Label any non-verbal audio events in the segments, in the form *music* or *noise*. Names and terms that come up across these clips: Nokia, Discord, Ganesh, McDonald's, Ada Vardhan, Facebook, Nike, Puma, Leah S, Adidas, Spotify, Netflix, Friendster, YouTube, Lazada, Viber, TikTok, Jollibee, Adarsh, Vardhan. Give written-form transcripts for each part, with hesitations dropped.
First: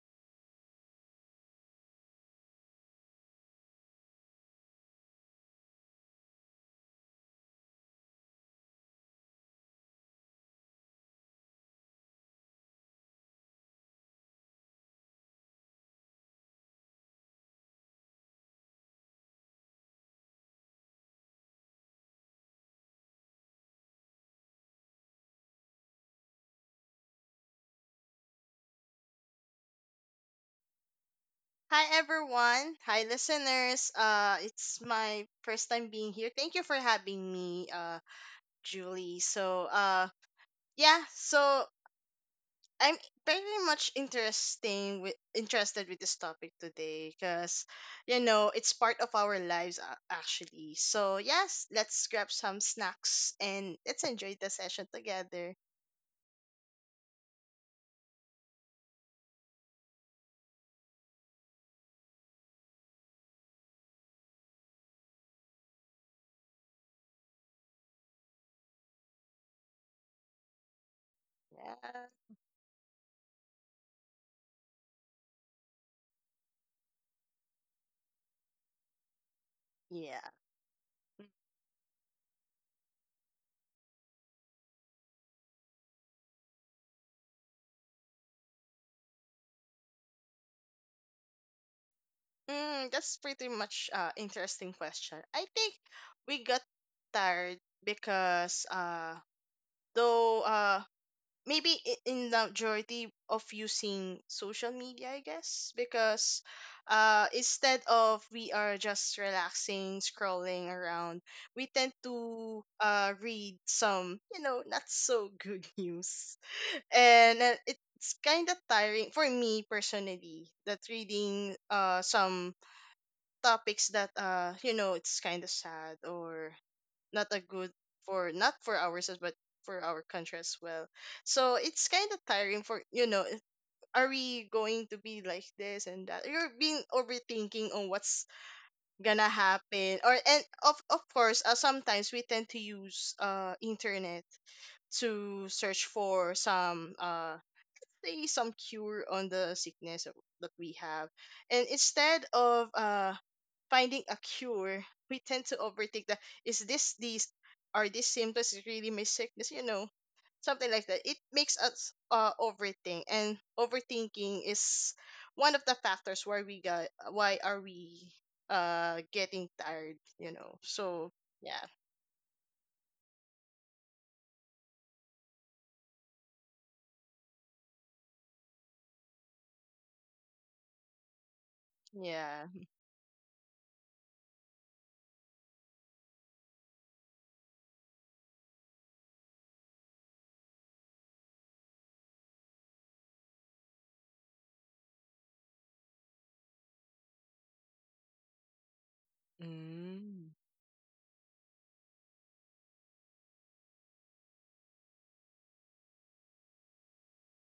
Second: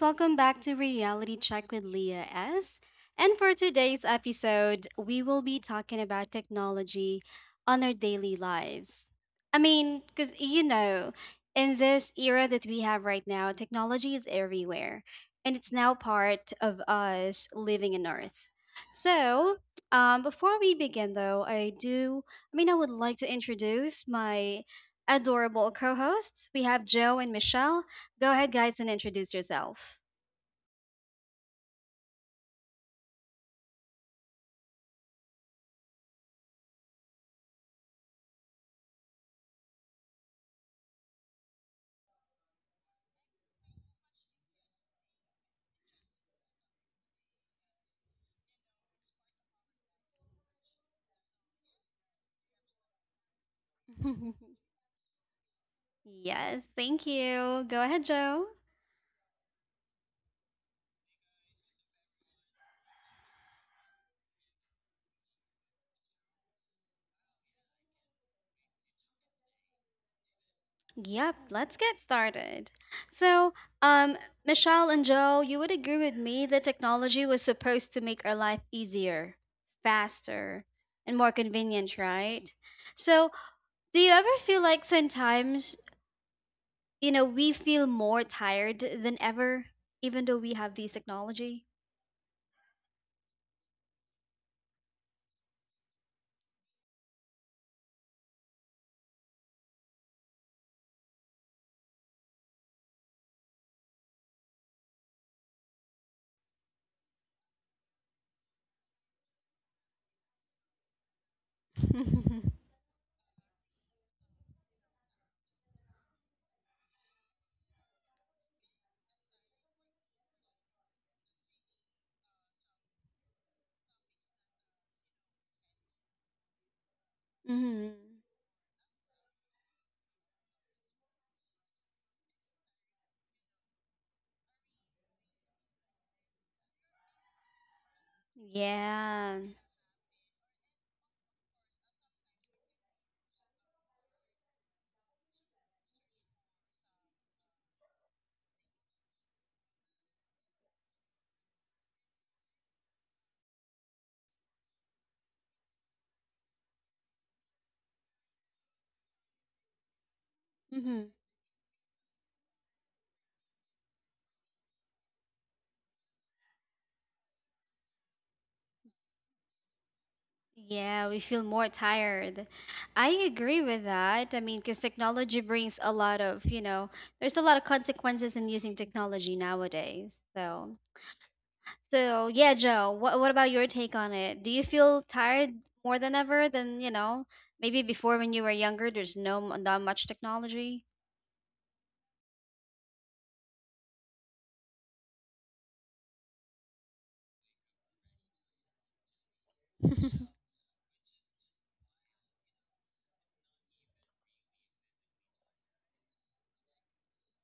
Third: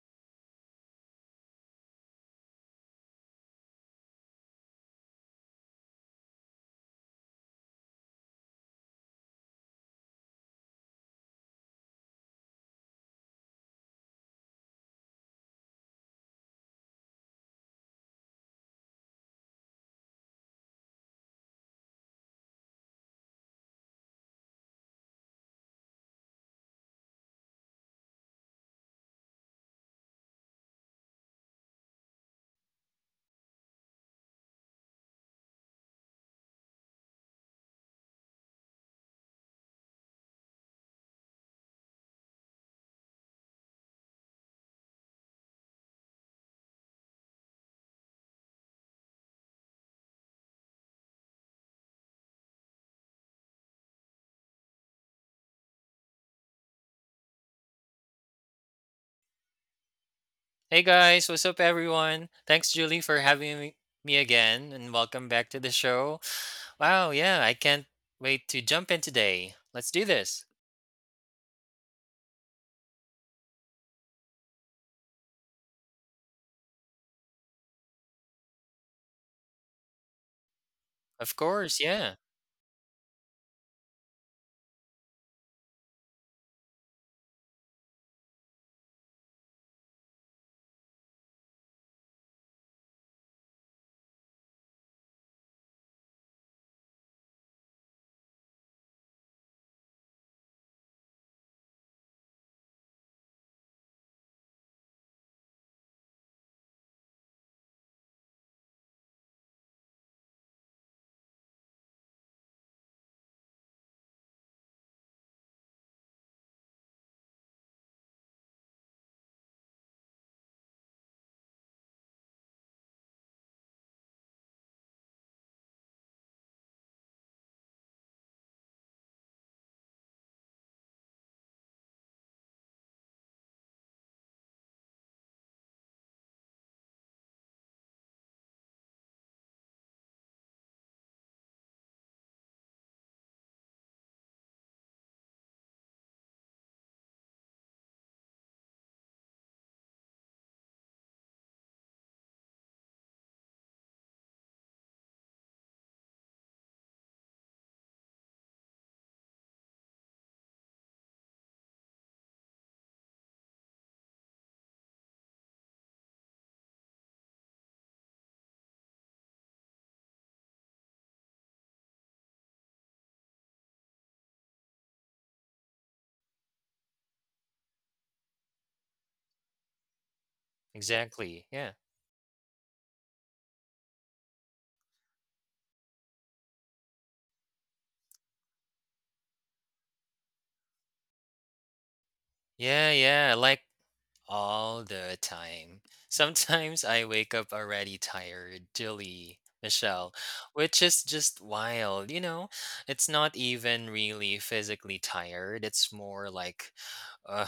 welcome back to Reality Check with Leah S. And for today's episode, we will be talking about technology on our daily lives. I mean, because you know, in this era that we have right now, technology is everywhere and it's now part of us living in Earth. So, before we begin, though, I do, I mean, I would like to introduce my adorable co hosts. We have Joe and Michelle. Go ahead, guys, and introduce yourself. Hi everyone. Hi listeners. It's my first time being here. Thank you for having me, Julie. So I'm very much interesting with interested with this topic today because it's part of our lives actually. So, yes, let's grab some snacks and let's enjoy the *laughs* session together. Yes, thank you. Go ahead, Joe. Hey guys, what's up everyone? Thanks Julie for having me again and welcome back to the show. Wow, yeah, I can't wait to jump in today. Let's do this. Yep, let's get Yeah. started. So, um, Michelle and Joe, you would agree with me that technology was supposed to make our life easier, Yeah. faster, and more Of course, convenient, yeah. right? So, do you ever feel like sometimes, you know, we feel more tired than ever, even though we have these technology? That's pretty much interesting question. I think we got tired because though maybe in the majority of using social media, I guess, because instead of we are just relaxing, scrolling around, we tend *laughs* to read some, not so good *laughs* news. And it's kind of tiring for me personally that reading some topics that it's kind of sad or not a good Mm-hmm. for, not for ourselves, but for our country as well, so it's kind of tiring for, are we going to be like this? And that you're being overthinking on what's gonna Yeah. happen. Or and of course, sometimes we tend to use internet to search for some say some cure on the sickness that we have, and instead of finding a cure, we tend to overthink that is this these, are these symptoms, is really my sickness? You know, something like Mm-hmm. that. It makes us overthink, and overthinking is one of the factors why we got why are we getting tired. You know, Yeah, so we feel yeah, more tired. I agree with that. I mean, because technology brings a lot of, you know, there's a lot of consequences in using technology nowadays. So, Exactly. Yeah. so yeah. yeah, Joe, what about your take on it? Do you feel tired more than ever than, you know, maybe before when you were younger, there's not much technology? Yeah, yeah. Like, all the time. Sometimes I wake up already tired, Jilly, Michelle, Mm. *laughs* which is just wild. You know, it's not even really physically tired. It's more uh,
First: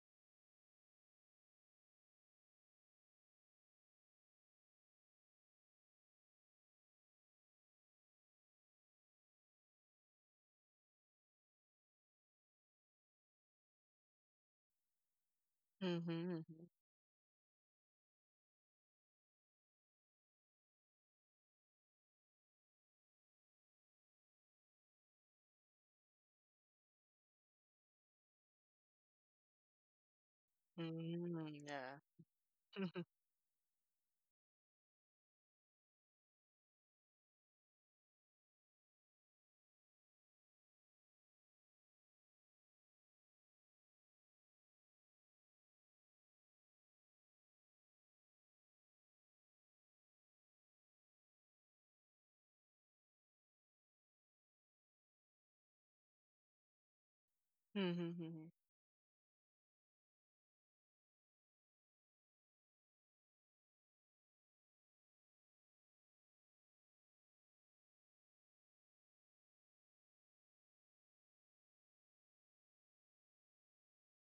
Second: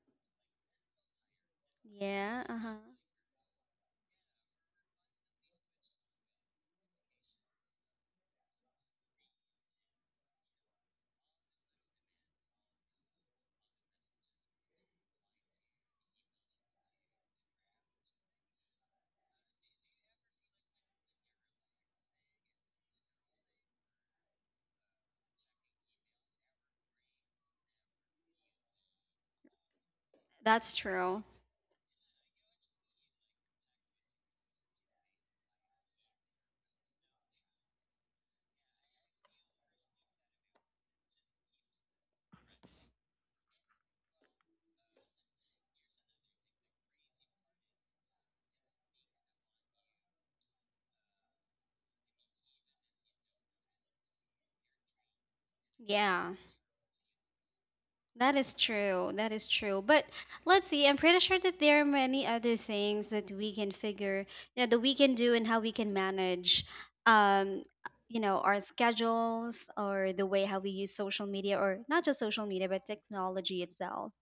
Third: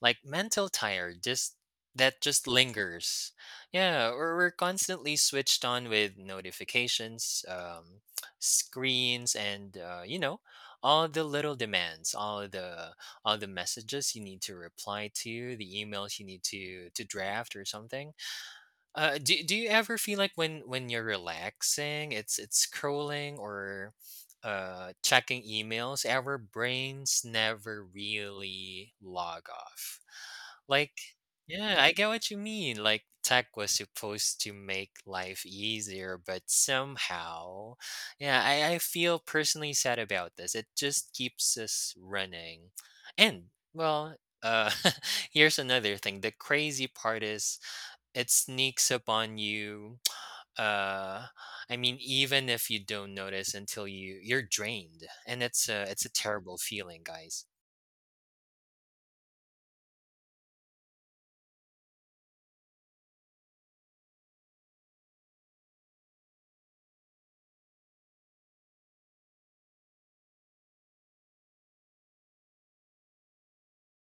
like mental tired. Just that Yeah, just uh-huh. lingers. Yeah, or we're constantly switched on with notifications, screens, and all the little demands, all the messages you need to reply to, the emails you need Mm-hmm. to draft or something. Do you ever feel like when you're relaxing, it's scrolling or checking emails, our brains never really log off. That's Like, true. Mm-hmm. yeah, I get Yeah. what you mean. Like, *laughs* tech was supposed to make life easier, but somehow, yeah, I feel personally sad about this. It just keeps us running. And, well, uh, *laughs* here's another thing. The crazy part is it sneaks up on you. *tsk* Uh, I mean, even if you don't notice until you're drained, and it's a Yeah. terrible feeling, guys. That Mm-hmm. is true. That is true. But let's see. I'm pretty sure that there are many other things that we can figure, you know, that we can do and how we can manage, um, you know, our schedules or the way how we use social media or not just social media, but technology itself.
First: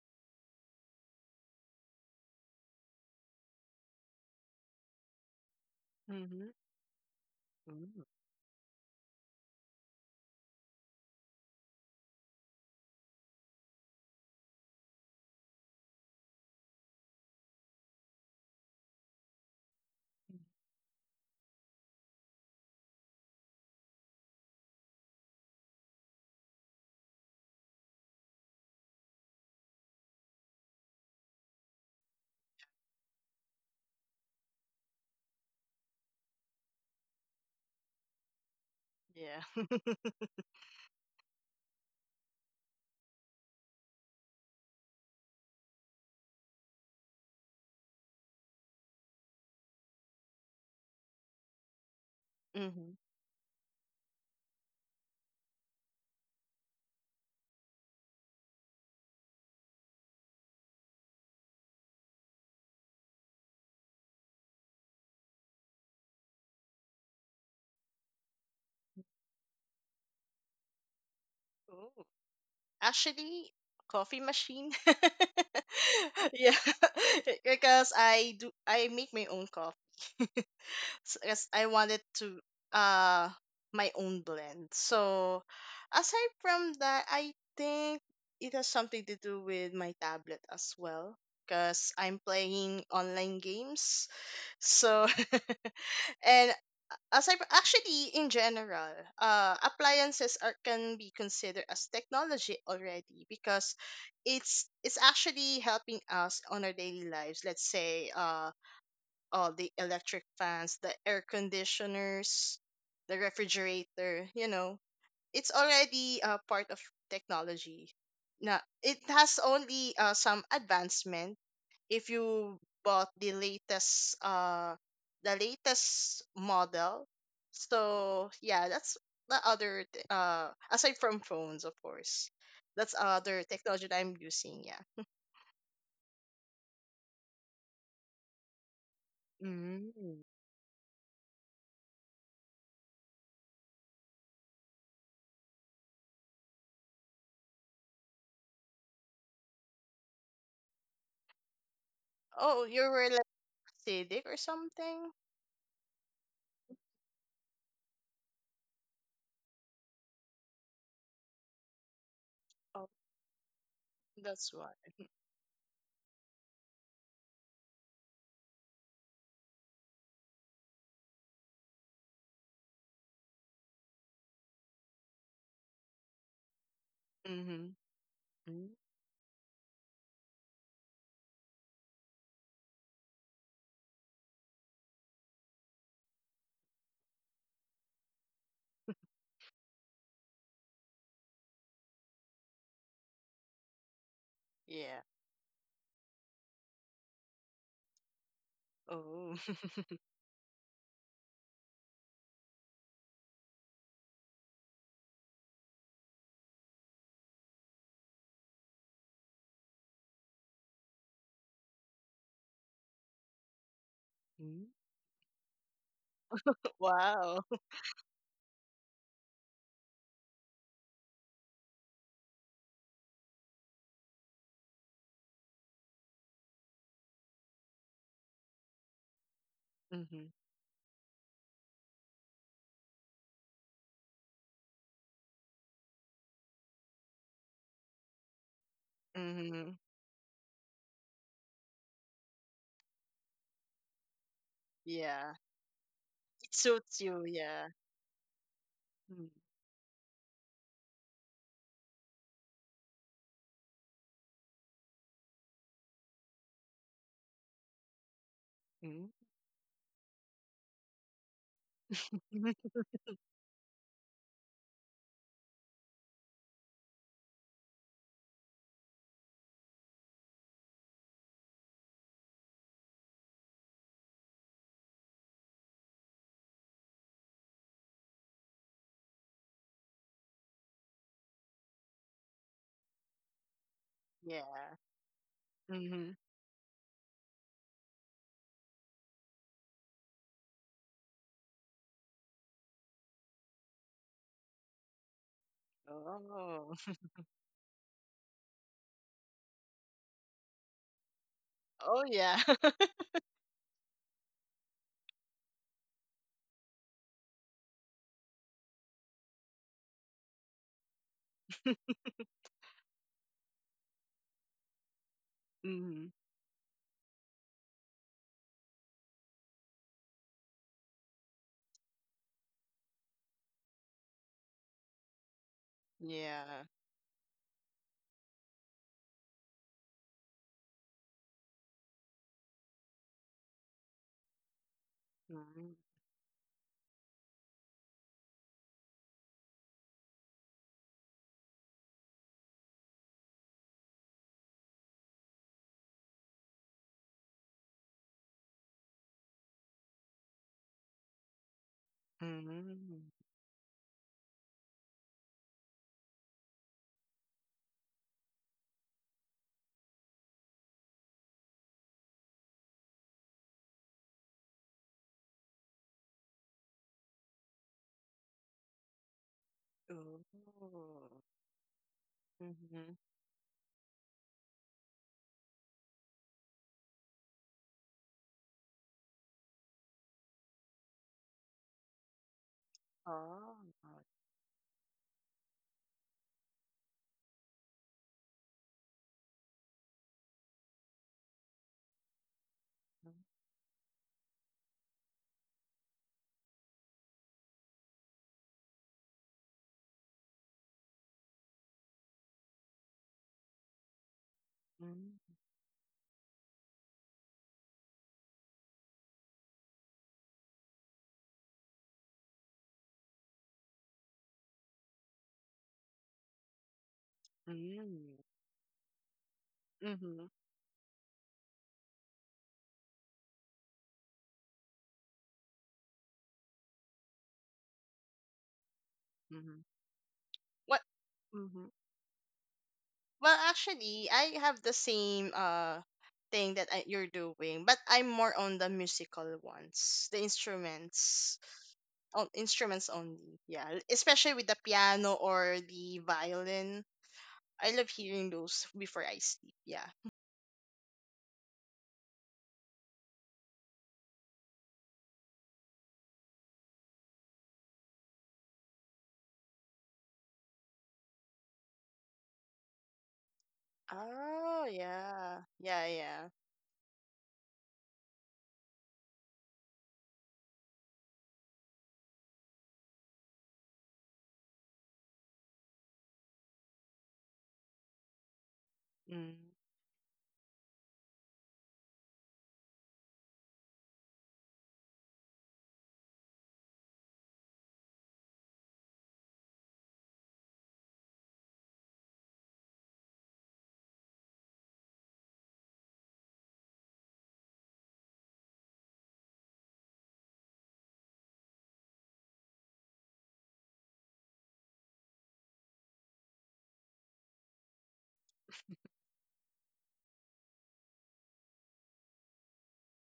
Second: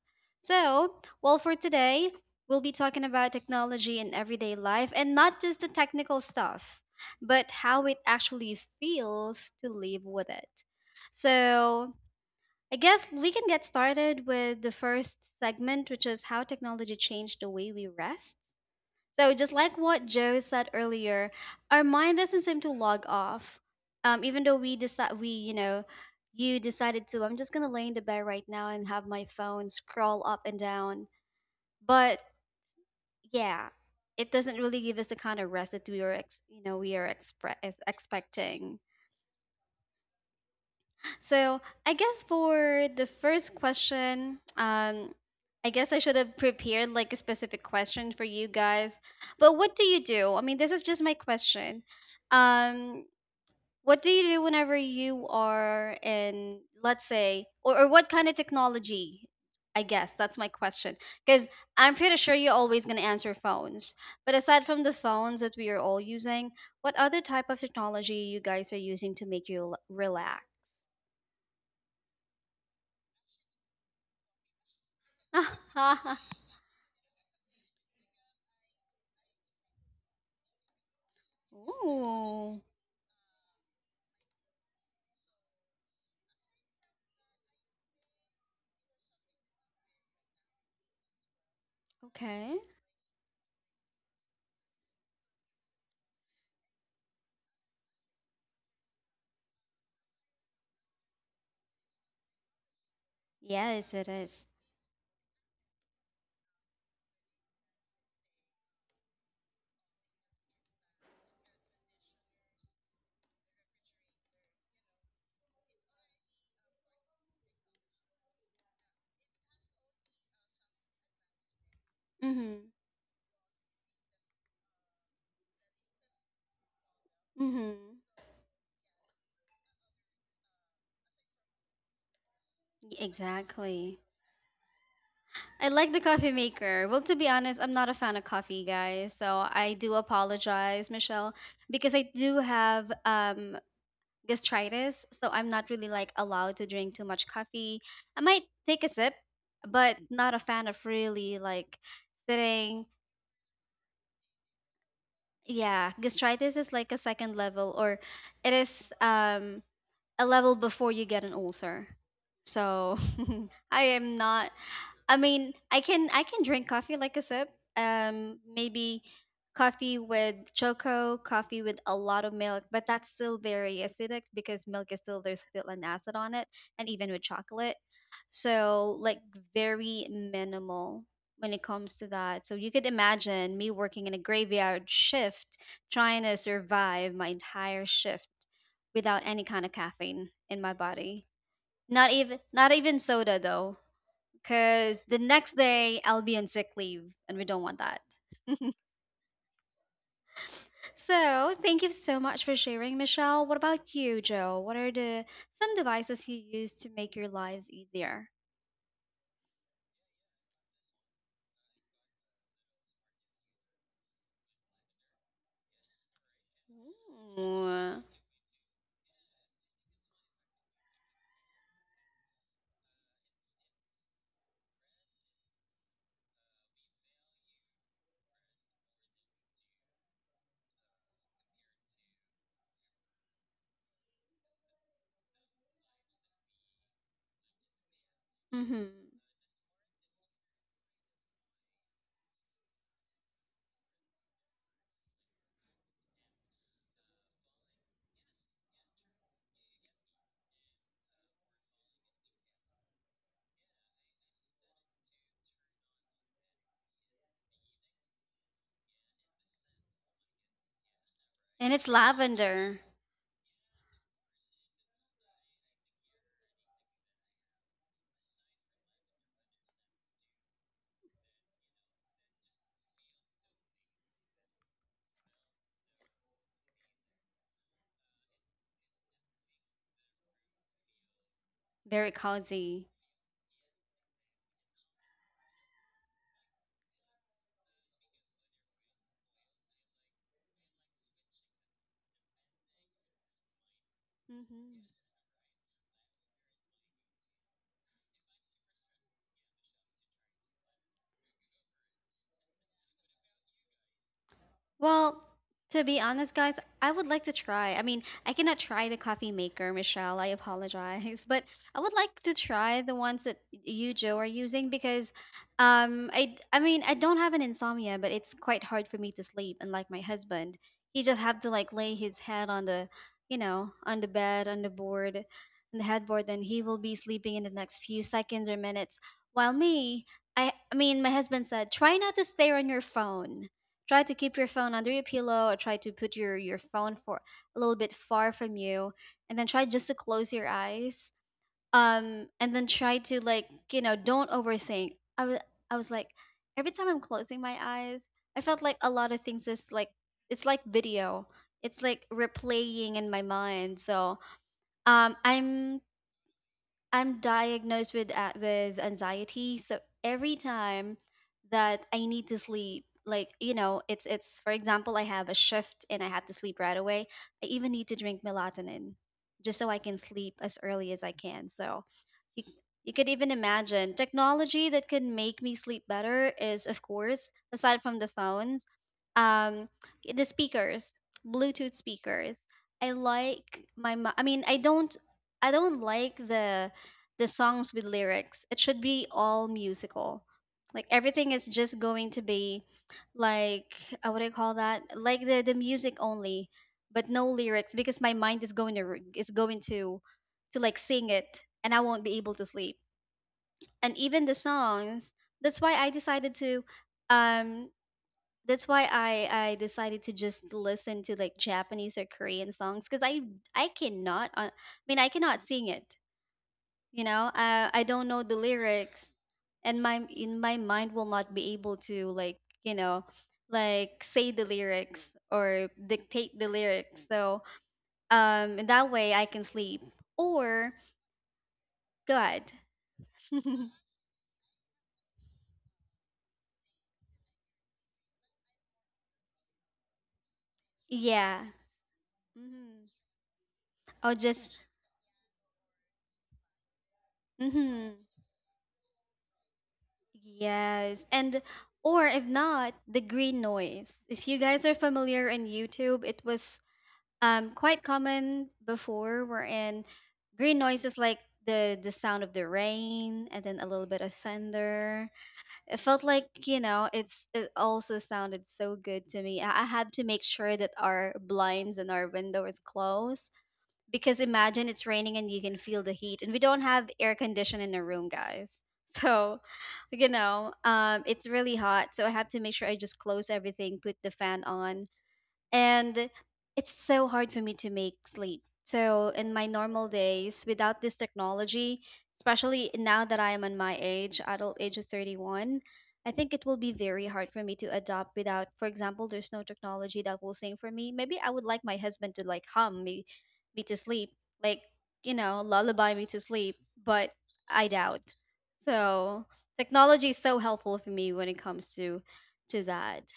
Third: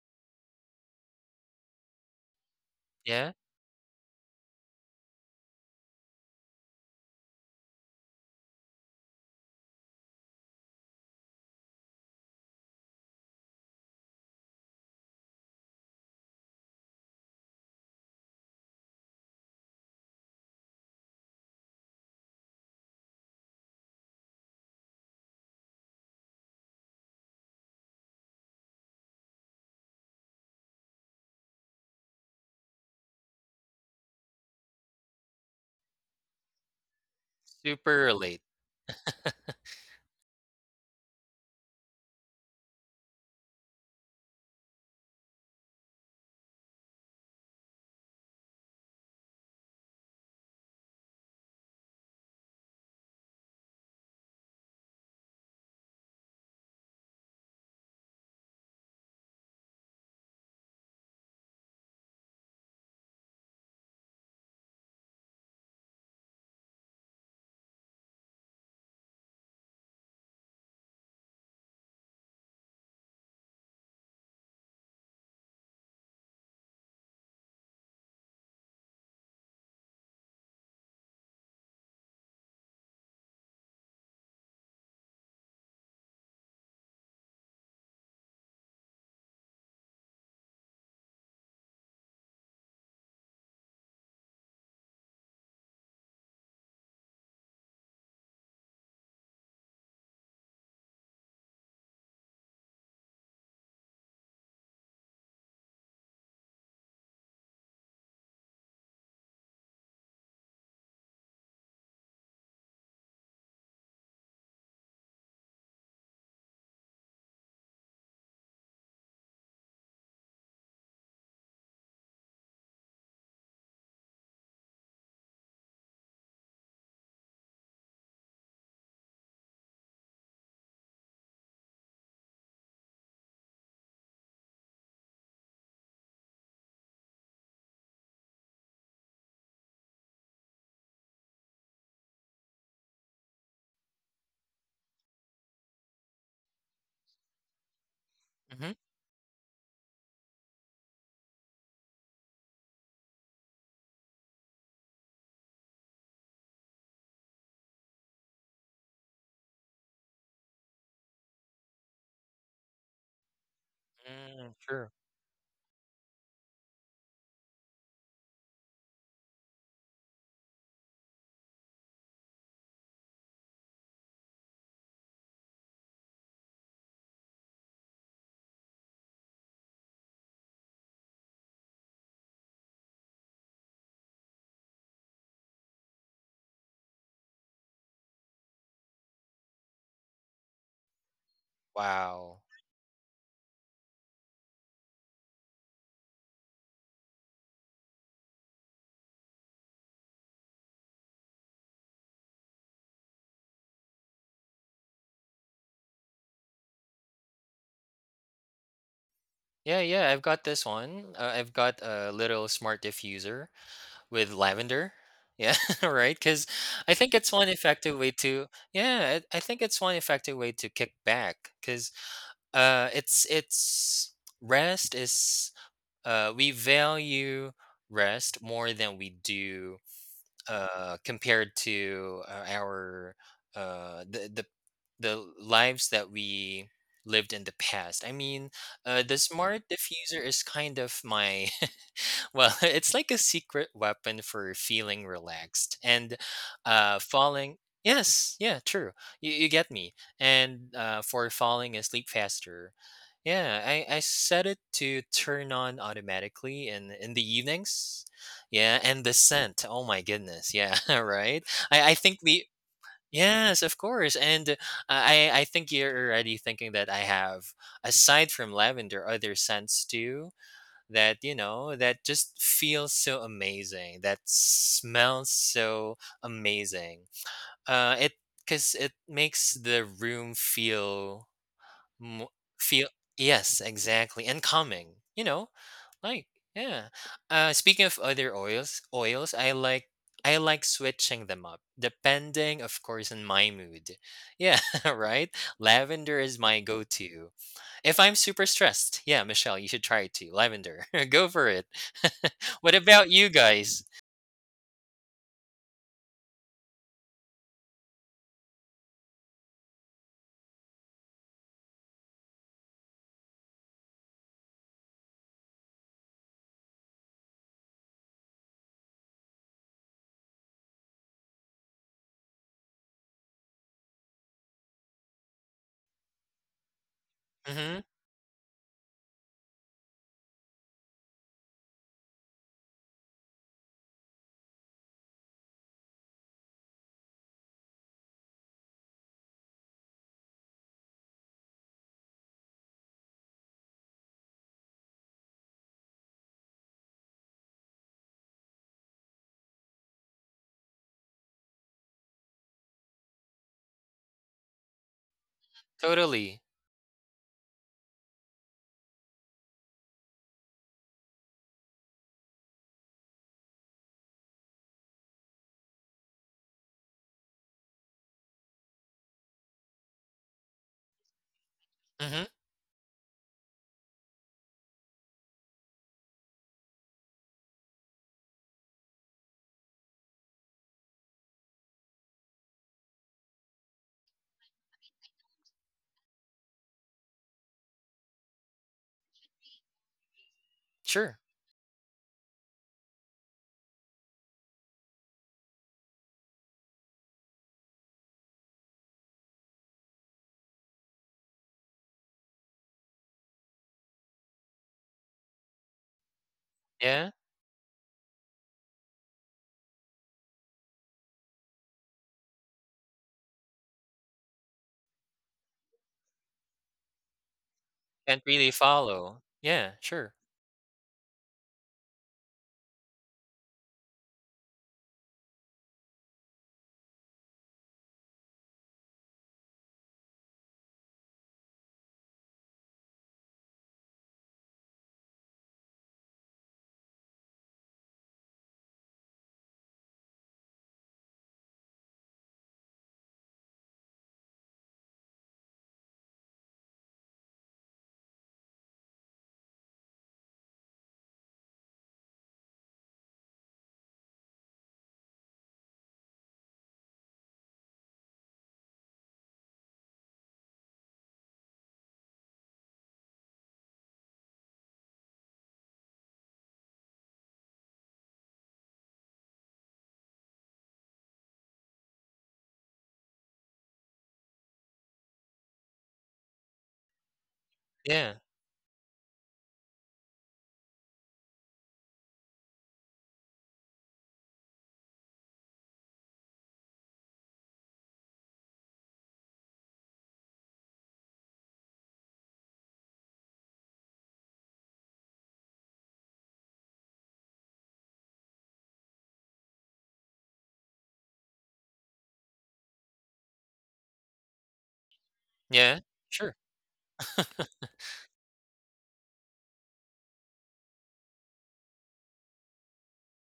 So, well, for today, we'll be talking Yeah, about technology in everyday life and not just the technical Mm-hmm. stuff, but how it actually feels to live with it. So, I guess we can get started with the first segment, which is how technology changed the way we rest. So, just like what Joe said earlier, our mind doesn't seem to log off. Even though we decide, we, you know, you decided to, I'm just going to lay in the bed right now and have my phone scroll up and down. But yeah, it doesn't really give us the kind of rest that we are, you know, we are super late. expecting. Yeah. So I guess for the first question, I guess I should have prepared like a specific question for you guys. But what do you do? I mean, this is just my question. Um, what do you do whenever you are in, let's say, or what kind of technology? I guess that's my question. Because I'm pretty sure you're always going to answer phones. But aside from the phones that we are all using, what other type of technology you guys are using to make you relax? *laughs* Mm-hmm. Actually, coffee machine. *laughs* *laughs* Yeah, *laughs* because I make my own coffee. *laughs* Because I wanted to Ooh. uh my own blend. So aside from that, I think it has something to do with my tablet as well, because I'm Okay. playing online games, so. *laughs* And as I actually in general, appliances are can be considered as technology already, because Yes, it is. it's actually helping us on our daily lives. Let's say all the electric fans, the air conditioners, the refrigerator, you know, it's already a part of technology. Now it has only some advancement if you Mhm. bought the latest model. Mhm. So yeah, that's the aside from phones of course, that's other technology Exactly. that I'm using. Yeah. I like the coffee maker. Well, to be honest, I'm not a fan of coffee, guys. So I do Mm. apologize, Michelle, because I do have gastritis, so I'm not really like allowed to drink too much coffee. I might *laughs* take a sip, but not a fan of really like Oh, you sitting. were lipstick or something. Yeah, gastritis is like a second level, or it is a level before you get an ulcer. Oh, So *laughs* I am Mm, not that's why. sure. I mean, I can drink coffee like a sip. Maybe coffee with choco, coffee with a lot of milk, but that's still very acidic because milk is still there's still an acid on it and even with Mm-hmm. chocolate. Mm. So, like, very minimal when it comes to that. So, you could imagine me working in a graveyard shift, trying to survive my entire shift without any kind of caffeine in my body. Wow. Not even soda though, Yeah. cuz the next day I'll be on sick leave and we don't want that. Oh. *laughs* So, thank you so much for sharing, Michelle. What about you, Joe? What are the some devices you use to make your lives easier? Yeah, yeah, I've got this one. I've got a little smart diffuser with Mm. lavender. Yeah, *laughs* right. Because I think it's one Wow. effective Mm-hmm. way to. Yeah, I think it's one effective way to kick back. Because it's rest is we value rest more than we do Mm-hmm. Compared to our uh, the the the lives that we lived in the past. I mean, the smart Mm-hmm. diffuser is kind of my *laughs* Well, *laughs* it's like a secret weapon for feeling Yeah, relaxed and it suits you. falling. Yeah. Yes, yeah, true. You get me. And for falling asleep faster. Yeah, I set it to turn on automatically in the evenings. Yeah, and Mm. the scent. Oh my goodness. Yeah, *laughs* right. And I, it's I think the. *laughs* lavender, Yes, of course. And I think you're already thinking that I have, aside from lavender, other scents too that that just feels so amazing, that smells so amazing it because it makes the room feel very mo- feel, cozy. yes, exactly, and Yeah. calming Mm-hmm. like, yeah. Speaking of other oils, I like switching them up, depending, of course, on my mood. Yeah, *laughs* Hmm. right. Lavender is my Oh. *laughs* go-to. If I'm super stressed, yeah, Michelle, you should try it too. Lavender, *laughs* go for it. Oh *laughs* yeah. What about you guys? Well, to be honest, guys, I would like to try. I mean, I cannot try the coffee maker, Michelle. I apologize, *laughs* but I would *laughs* like to try the ones that you, Joe, are using because, Hmm. I mean, I don't have an insomnia, but it's quite hard for me to sleep. Unlike my husband, he just have to like lay his head on you know, on the bed, on the board, on the headboard, and he Yeah. will be sleeping in the Mm-hmm. next few seconds or minutes. While me, I mean, my husband said, try not to stare on your phone. Try to keep your phone under your pillow or Mm-hmm. try to put your phone for a little bit far from you and then try just to close your eyes. And then try to like, you know, don't overthink. I was like every time I'm closing my eyes, I felt like a lot of things is like it's like video. It's like replaying Mm-hmm. in my mind. So um I'm Totally. I'm diagnosed with with anxiety, so every time that I need to sleep, like you know, it's for example, I have a shift and I have to sleep right away. I even need to drink melatonin just so I can sleep as Oh. early as I can. So Mm-hmm. you Mm-hmm. you could even imagine technology that can make me sleep better is of course aside from the phones, um, the speakers, Bluetooth speakers. I Oh. like I mean, I don't like the songs with lyrics. It should be all musical. Like Sure. everything is just going to be like what do you call that? Like the music only, but no lyrics because my mind is going to is going to like sing it and I won't be able to sleep. And even the songs, Mm-hmm. that's why I decided to Yeah. um that's why I decided to just listen to like Japanese or Korean songs because I cannot I mean I cannot sing it, you know, I don't Mm-hmm. Can't know the really lyrics follow. Yeah. and my Sure. Mm-hmm. in my mind will not be able to like, you know, like say the lyrics or dictate the lyrics, so in that way I can sleep or What? Mm-hmm. god. Well, *laughs* actually, I have the same thing that you're doing, but I'm more on the musical ones, the Yeah. instruments, on Mm-hmm. instruments only. Yeah, Or especially with just the piano or the violin. I love mm-hmm. hearing those before I sleep. Yeah. Yes, and or if not the green noise, if you guys are familiar in YouTube, it was quite common before, wherein green noises like the sound of the rain and then a little bit of Oh thunder, yeah. it Yeah, felt like, yeah. you know, it's it also sounded so good to me. I had to make sure that our blinds and our windows close because imagine it's raining and you can feel the heat and we don't have air condition in the room, Yeah. guys. *laughs* Mm. So you know, um, it's really hot so I have to make sure I just close everything, put the fan on, and it's so hard for me to make sleep. So in my normal days without this technology, especially now that I am on my age, adult age of 31, I think it will be very hard for me to adopt without, for example, there's no technology that will sing for me. Maybe I would like my husband to like me to sleep, like, you know, Yeah. lullaby me to Sure. sleep, but *laughs* I doubt. So technology is so helpful for me when it comes to that.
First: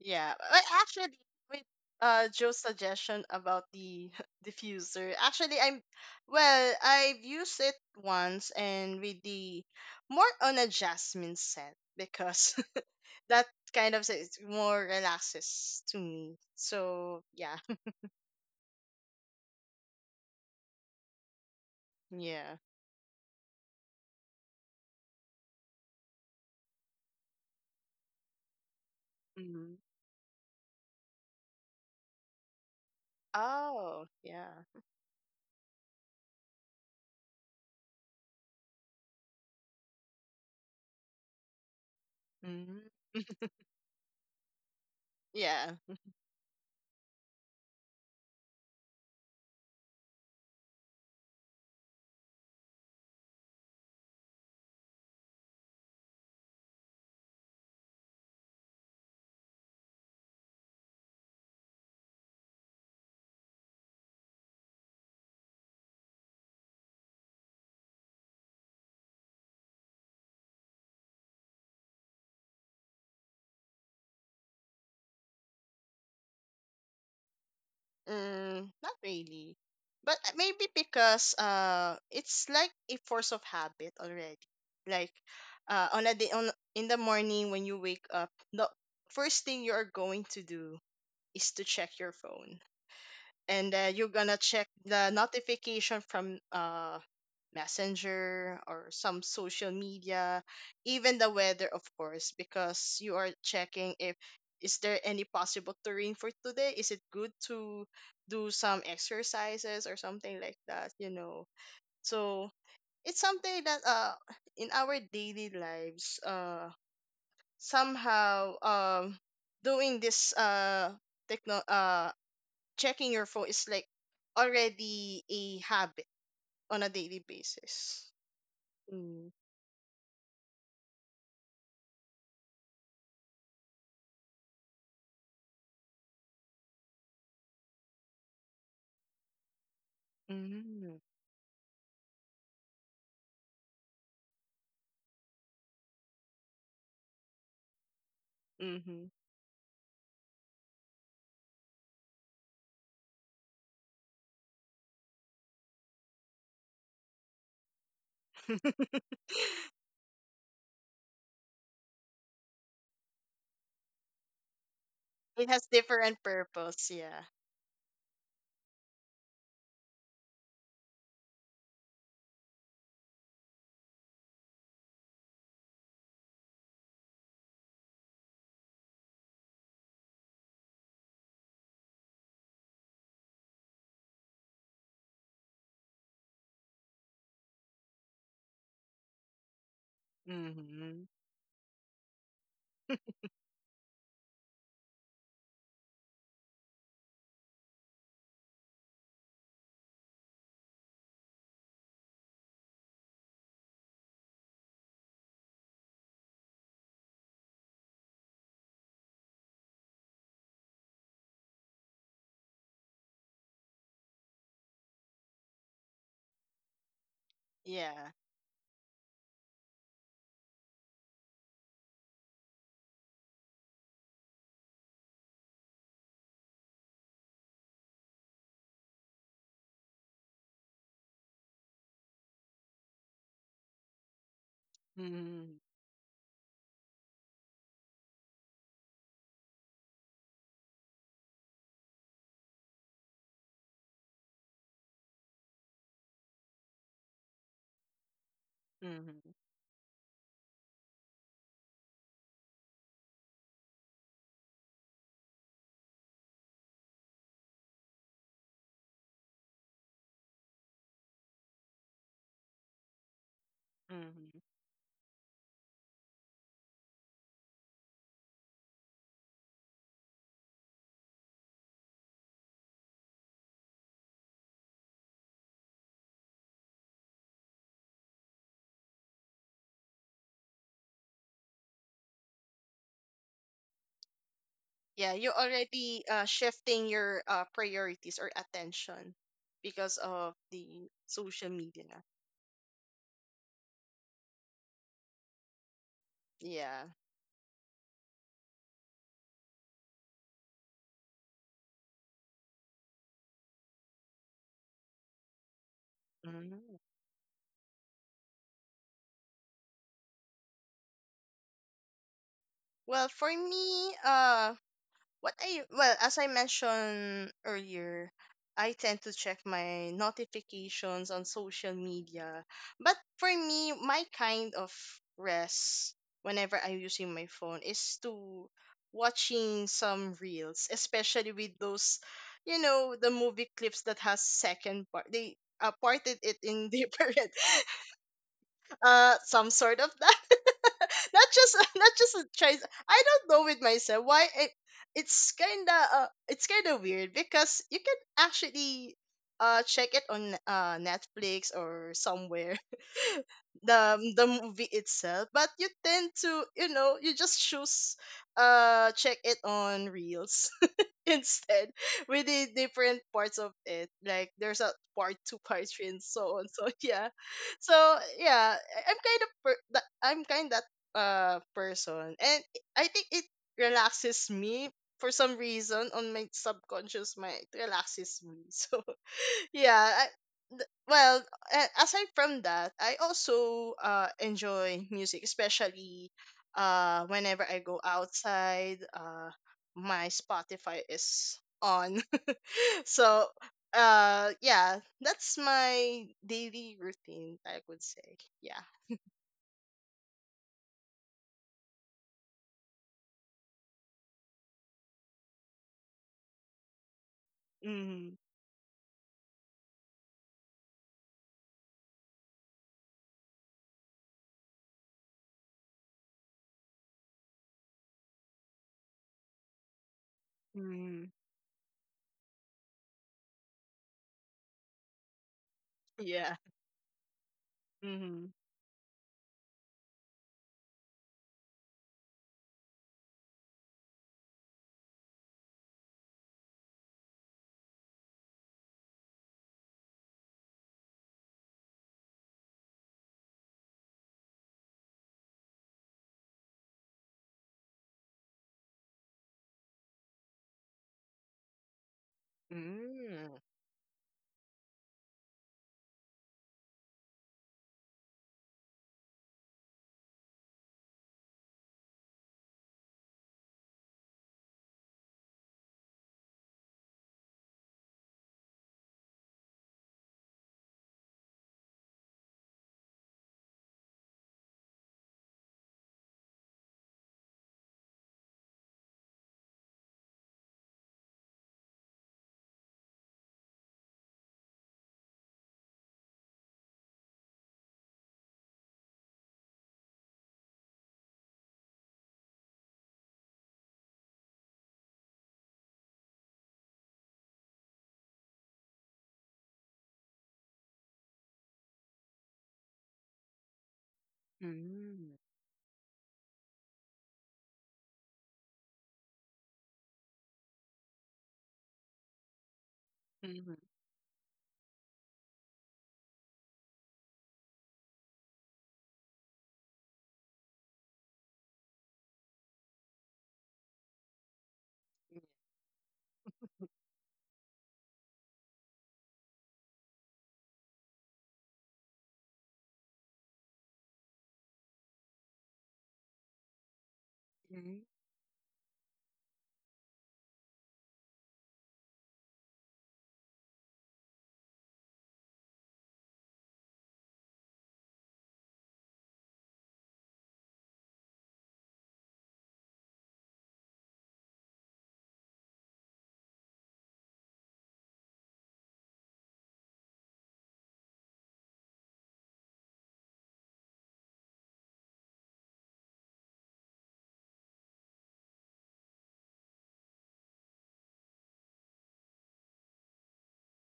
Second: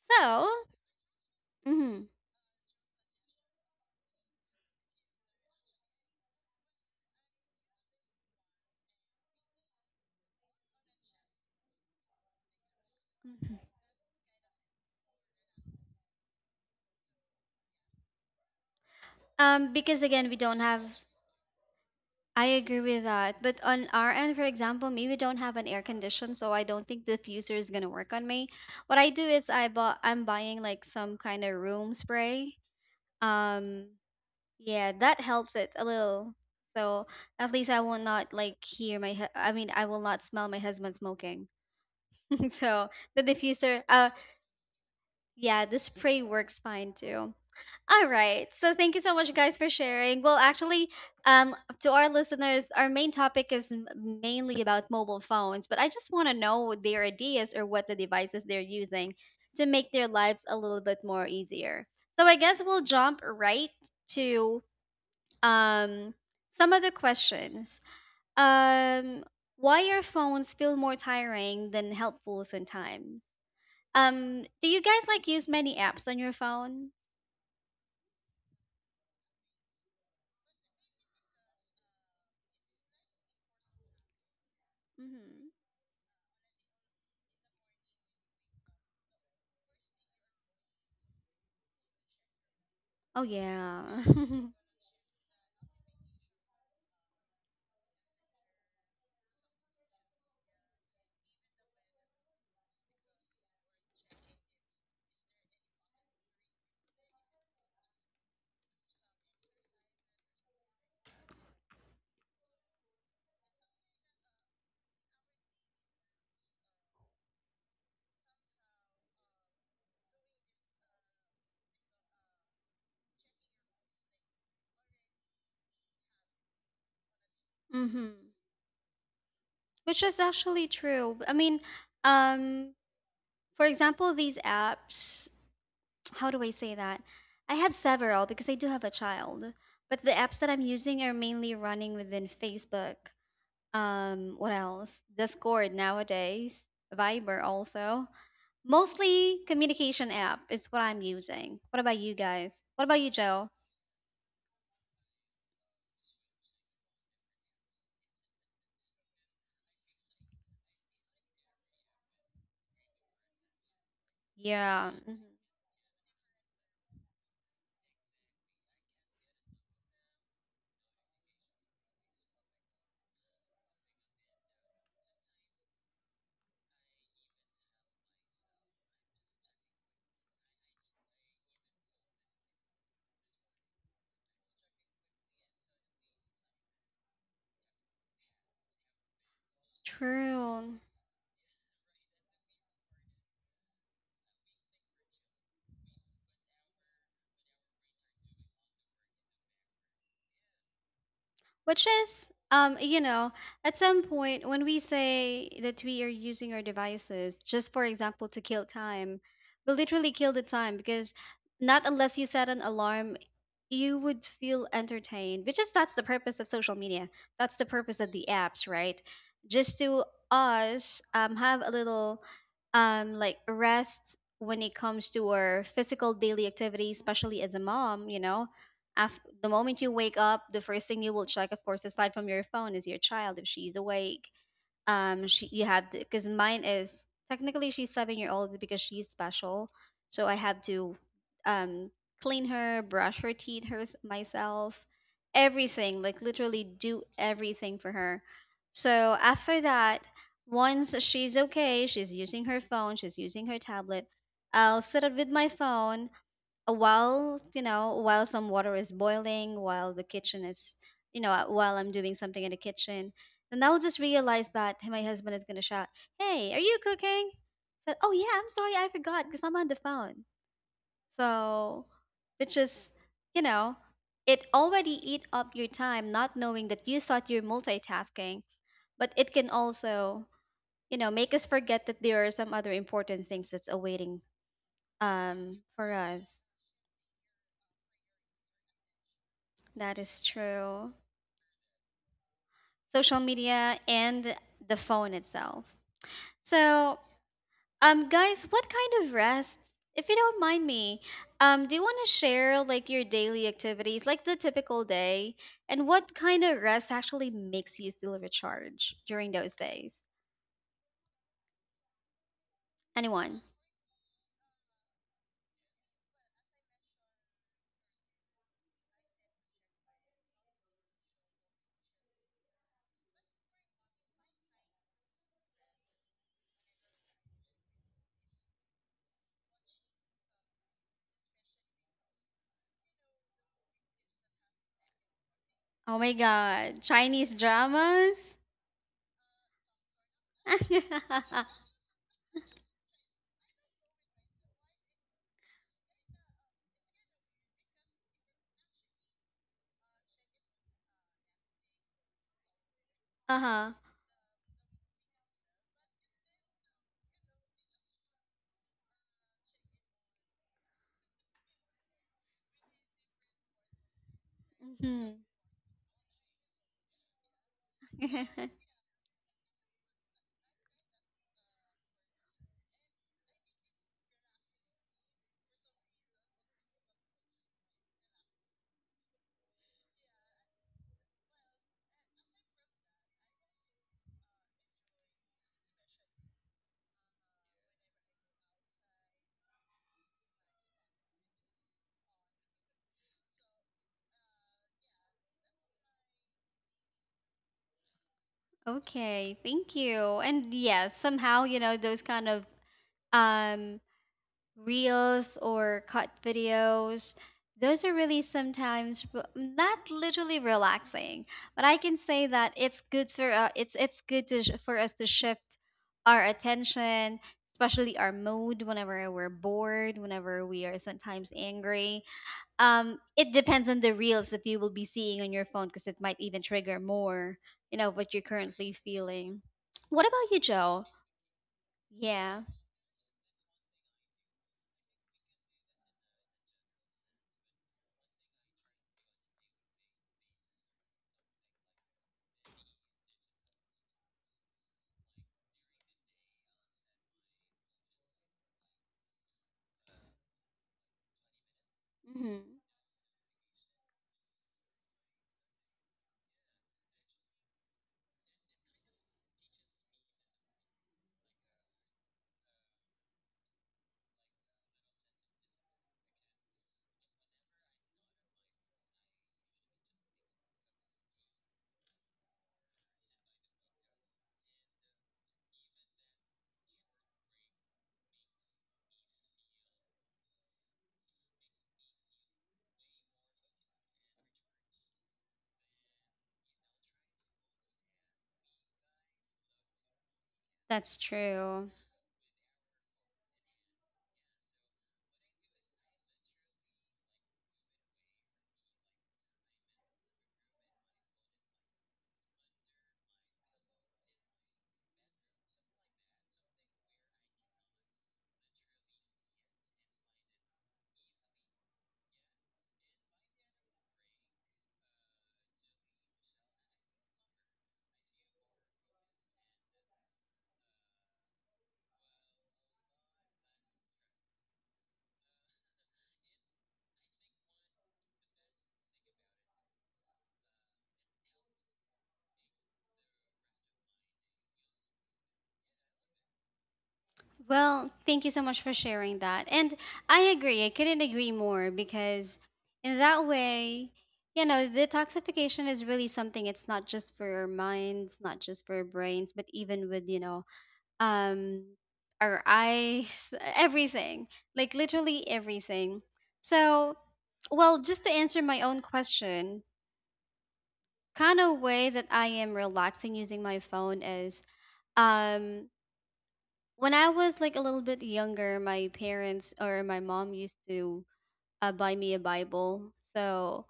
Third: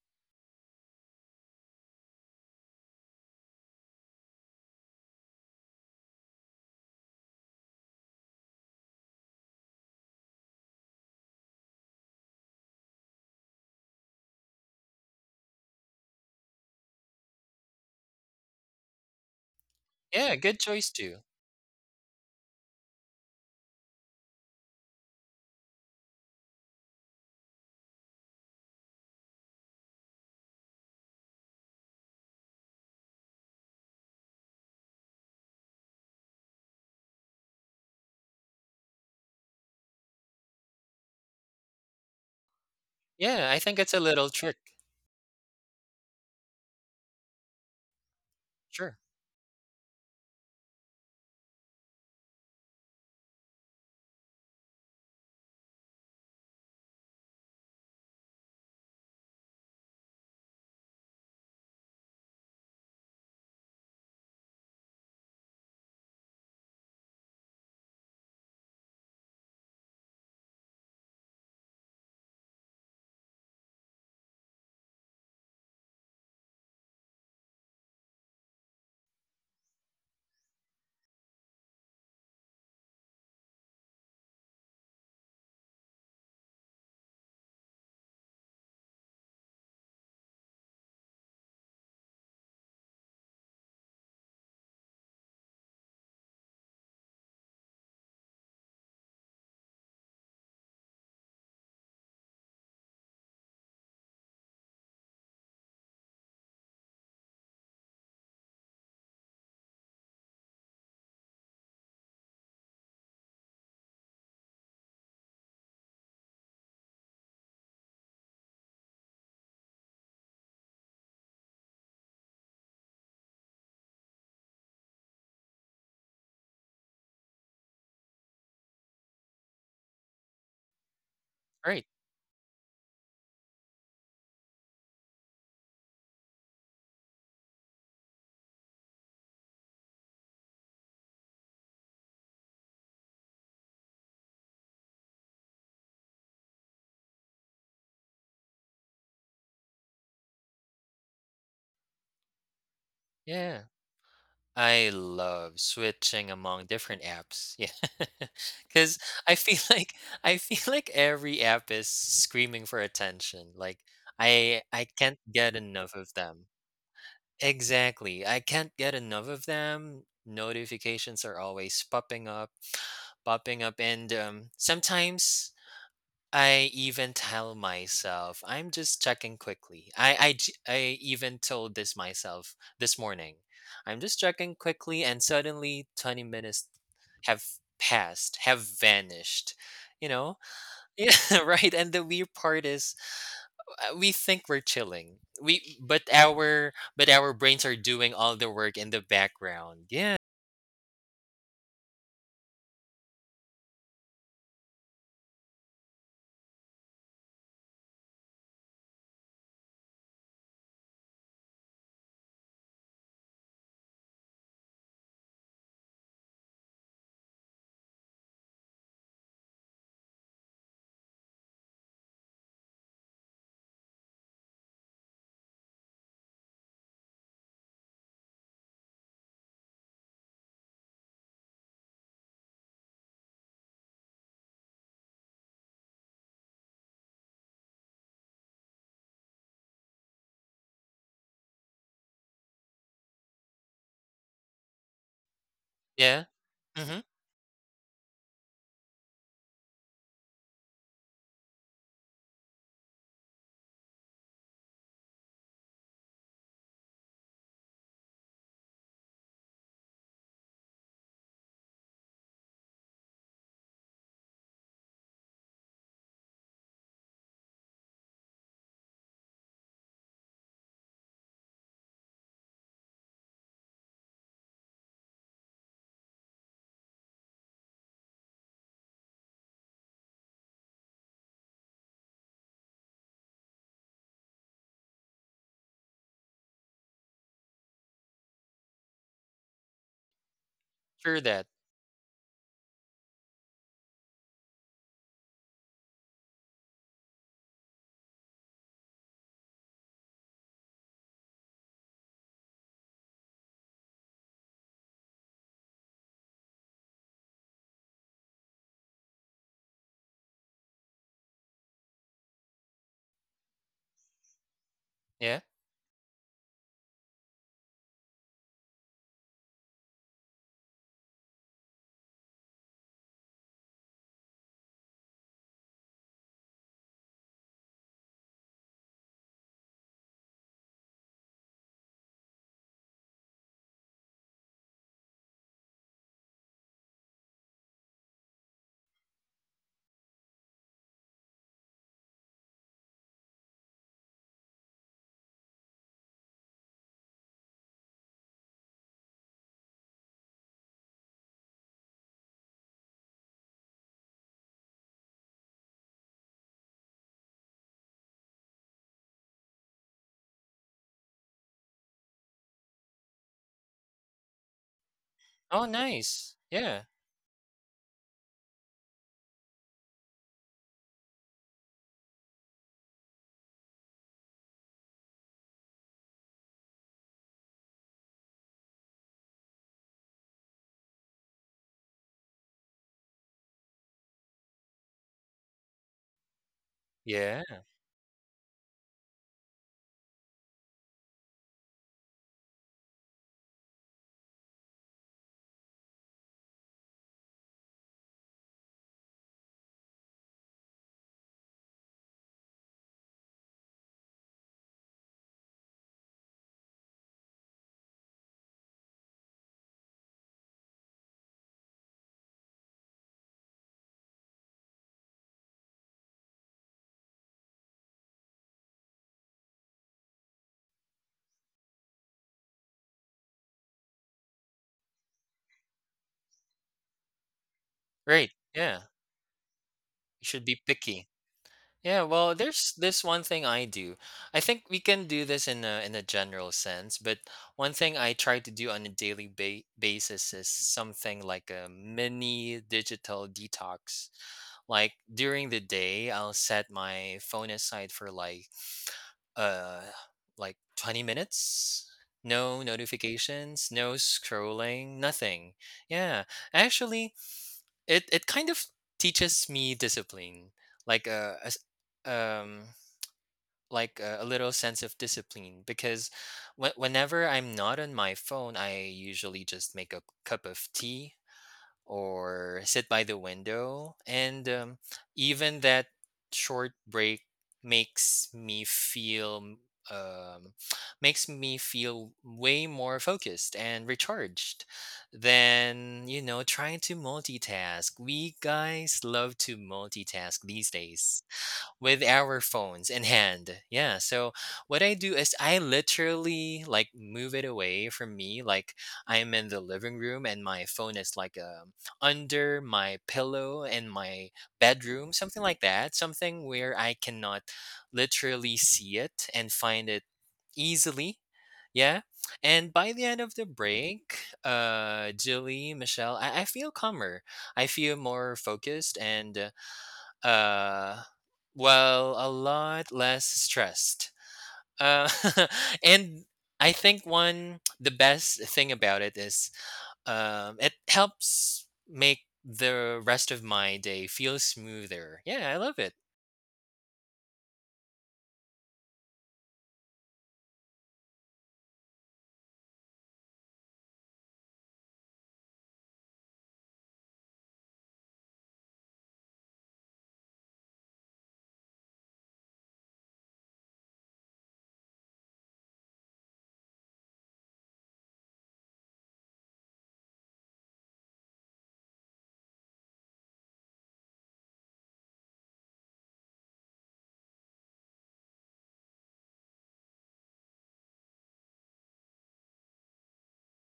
Yeah. So, But actually with mhm. Joe's suggestion about the *laughs* diffuser, actually I'm, well, I've used it once, and with the, more on a jasmine scent because *laughs* that kind of, it's more relaxes to me. So yeah. *laughs* Because again, we Yeah, don't good choice have. too. I Yeah. agree with that. But on our end, for example, me, we don't have an air condition, so I don't think the diffuser is gonna work on me. What I do is I Hmm. bought. I'm buying like some kind of room spray. Um, Oh, yeah. yeah, that helps it a little. So at least I will not like I mean, I will not smell my husband smoking. *laughs* Hmm. So the Yeah, I think diffuser. it's a little trick. Yeah, Yeah. the spray works fine too. All right. So Sure. thank you so much, guys, for sharing. Well, actually, um, to our listeners, our main topic is mainly about mobile phones, but I just want to know their ideas or what the devices they're using to make their lives a little bit more easier. So I guess we'll jump right to um, some of the questions. Um, why your phones feel more tiring than helpful sometimes? Do you guys like use many apps on your phone? Mm, not really. But maybe because it's like a force of habit already. Like Hmm. On a day on in the morning when you wake up, the first thing you are going to do is to check your phone, Oh and yeah. you're gonna *laughs* check the notification from messenger or some social media, even the weather of course, because you are checking if is there any possible terrain for today, is it good to do some exercises or something like that, you know. So it's something that in our daily lives somehow doing this techno checking your phone is like already a habit on a daily basis. Hmm. Mm. Which is actually true. I mean, Right. um, for example, these apps, *sniffs* *tsk* how do I say that? I have several because I do have a child, but the apps that I'm Mm. using are mainly running within Facebook. What else? Discord nowadays, Viber also. Mhm. Mostly communication app is what I'm using. What about you guys? What about you, Joe? Yeah. I love switching among different apps. Yeah. *laughs* Cuz *laughs* I feel *laughs* like I feel like every app is screaming for attention. Like I Yeah. Mhm. can't It get has enough of different them. purpose. Yeah. Exactly. I can't get enough of them. Notifications are always popping up and sometimes I even tell myself, I'm just checking quickly. I even told this myself this morning. I'm just checking quickly, and suddenly 20 minutes have passed, have vanished. You know? *laughs* True. Mhm. Yeah, right. And the weird part is we think we're chilling. We but our brains are doing all the work in the background. Yeah. Which is, you know, at some point when we say that we are using our devices, just for example, to kill time, we literally kill the time because not unless you set an alarm you would feel entertained, which is that's the purpose of social media, that's the purpose Yeah. of the apps, right? Just to us, have a little like rest when it comes to our physical daily activity, especially as a mom, you know, after the moment you wake up the first thing you will check of course aside from your phone is your child, if she's awake. She Mhm. you had Because mine is technically she's 7 year old because she's special, so I had to um clean her, brush her teeth, her myself, everything, like Yeah. literally Mm-hmm. do everything for her. So Mhm. after that, once she's okay, she's using her phone, she's using her tablet, I'll sit up with my phone while, you know, while some water is boiling, while the kitchen is, you know, while I'm doing something in the kitchen. Then I'll just Mhm. realize that, hey, my husband is going to shout, hey, are you cooking? Said, oh yeah, I'm sorry, I forgot because I'm on the phone. So which is, you know, it already eat up your time, not knowing that you thought you're multitasking, but it can also, you know, make us forget that there are some other important things that's awaiting Yeah, you for already us. shifting your priorities or attention because That is of the true. Sure that. social media. Social media, and the phone itself. Yeah. So, guys, what kind of rest, if you don't mind me, do you want to share like your daily activities, like the typical day, and what kind of Mhm. rest actually makes you feel recharged during those days? Well, for Anyone? me, what Yeah. I well, as I mentioned earlier, I tend to check my notifications on social media. But for me, my kind of rest whenever I'm using my phone is to watching some reels, especially with those, you know, the movie clips that has second part. They Oh my parted it in *laughs* God, different Chinese dramas? Some sort of that. *laughs* *laughs* not just *laughs* not just a choice. I don't know with myself why it's kind of, it's kind of weird, because you can actually check it on Netflix or somewhere *laughs* Uh-huh. the movie itself, but you tend to, you know, you just choose check it on reels *laughs* instead. We did different parts of it. Like there's a Hmm. part two, part Oh three, and nice. so on. So *laughs* Yeah. yeah, so yeah, *laughs* I'm kind of per- that I'm kind that person, and I think it relaxes me for some reason on my subconscious mind. It relaxes me. *laughs* So yeah, well, a- aside from that, I also enjoy music, especially Yeah. whenever I go outside, my Spotify is on. *laughs* So yeah, that's my daily routine, I would say. Yeah. Okay, thank you. And yes, somehow, you know, those kind of um reels or cut videos. Those are Mm. really sometimes not literally relaxing, but I can say that it's good for it's good to for us to shift our attention, especially our mood whenever we're bored, whenever we are Mm. sometimes angry. It depends on the reels that you will be seeing on your phone because it might Yeah. even trigger more, you know, what you're Right. mm currently Yeah. feeling. What You about you, should be Joe? picky. Yeah, well, Yeah, there's this one thing I do. I think we can do this in a general sense, but one thing I try to do on a daily ba basis is something like a mini digital detox. Like during the day, I'll set my phone aside for uh like 20 minutes. No hmm, Mm. notifications, no scrolling, nothing. Yeah, actually, it kind of teaches me discipline. Like, um like a little sense of discipline because whenever I'm not on my phone, I usually just make a cup of tea or sit by the window. And even that short break makes me feel um, *tsk* makes me feel way more focused and recharged than trying to multitask. We guys love to multitask these that's days true. with our phones in hand. Yeah. So what I do is I literally like move it away from me. Like I'm in the living room and my phone is like under my pillow in my bedroom, Mm. something like that. Something where I cannot literally see it and find it easily. Yeah. And by the end Mm. of the Mm. break, Jilly, Michelle, I feel calmer. I feel more focused and uh, well, a lot less stressed. Uh, *laughs* and I think one the best thing about it is it helps make the rest of my day feel smoother. Yeah, I love it. Mm. Well, thank you so much for sharing that. And I agree. I couldn't agree more because in that way, you know, detoxification is really something, it's not just for our minds, not just for our brains, but even with, you know, um our eyes, *laughs* everything. Like literally everything. So, well, just to answer my own question, kind of way that I am relaxing using my phone is um when I was like a little bit younger, my parents or my mom used to buy me a Bible. So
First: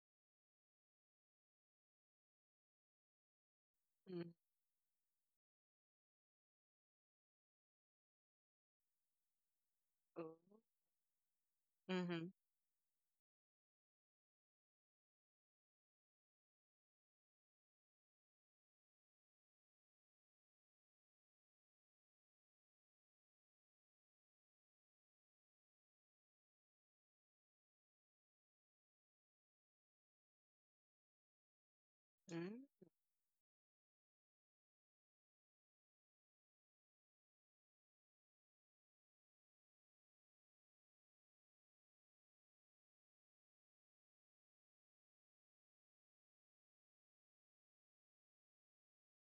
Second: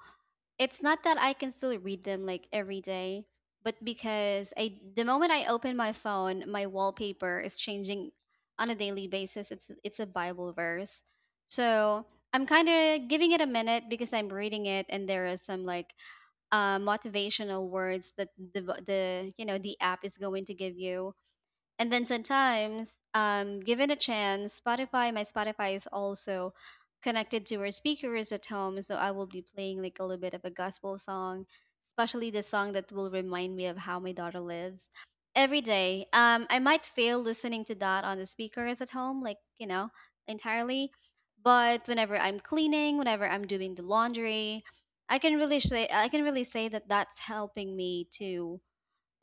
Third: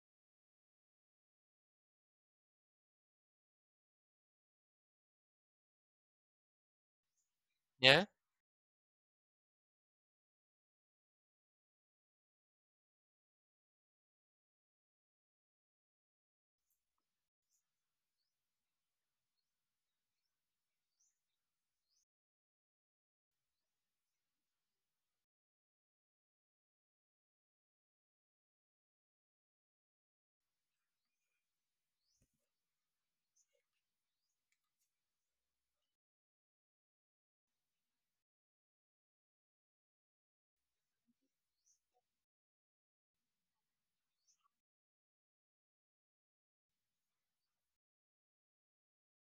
it's not that I can still read them like every day, but Mm. because I the moment I open my phone, my wallpaper is Yeah, changing on a daily basis. It's a Oh. Bible verse. So Mm. I'm kind of giving it a minute because I'm reading it, and there are some like motivational words that the you know the app is going to give you, and then sometimes, given a chance, Spotify, my Spotify is also connected to our speakers at home, so I will be playing like a little bit of a gospel song, especially the song Mm. that will remind me of how my daughter lives every day. I might fail listening to that on the speakers at home, like you know, entirely, but whenever I'm cleaning, whenever I'm doing the laundry, I can really say that that's helping me to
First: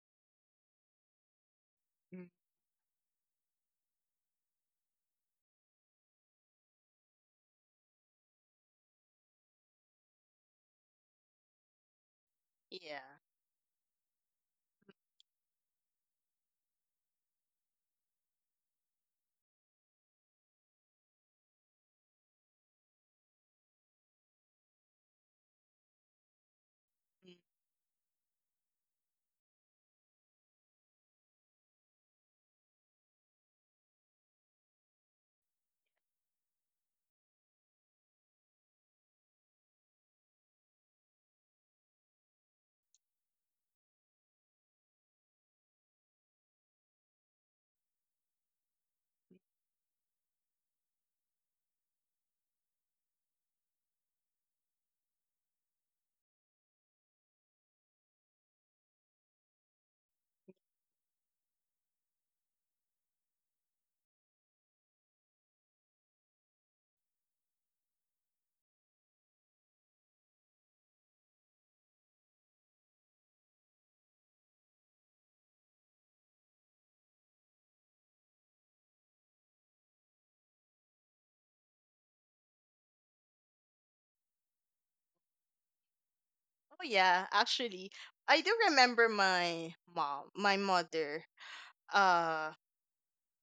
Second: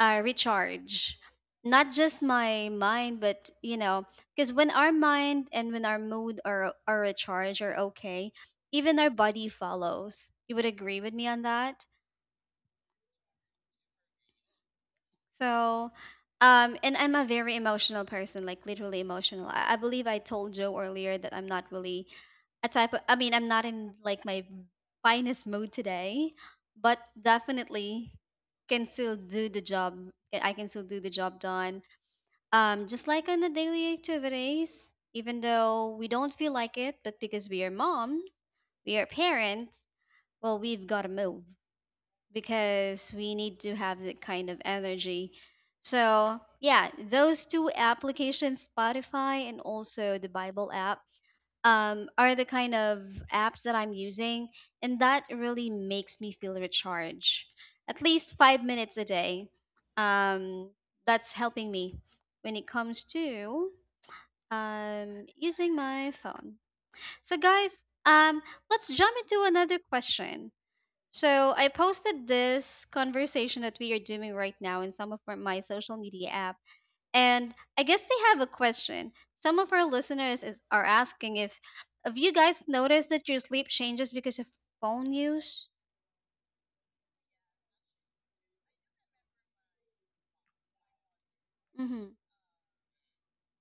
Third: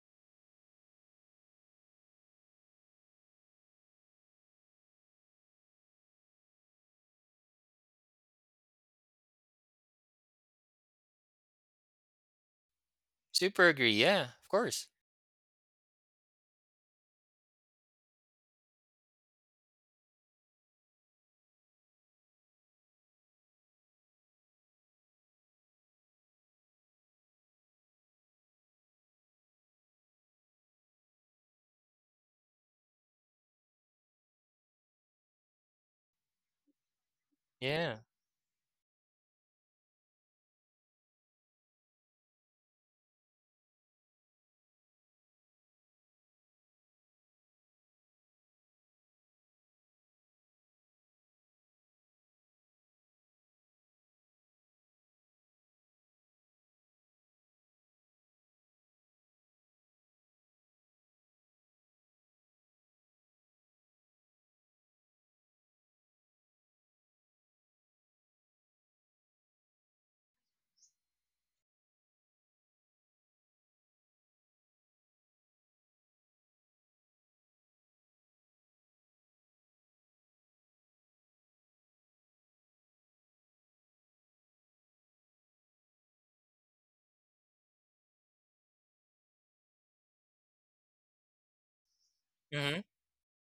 recharge not just Mm. my mind but you know, because when our mind and when our mood are recharged, are okay, even our body follows. You would agree with me on that. Yeah. super agree. Yeah, of course. So and I'm a very emotional person, like literally emotional. I believe I told Joe earlier that I'm not really a type of I mean I'm not in like my finest mood today, but definitely can still do the job. I can still do the job done just like on the daily activities, even though we don't feel like it, but because we are Yeah. moms, we are parents, well, we've got to move because we need to have that kind of energy. So, yeah, those two applications, Spotify and also the Bible app, are the kind of apps that I'm using. And that really makes me feel recharged. At least 5 minutes a day. Um, that's helping me when it comes to using my phone. So guys, um let's jump into another question. So I posted this conversation that we are doing right now in some of my social media app, and I guess they have a question. Some of our listeners are asking if have you guys noticed that your sleep changes because of phone use? Oh yeah, actually, I do remember my mom, my mother. Mhm. Uh, Hmm.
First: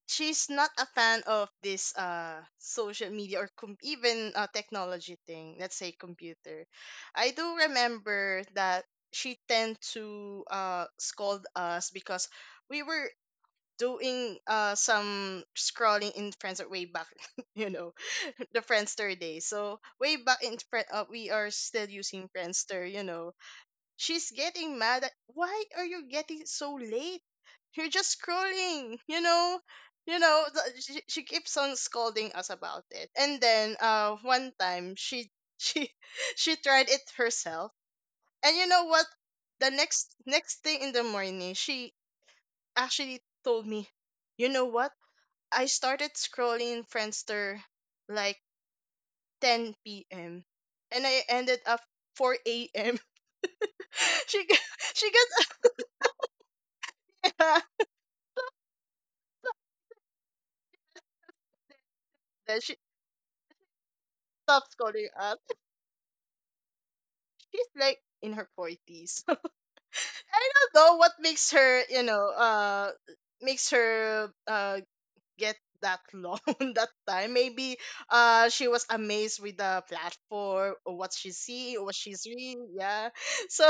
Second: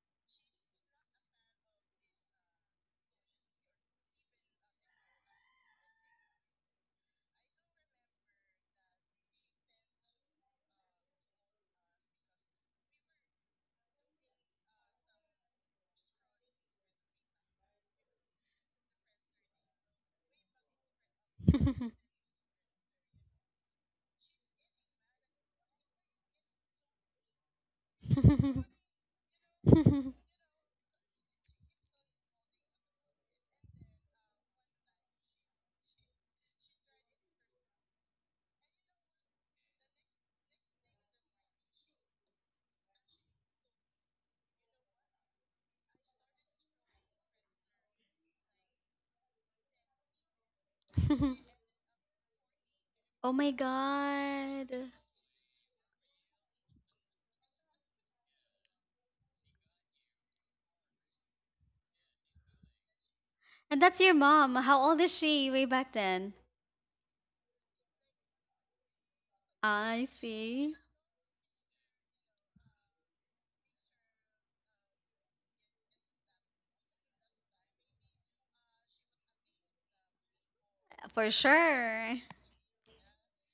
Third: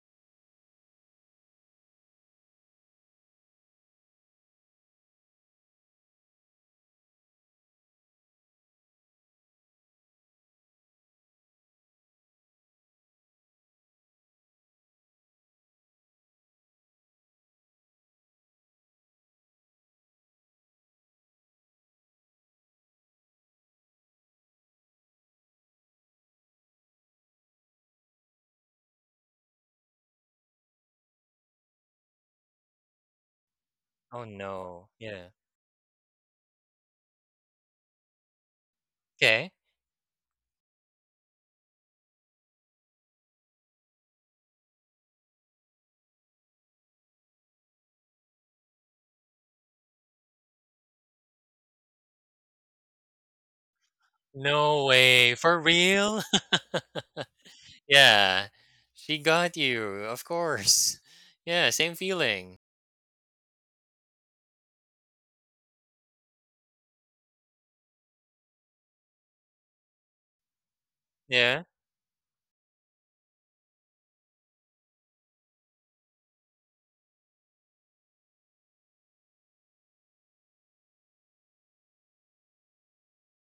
she's not a fan of this social media, or com- even technology thing. Let's say computer. I do remember that she tend to scold us because we were doing some scrolling in Friends way back, *laughs* you know, *laughs* the Friendster days. So way back in we are still using Friendster, you know. She's getting mad at, why are you getting so late? You're just *laughs* scrolling, you know? You know, she keeps on scolding us about it. And then Oh one time no. she Yeah. *laughs* she she tried it herself. And you know what? Okay. The next next thing in the morning, she actually told me, "You know what? I started scrolling Friendster like 10 p.m. and I ended up 4 a.m." Oh my *laughs* she g- *laughs* No God. she way. For real? gets *laughs* Yeah. She got you, of course. *laughs* Yeah, same feeling. *laughs* And that's your mom. stops How calling old is us. she way back then? She's like in her forties. *laughs* I I don't see. know what makes Yeah. her, you know, makes her get that loan *laughs* that time. Maybe she was amazed with the platform, or what she's For seeing or what she's sure. reading. Yeah. *laughs* So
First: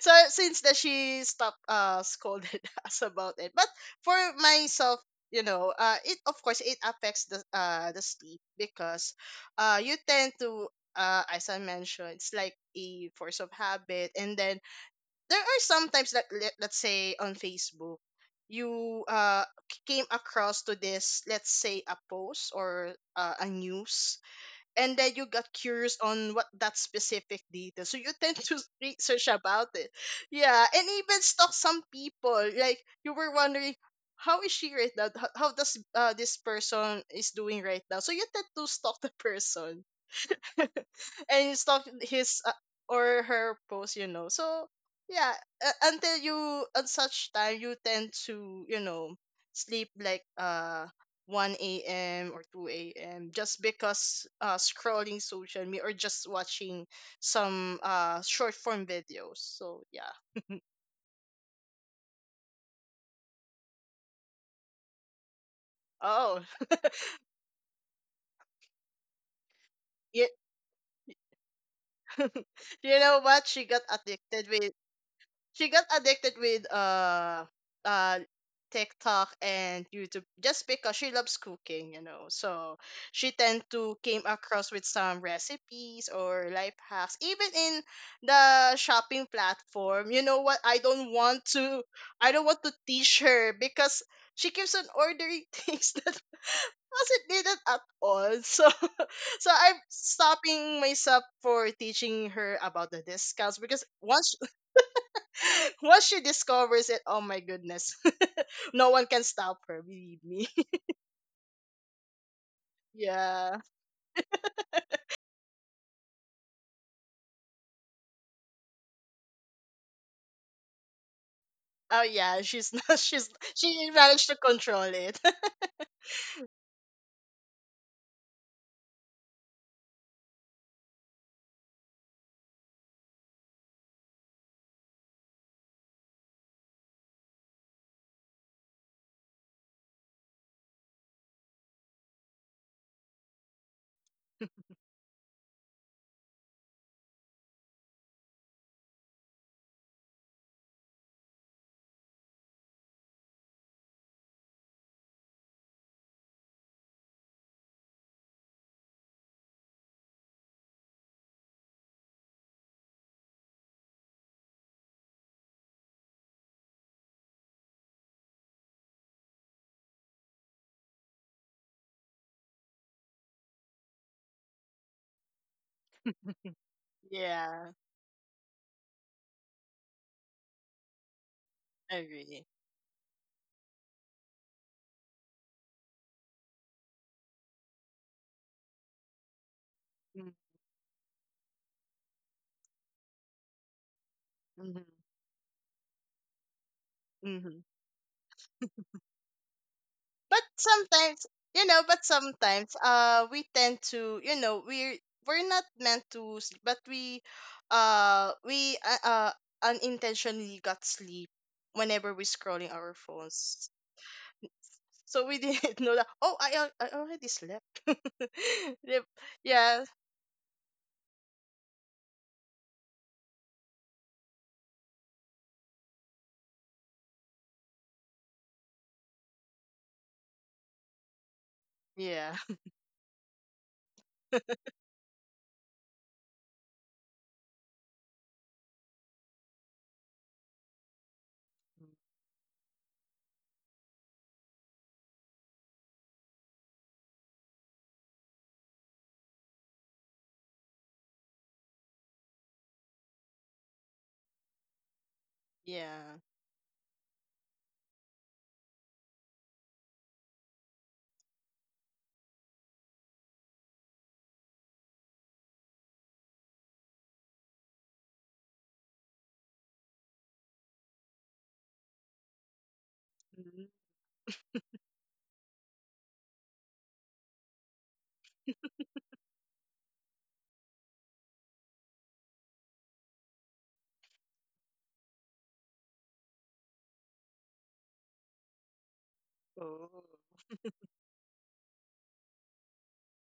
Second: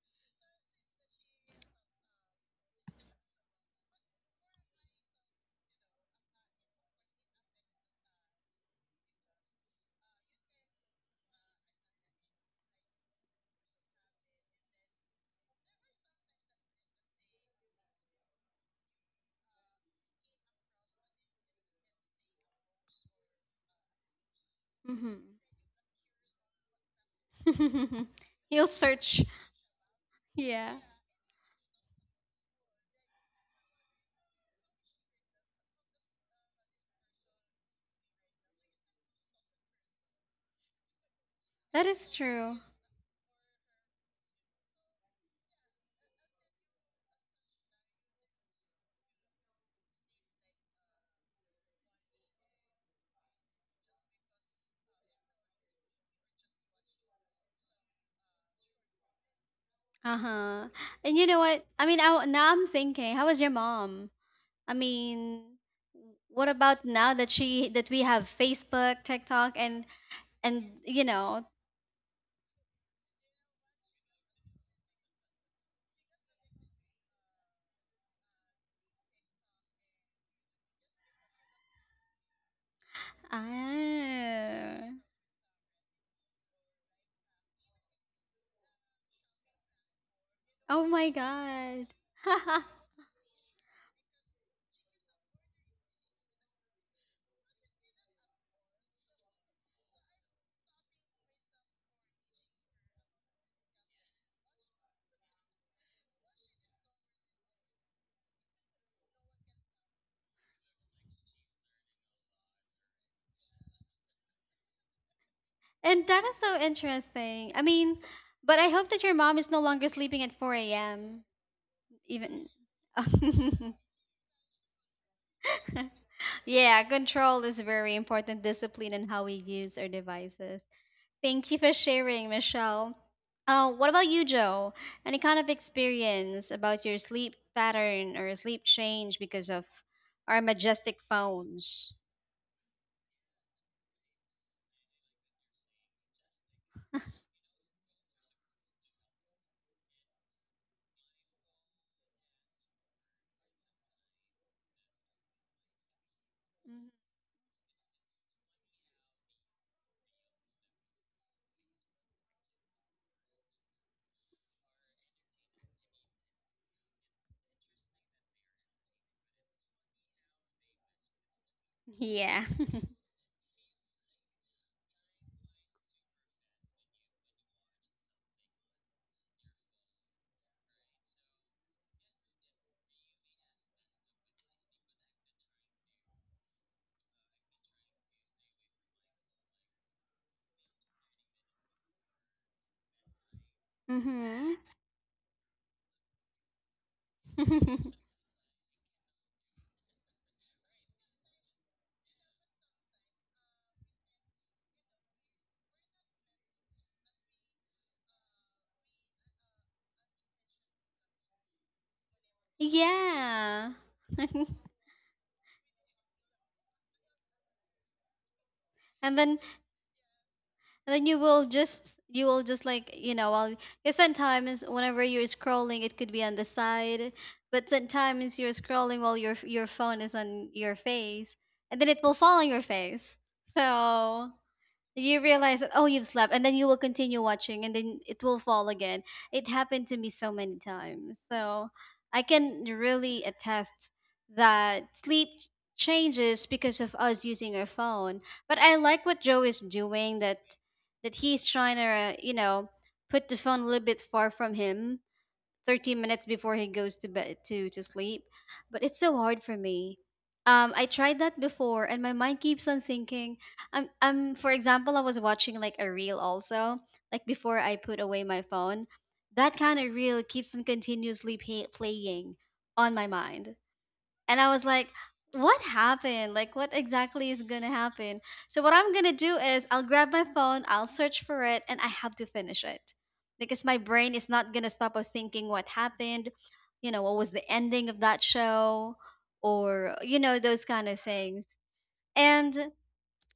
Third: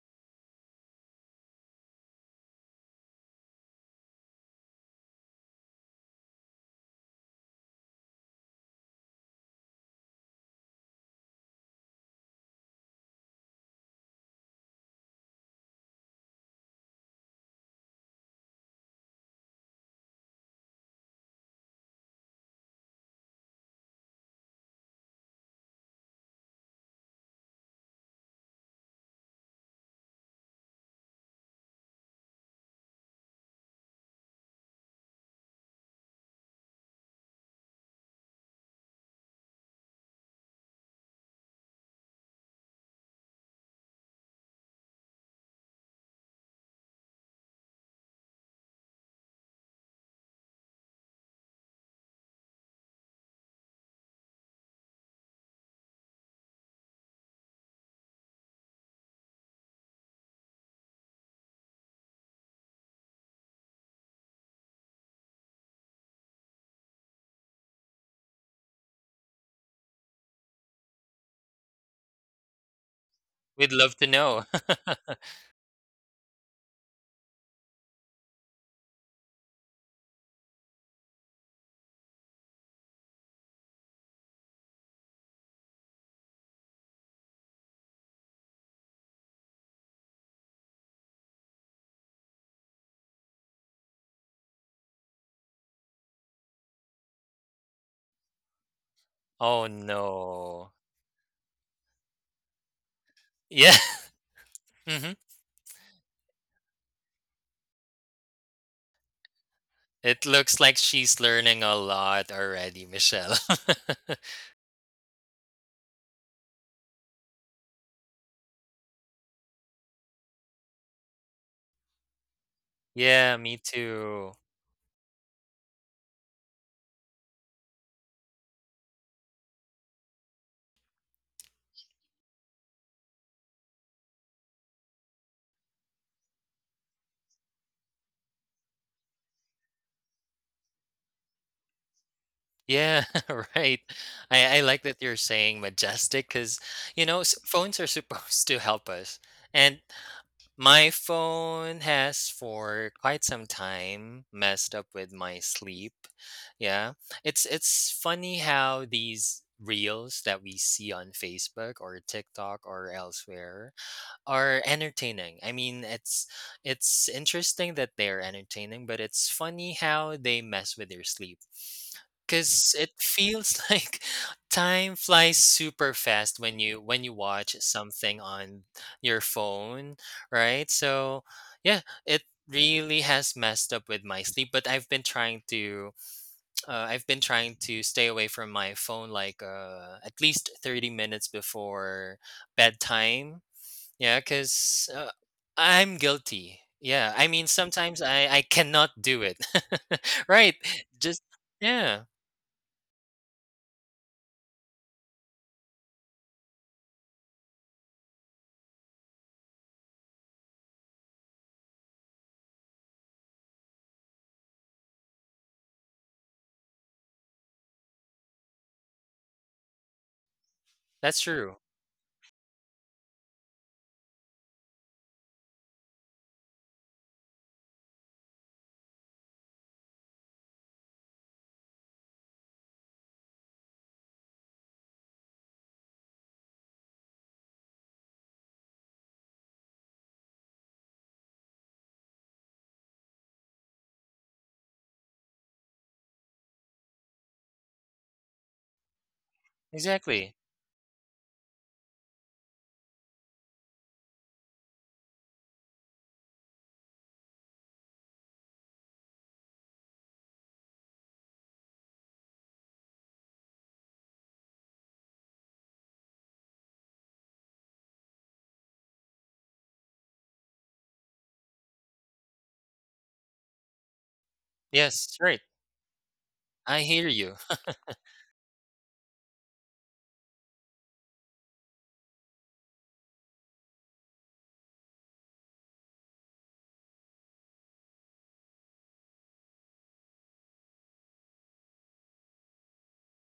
so since that, she stopped scolded *laughs* us about it. But for myself, you know, it of course it affects the sleep, because you tend to as I mentioned, it's like a force of habit. And then there are sometimes that, let's say on Facebook, you came across to this, let's say, a post, or a news, and then you got curious on what that specific data, so Mm-hmm. you *laughs* tend *laughs* to He'll search. research about it. Yeah, Yeah, and even stalk some people, like you were wondering, how is she right now? How does this person is doing right now, so you tend to stalk the *laughs* person *laughs* and that stalk is his true. or her post, you know. So yeah, until you at such time, you tend to, you know, sleep like 1 a.m. or 2 a.m., just because scrolling social media or just watching some short form videos. So yeah. Uh huh. And you know what? Now I'm thinking, how is your mom? I mean, Oh. what *laughs* about now that she that we have Facebook, TikTok, Yeah. and you know, *laughs* You know what? We'd love to know. *laughs* She got addicted with uh TikTok and YouTube, just because she loves cooking, you know. So she tend to came across with ah, some recipes or life hacks, even in the shopping platform. You know what? I oh my don't want to. God. I don't want *laughs* to teach her, because she keeps on ordering *laughs* things that wasn't needed at all. So, *laughs* so Oh I'm no. stopping myself for teaching her about the discounts, Yeah. because once *laughs* Hmm. *laughs* once she discovers it, oh my goodness, *laughs* no one can stop her, believe It me. looks like *laughs* she's learning a lot already, Michelle. Yeah. *laughs* And that is so interesting. I mean, but I hope that your mom is no longer sleeping at 4 a.m. Oh yeah, even. she's not, *laughs* she's, Yeah, me *laughs* she managed too. to control it. *laughs* Yeah, control is very important, discipline in how we use our devices. Thank you for sharing, Michelle. Uh, what about you, Joe? Any kind of experience about your sleep pattern or sleep change because of our majestic phones? Yeah, *laughs* right. I like that you're saying majestic because, phones are supposed to help us. And my phone has for quite some time messed up with my sleep. Mhm. Yeah. It's funny how these reels that we see on Facebook or TikTok or elsewhere are entertaining. I mean, it's interesting that they're entertaining, but it's funny how they mess with your sleep. Yeah. Cuz *laughs* it feels *laughs* like time flies super fast when you watch Yeah, something on your phone, right? So, yeah, I it agree. really has messed up with my sleep, but I've been trying to stay away from my phone like, at Mm. least 30 minutes before bedtime, yeah, Mm-hmm. because Mm-hmm. I'm guilty. Yeah, I mean Mm-hmm. sometimes *laughs* I cannot do it. *laughs* Right? But Just sometimes, you know, yeah, but sometimes we tend to, you know, we're not meant to sleep, but we unintentionally got sleep whenever we're scrolling our phones. Yeah. *laughs* So we didn't *laughs* know that. Oh, I already slept. *laughs* Yep. And then, Yeah, and then that's you will true. just, like you know, well, because sometimes whenever you're scrolling it could be on the side, but sometimes you're scrolling while your phone is on your face, and then it will yeah, fall on your face. So *laughs* you realize that, oh, you've slept, and then you will continue watching, and then it will fall again. It happened to me so many times, so I can really attest that sleep changes because of us using our phone. But I like what Joe is doing, Exactly. that that he's trying to, you know, put the phone a little bit far from him 30 yeah. minutes before he goes to bed to sleep. But it's so hard for me. Um, I tried that before and my mind keeps on thinking. Um, for example, I was watching like a reel also, like before I put away my phone, that kind of reel keeps on continuously playing on my mind. Mm. And I was like, Yes, right. what happened? Like, what I hear exactly you. is gonna happen? So, what I'm gonna do is I'll grab my phone, I'll search for it, and I have to finish it because my brain is not gonna stop of thinking what happened, you know, what was the ending of that show, or, Oh. you know, those kind of things. And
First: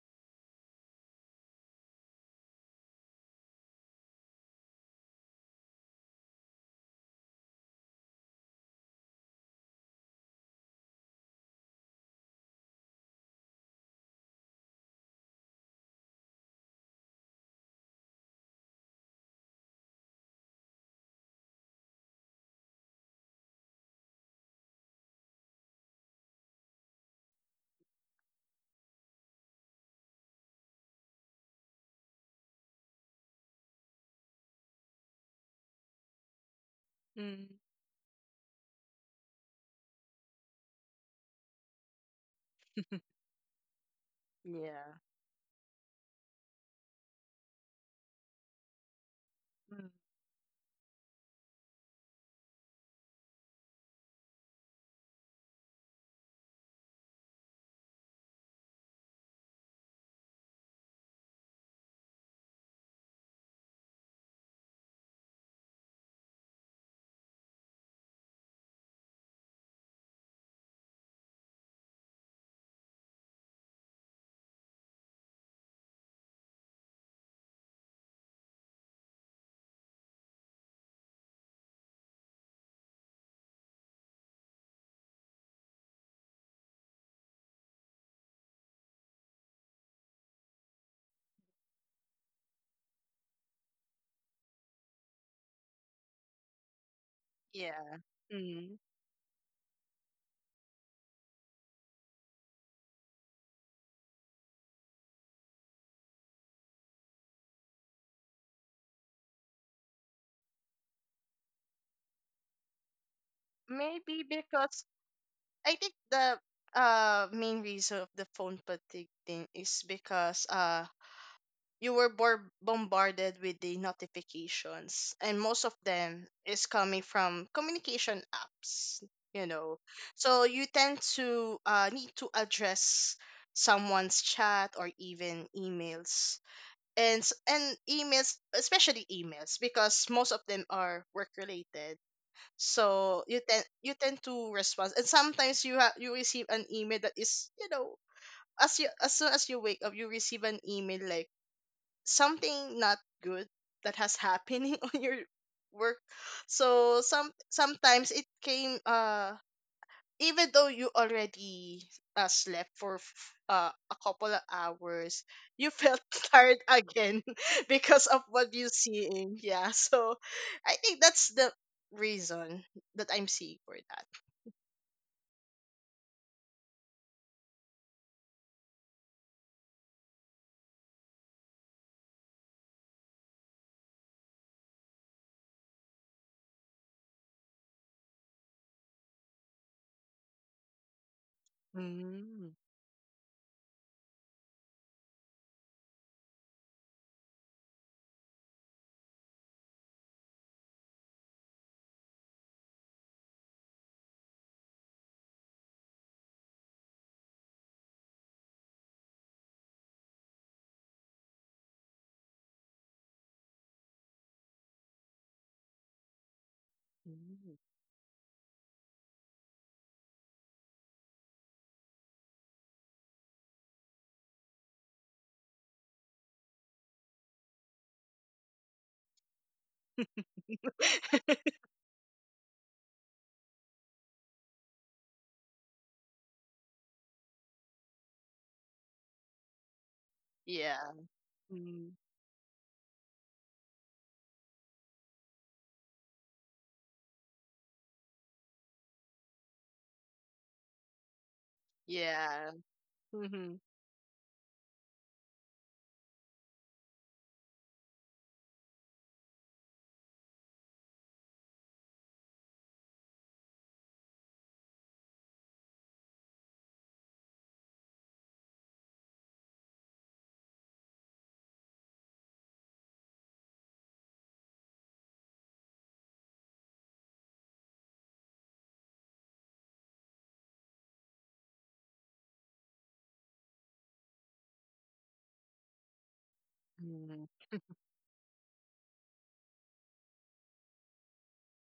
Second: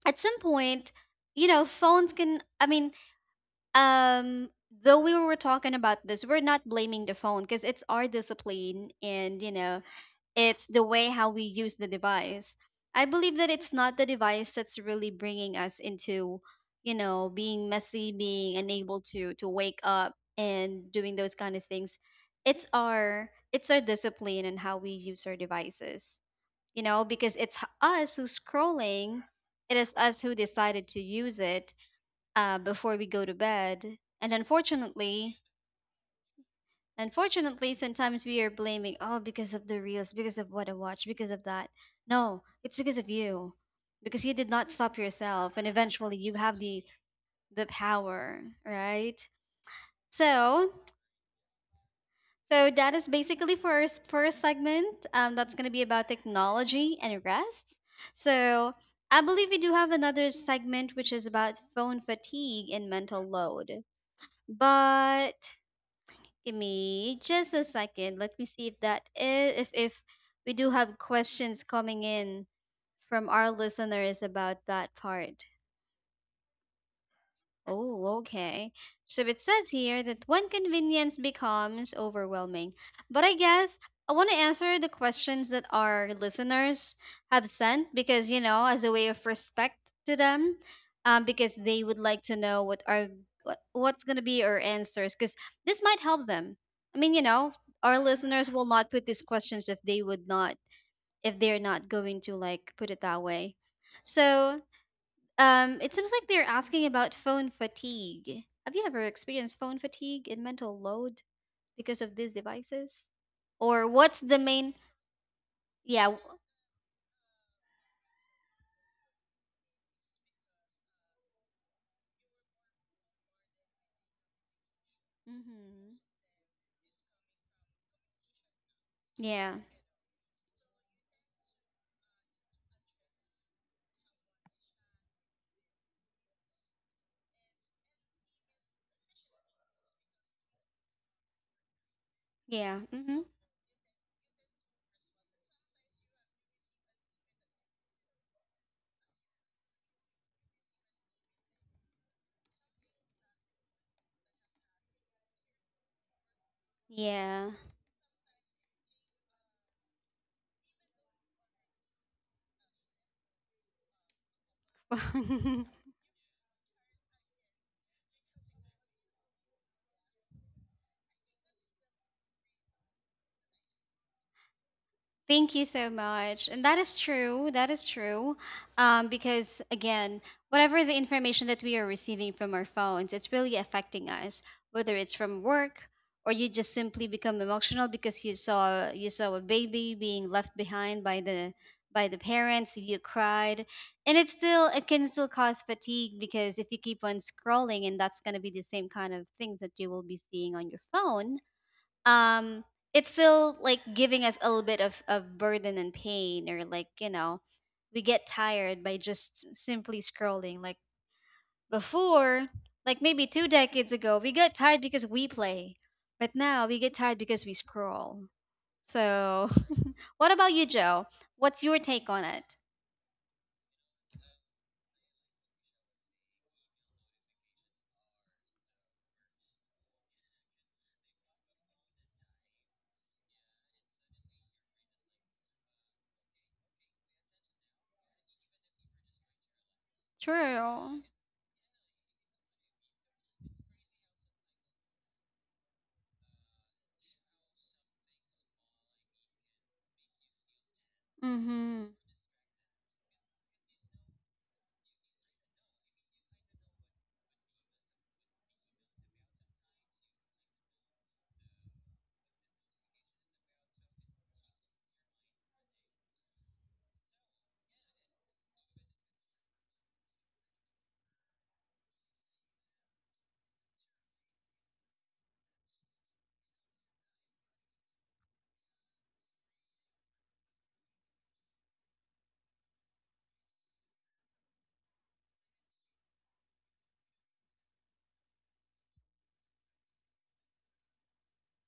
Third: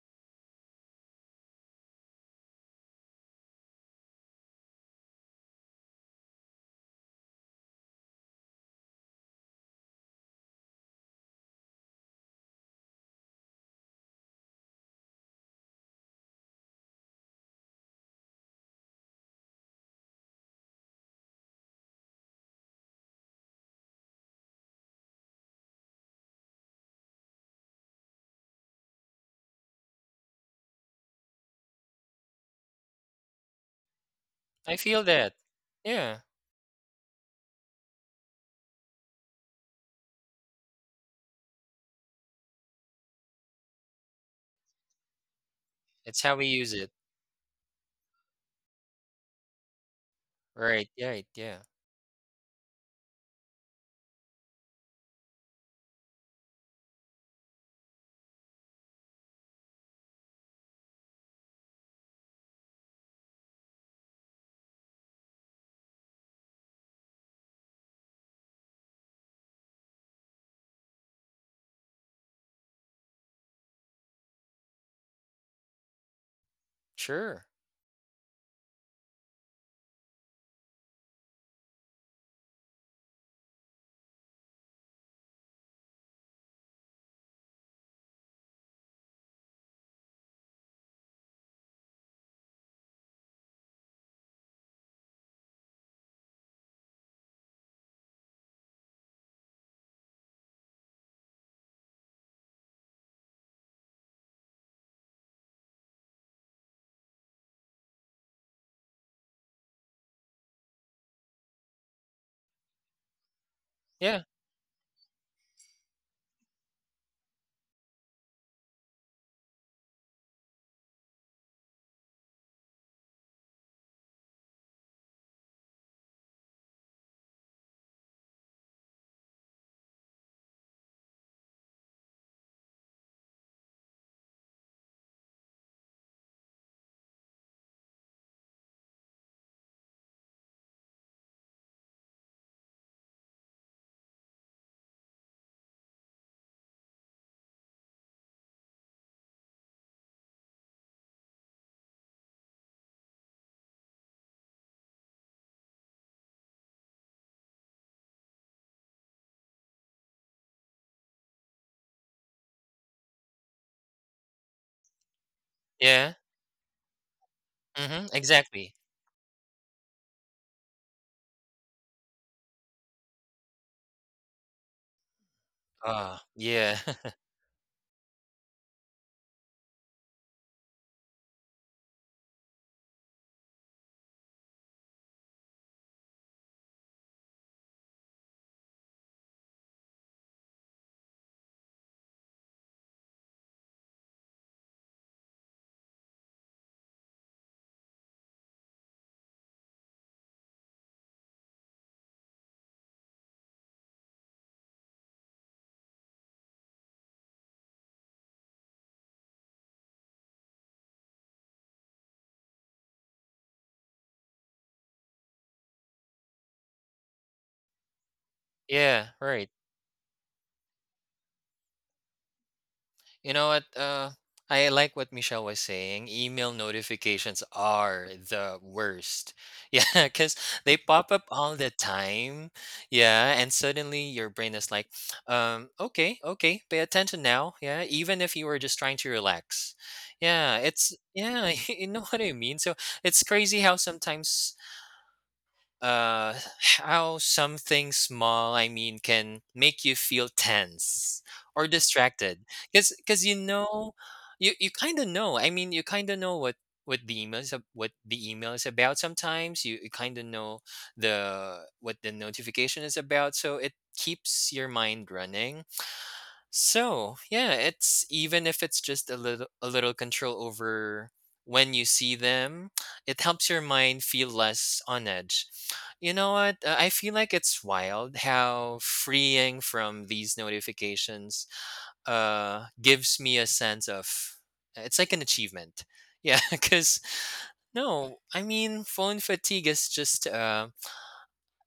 at some point, you know, phones can, I mean, um, though we were talking about this, we're not blaming the phone because it's our discipline and, you know, it's the way how we use the device. I believe that it's not the device that's really bringing us into, you know, being messy, being unable to wake up and doing those kind of things. It's our discipline and how we use our devices. You know, because it's us who's scrolling. It is us who decided to use it before we go to bed. And I feel that. unfortunately, Yeah, Mm. Unfortunately, sometimes we are blaming, oh, because of the reels, because of what I watch, because of that. No, it's because of *laughs* you. Because you did not Yeah. stop yourself and eventually it's you how we have use it. the power, right? Mm. So, Right. Right. Yeah. so that is basically for our first segment. That's going to be about technology and rest. So, I believe we do have another segment which is about phone fatigue and mental load. But give me just a second. Let me see if that is if we do have questions coming in from our listeners about that part. Sure. Oh, okay. So it says here that when convenience becomes overwhelming. But I guess I want to answer the questions that our listeners have sent because, you know, as a way of respect to them, because they would like to know what, what's going to be our answers because this might help them. I mean, you know, Yeah. our listeners will Mm. not put these questions if they would not, if they're not going to like put it that way. So, it seems like they're asking about phone fatigue. Have you ever experienced phone fatigue and mental load because of these devices? Or what's Maybe Yeah. the main? because I think Yeah. w- the main reason of the phone fatigue thing is because you were bombarded with the notifications, and most of Mhm. them is coming from communication apps you Yeah. know so you tend to need to address someone's chat or even emails, and emails, especially emails, because most of them are work related. Yeah. So Mhm. you tend to respond, and sometimes you receive an email that is, as soon as you wake up, you receive an email like something not good that has happening *laughs* on your work. So some Yeah. sometimes it came even though you already slept for a couple of hours, you *laughs* felt Yeah. *laughs* tired again *laughs* Mm-hmm. because of what you're Exactly. seeing, yeah. So I think that's the reason that I'm seeing for that. Thank you so Ah, much. And yeah. that is *laughs* true. That is true. Because again, whatever the information that we are receiving from our phones, it's really affecting us, whether it's from work or you just simply become emotional because you saw a baby being left behind by the Mm. parents, you cried. And it can still cause fatigue because if you keep on scrolling and that's gonna be the same kind of things that you will be seeing on your phone, um it's still like giving us a little bit of burden and pain, or like we get tired by just simply scrolling. Like before, like maybe 2 decades ago we got tired because we play, but now we get tired because we Mm. scroll. Yeah. Right. So *laughs* what about you, Joe? What's your take on it? You know what? I like what Michelle was saying. Email notifications are the worst. *laughs* Yeah, because they pop up all the time. Yeah, and suddenly your brain is like, okay, okay, pay attention now. Yeah, even if you were just trying to relax. *laughs* Yeah, Yeah. it's, True. yeah, *laughs* you Mm. know what I mean? So it's crazy uh how something small, can make you feel tense or Mm-hmm. distracted Yeah. because Hmm. You kind of know, I mean, you kind of know what the email is about sometimes you kind of know the what the notification is about, so it keeps your mind running. So, yeah, it's even if it's just a little control over when you see them, it helps your mind feel less on edge. You know what? I feel like it's wild how freeing from these notifications gives me a sense of, it's like an achievement. Yeah, *laughs* cuz Mm. no, I mean, phone fatigue is just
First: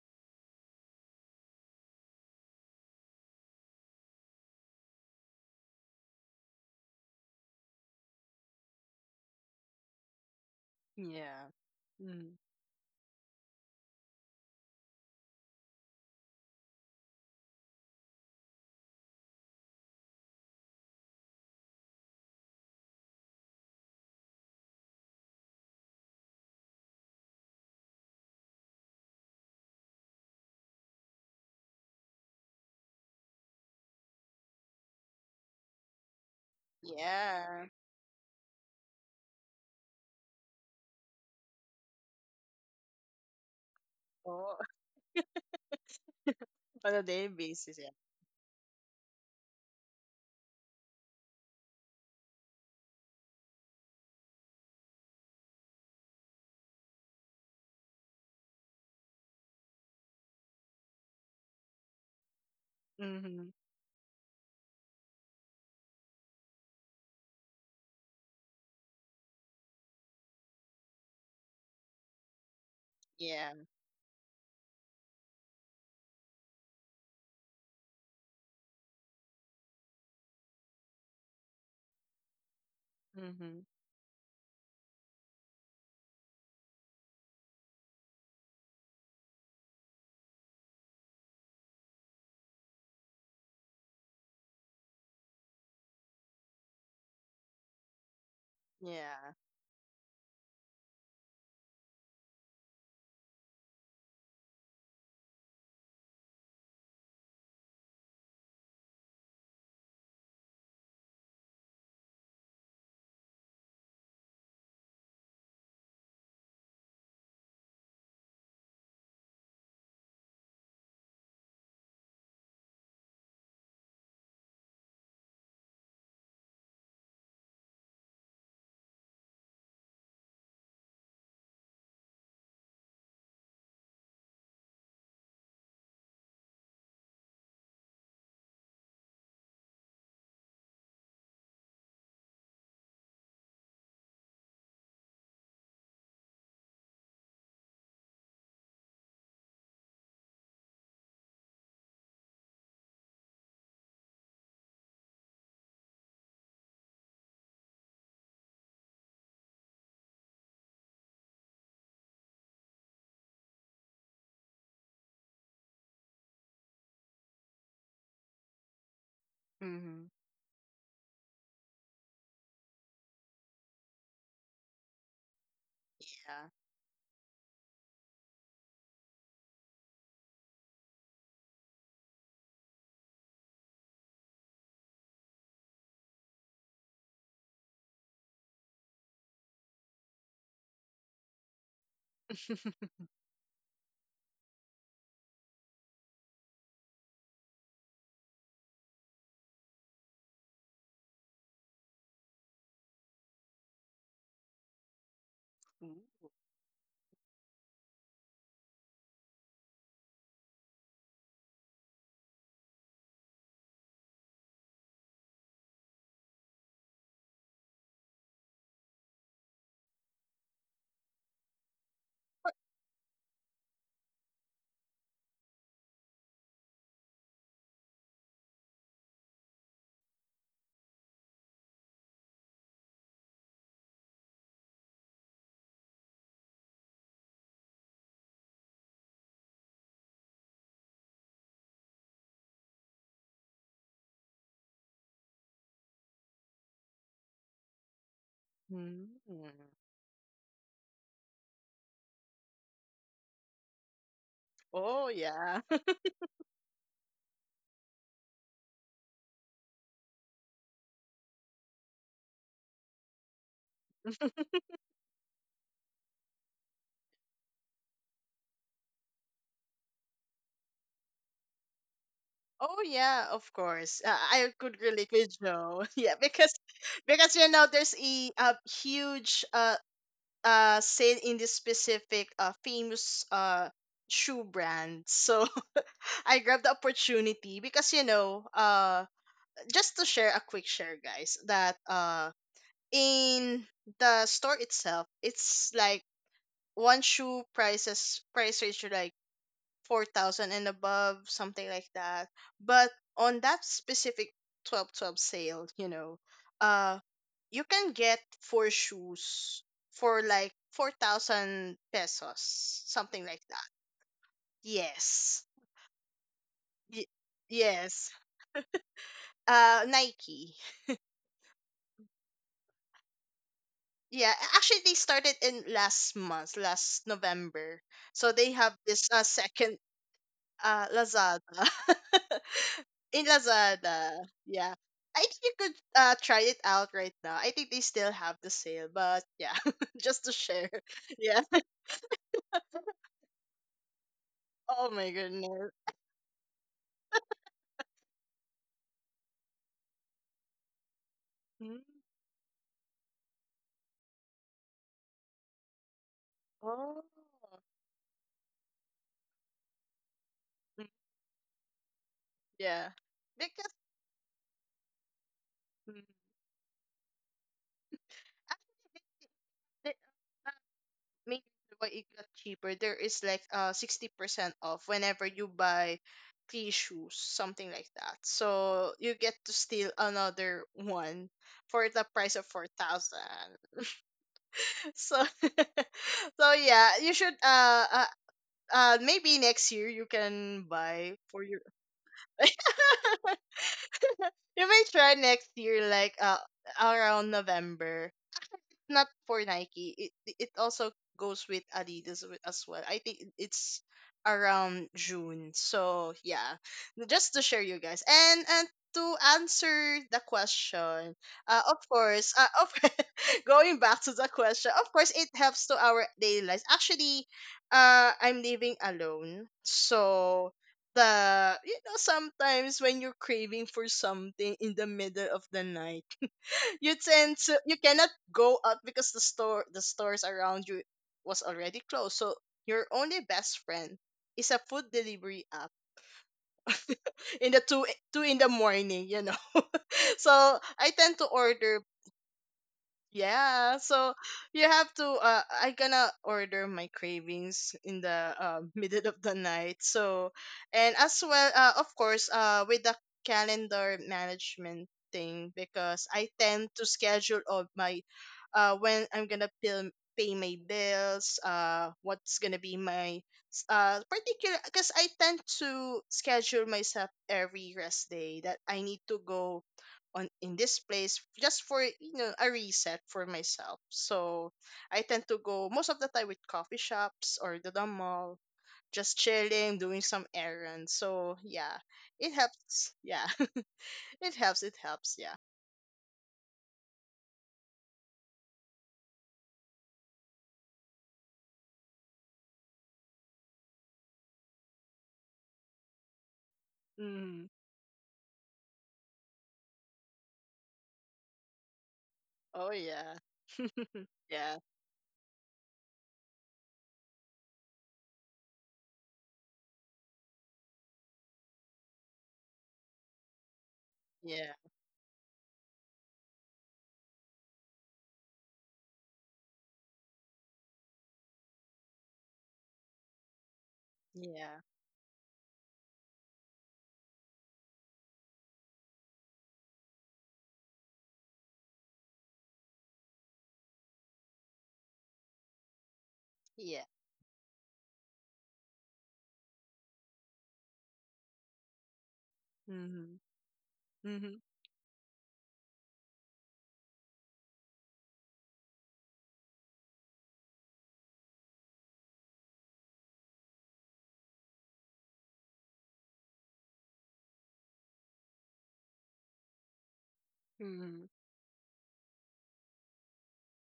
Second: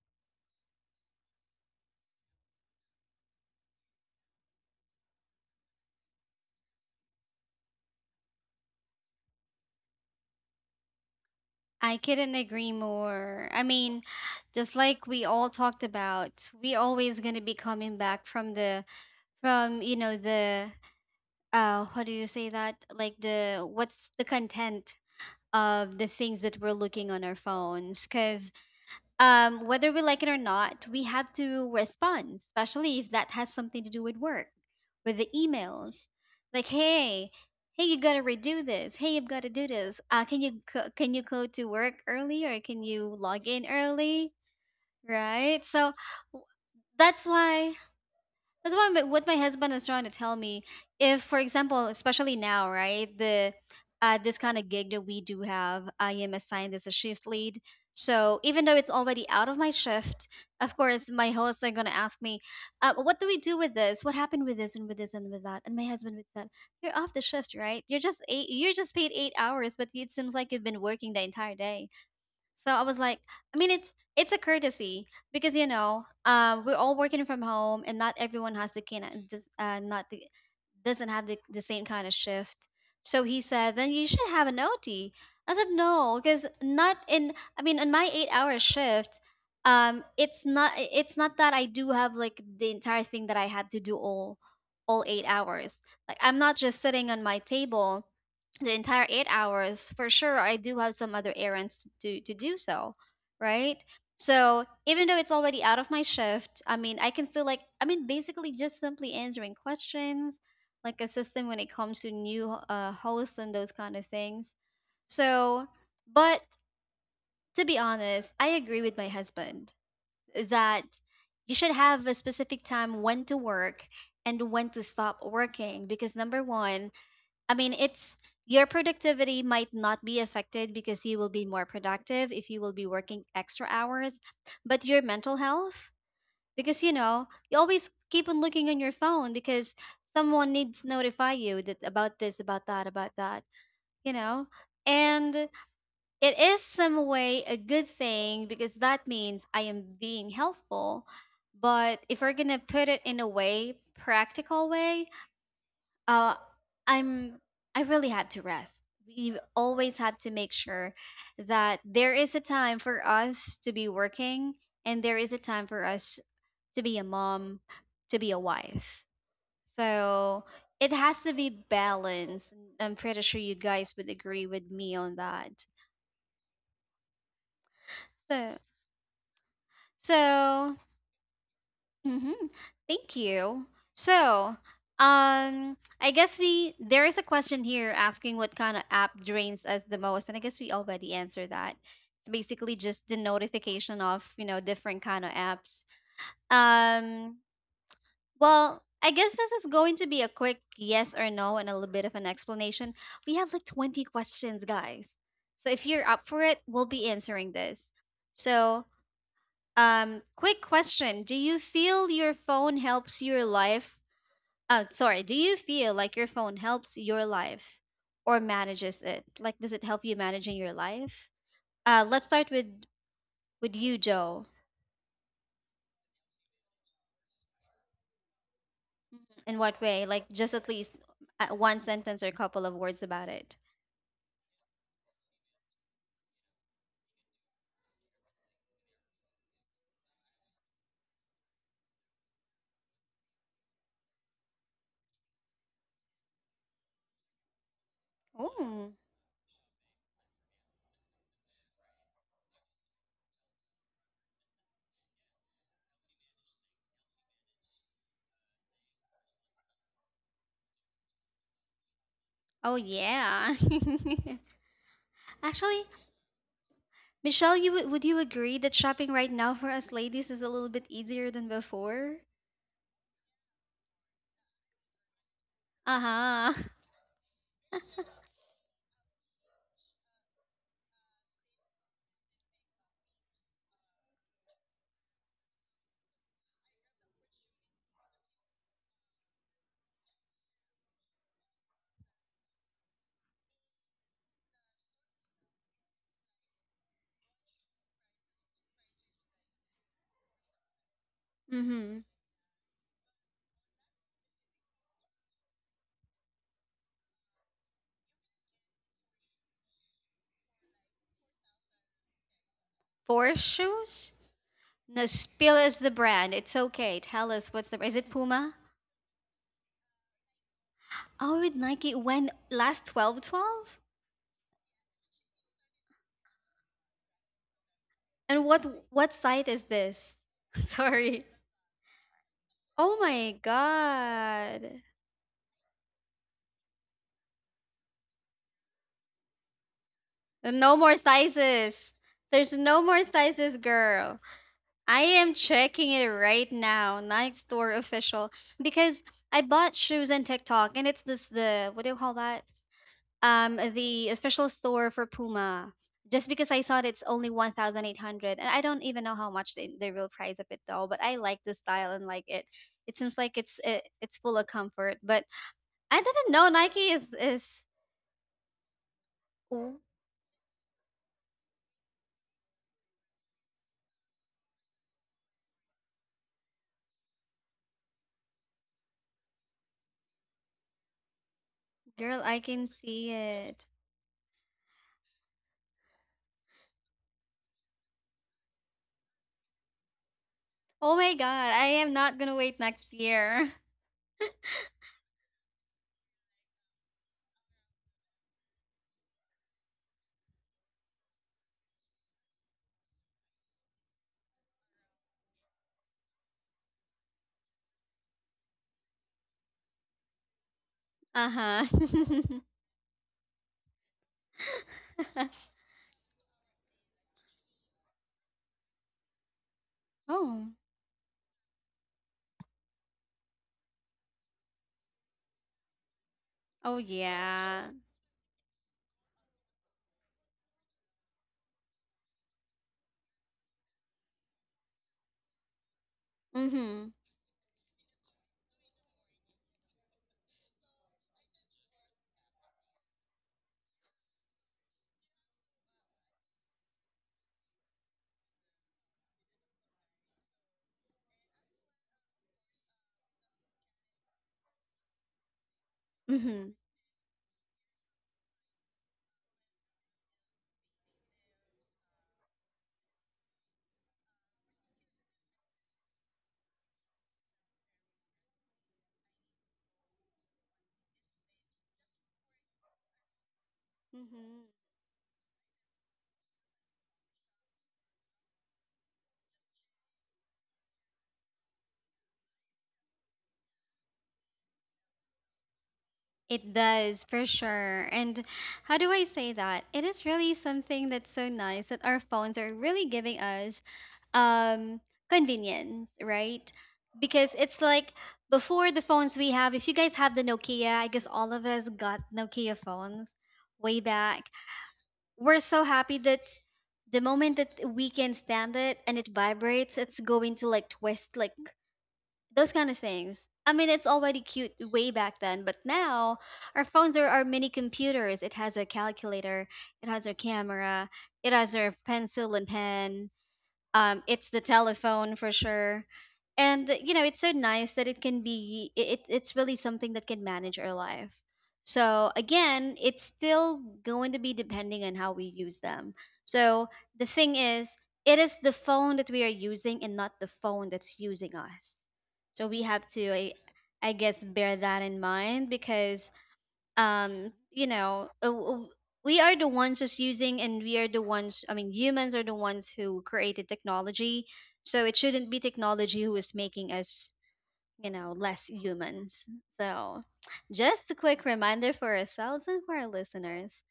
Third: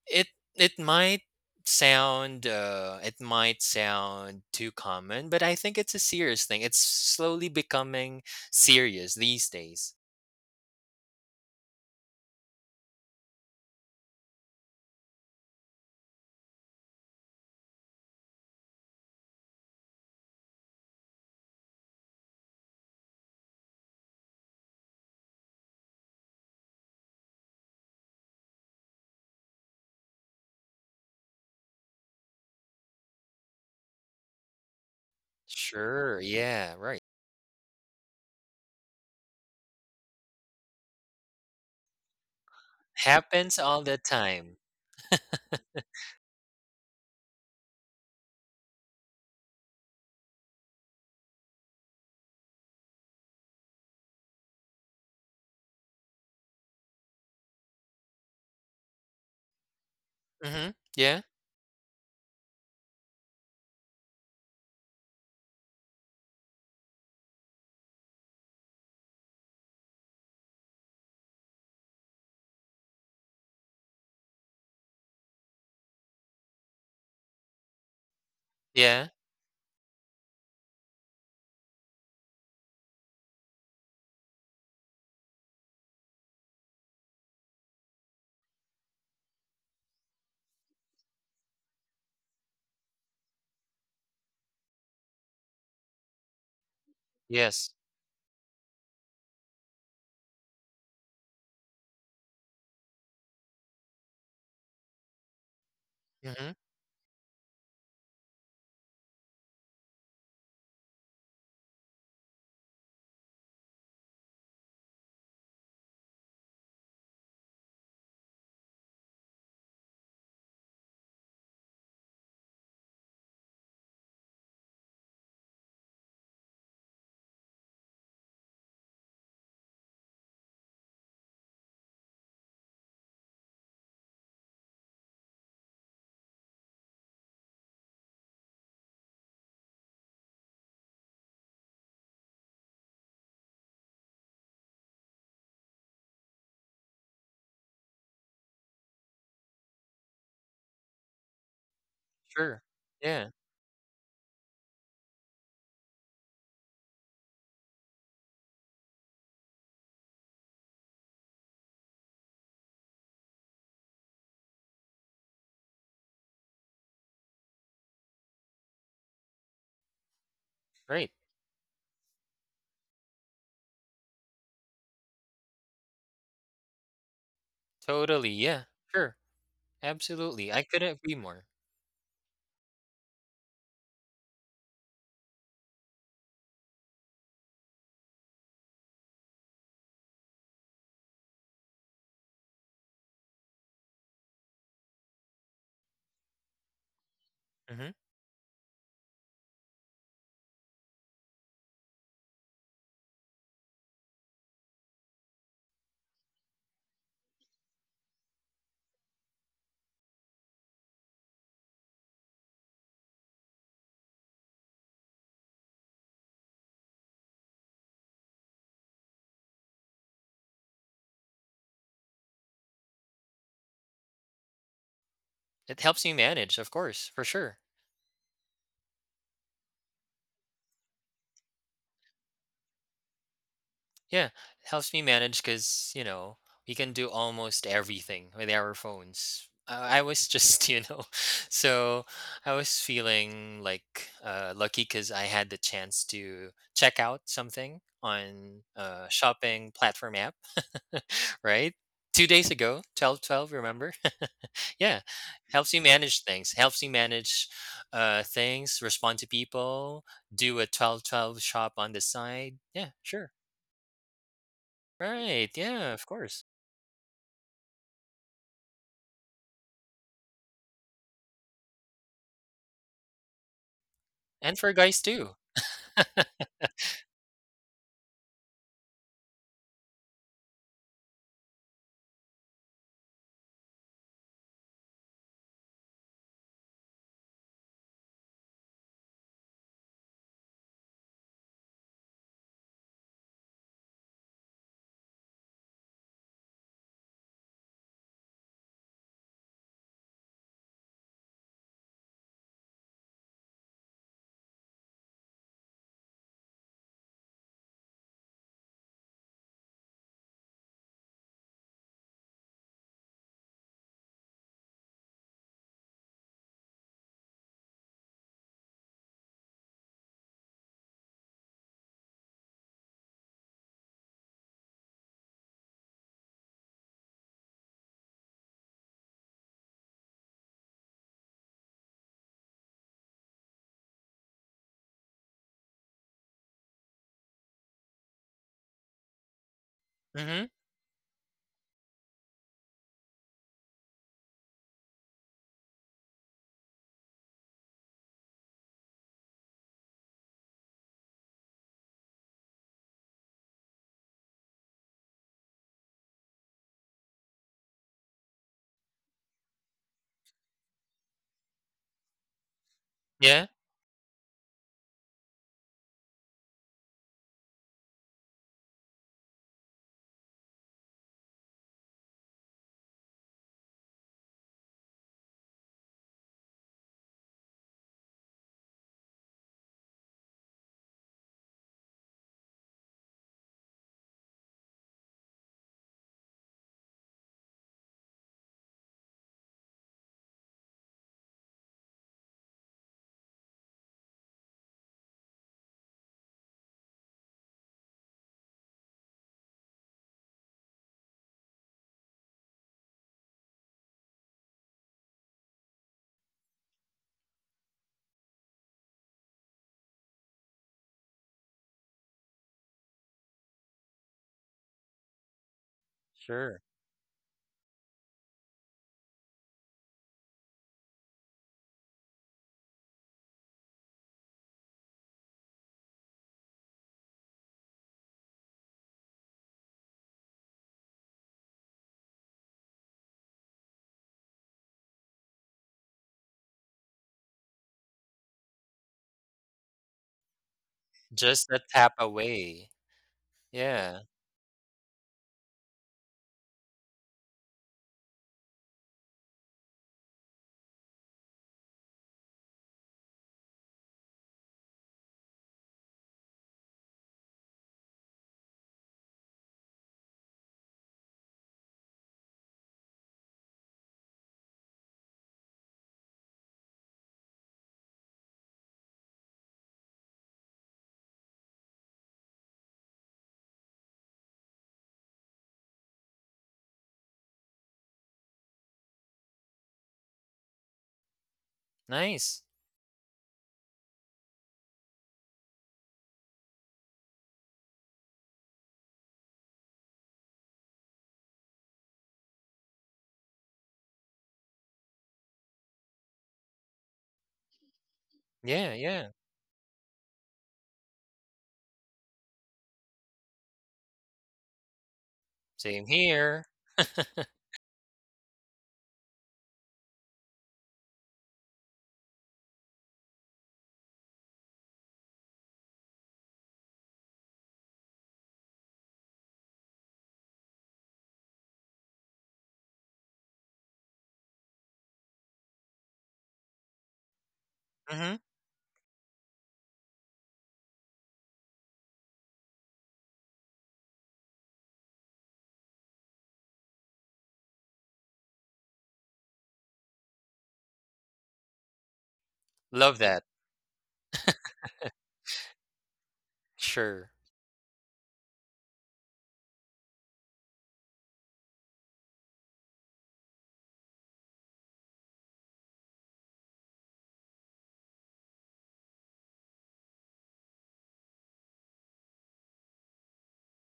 it it might it might sound too common, but I think it's a serious thing. It's slowly becoming serious these days. Yeah. I couldn't agree more. I mean, just like we all talked about, we're always going to be coming back from the, from the, what do you say that, like the, what's the content of the things that we're looking on our phones? Because whether we like it or not, we have to respond, especially if that has something to do with work, with the emails. Sure, Like, yeah, right. hey, Yeah. hey, you gotta redo this, hey, you've gotta do this, can you can you go to work early, or can you log Happens in all the early, time. Oh. *laughs* right? So w- On a that's daily why, basis, yeah. that's why my, what my husband is trying to tell me. If, for example, especially now, right, the this kind of gig that we do have, I am assigned as a shift lead. So even though it's already out of my shift, Mhm. of course, Yeah. my hosts are gonna ask me, "What do we Mm-hmm. do with this? What happened with this and with this and with that?" And my husband would say, "You're off the shift, right? You're just eight. You're just paid 8 hours, but it seems like you've been working the entire day." So I was like, Yeah. I mean, it's a courtesy because we're all working from home, and not everyone has the kind Yeah. of not the, doesn't have the same kind of shift. So he Mm-hmm. said, then you should have an OT. I said no, because not in. I mean, in my 8-hour shift, it's not that I do have like the entire thing that I had to do all 8 hours. Like I'm not just sitting on my Yes. table the entire eight Yeah. hours For sure I do have some other errands to do, so right. So even though it's already out of my Mhm. shift, I mean I can still like, I mean basically just simply answering questions, like assisting when it comes to new hosts and those kind of things. So but to be honest, I agree with my husband that you should have a specific time when to work and when to stop working, because number one, I mean, it's, your productivity might not be affected because you will be more productive if you will be working extra hours, but your mental health, because you always keep on looking on your phone because someone needs to notify you that about this, about that, you know. And it is some way a good thing because that means I am being helpful. But if we're gonna Sure. put it in a Yeah. way, practical way, uh, I'm, I really had to rest. We always had to make sure that there is a time for us to be working and there is a time for us to be a mom, to be a wife. Mm-hmm. So it Right. has to be balanced. I'm pretty sure you guys would agree with me on that. Totally. So, Yeah. Sure. Absolutely. I so, couldn't agree more. mm-hmm. Thank you. So I guess we, there is a question here asking what kind of app drains us the most, and I guess we already answered that. It's Yeah. basically *laughs* just the notification of different kind of apps. Um, Mhm. well, I guess this is going to be a quick yes or no and a little bit of an explanation. We have like 20 questions, guys. So if you're up for it, we'll be answering this. So quick question. Do you feel your phone helps your life? Sorry, do you feel like your phone helps your life or manages it? Like, does it help you managing your life? Let's start with you, Joe. It helps you manage, of course, for sure. Mhm. In what way? Like, just at least one sentence or a couple of words about it. Yeah, it helps me manage because, we can do almost everything with our phones. I was just, *laughs* so I was feeling like, lucky because I had the chance to check out something on Oh, a Mm-hmm. shopping platform app, *laughs* right? 2 days ago, 12 12, remember? *laughs* Yeah, Oh, yeah. helps you *laughs* manage things, respond to people, do a 12 12 shop on the side. oh Yeah, sure. yeah. *laughs* Right, Actually, yeah, of course. Michelle, you would you agree that shopping right now for us ladies is a little bit easier than before? Oh, yeah, of course. I And for could guys relate too. with *laughs* Joe. *laughs* Yeah, because Uh-huh. *laughs* You know there's a huge sale in this specific famous shoe brand. So *laughs* I grabbed the opportunity, because just to share a quick share, guys, that in the store itself, it's like one shoe prices price range are like 4,000 and above, something like Mm-hmm. that. But on that specific 12 12 sale, uh, you can get four shoes for like 4,000 pesos, something Four like that. shoes? No, Yes, spill us the brand. It's okay. y- Tell us what's the, is it yes. Puma? Nike. Oh, with Nike when, last 12.12? Yeah, actually, they started in last month, last November. So And they what have this what site is second. this? *laughs* Sorry. Lazada. Oh *laughs* In my Lazada. Yeah. god. I think you could try it out right now. I think they still have the sale, but yeah, *laughs* just to Mhm, share. No more *laughs* Yeah. sizes. There's no more sizes, girl. Oh I my am goodness. checking it right now. Nike store official, because I bought shoes on TikTok and it's this the, Mm. what do you call that? The official store for Puma, just because I saw that it's Oh. only 1800 and I don't even know how much the real price of it though, Mm. but I like the style and like it. Yeah. It seems like yeah, it's Because it, it's full of comfort, but I mm, didn't know Nike is, actually, oh, they, maybe why it got cheaper. There is like 60% off whenever you buy three shoes, something like that. So you get to steal another one for the girl price I of can four see it. thousand. *laughs* So *laughs* yeah, you should maybe next year you can Oh my buy for god, your. I am not gonna wait next year. *laughs* You may try next year like around November, not for Nike. It also goes with Adidas, as well. I think it's around June. So yeah, just to share you guys, and to answer the *laughs* question, uh-huh. of course, of *laughs* going back to the question, of course, it *laughs* helps to our daily lives. sure. Actually, I'm living alone, oh. so the you know sometimes when you're craving for something in the middle of the night, Oh you tend yeah. to you cannot go out because the stores around you was already closed. So your only best friend is a food delivery app Mm-hmm. *laughs* in the two in the morning. *laughs* So I tend to Just a order, tap away. yeah. Yeah, So you have to I gonna order my cravings in the *laughs* middle of the night. So, and as well, of course, with the calendar management thing, because I Mm-hmm. tend to schedule all my when I'm gonna pay my bills, what's gonna be my particular, because I tend to schedule myself every rest day that I need to go on in this place just for a reset for myself. Mm-hmm. So I tend to go most of the time with coffee shops or to the mall, just chilling, doing some errands. So yeah, it nice. helps. Yeah, *laughs* it helps. It helps. Yeah. It does, for sure. And how do I say that? It is really something that's so nice that our phones are really giving us um convenience, right? Because Mm. it's like before, Yeah, the yeah, phones we have, if you guys have the Nokia, I guess all of us got Nokia Oh, phones yeah. way *laughs* back. Yeah. We're so same happy that here. *laughs* the moment that we can stand it and it vibrates, it's going to like twist, like those kind of things. I mean, it's already Yeah. cute way back then, but now our phones are our mini computers. It has a calculator, it has a camera, it has a pencil and pen, it's the Yeah. telephone for sure, and you know it's so nice that it Mhm, can be it, it's really something that can manage our life. So again, it's still going to be depending on how we use them. So Yeah. the thing is, it is the phone that we are using and not the phone that's using us. So we have love Mm-hmm. to, that. I guess, Mm-hmm. bear that in *laughs* mind, because Sure. You know, we are the ones who's using, and we are the ones, I mean humans are the ones who created technology. So it shouldn't be technology who is making us, you know, less humans. So just a Mm-hmm. quick reminder for ourselves and for our listeners.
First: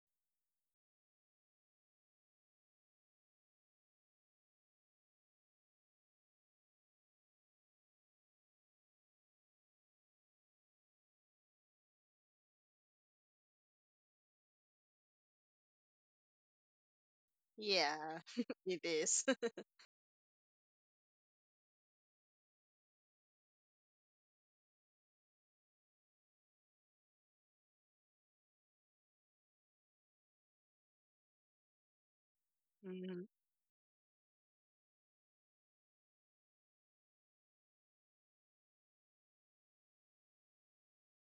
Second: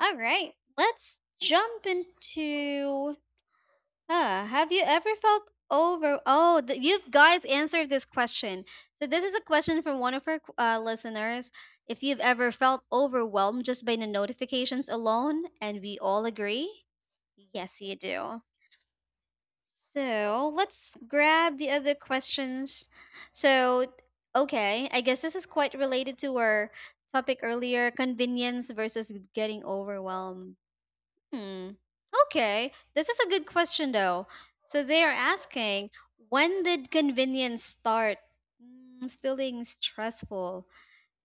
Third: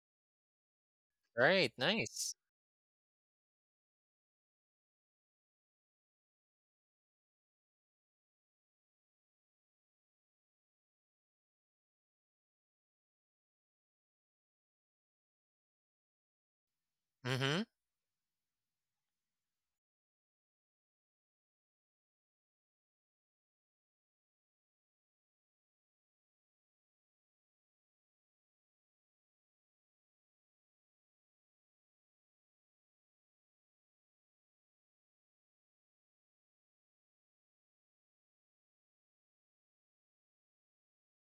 All right, let's Right, jump nice. into. Have you ever felt over? Oh, you guys answered this question. So this is a question from one of our listeners. If you've ever felt overwhelmed just by the notifications alone, and we all agree, Mhm, yes, you Yeah, do. *laughs* it is. *laughs* So let's grab the other questions. So, okay, I guess this is quite related to our topic earlier: convenience versus getting overwhelmed. Hmm. Okay. This is Mm-hmm. a good question, though. So they are asking, when did convenience start, feeling stressful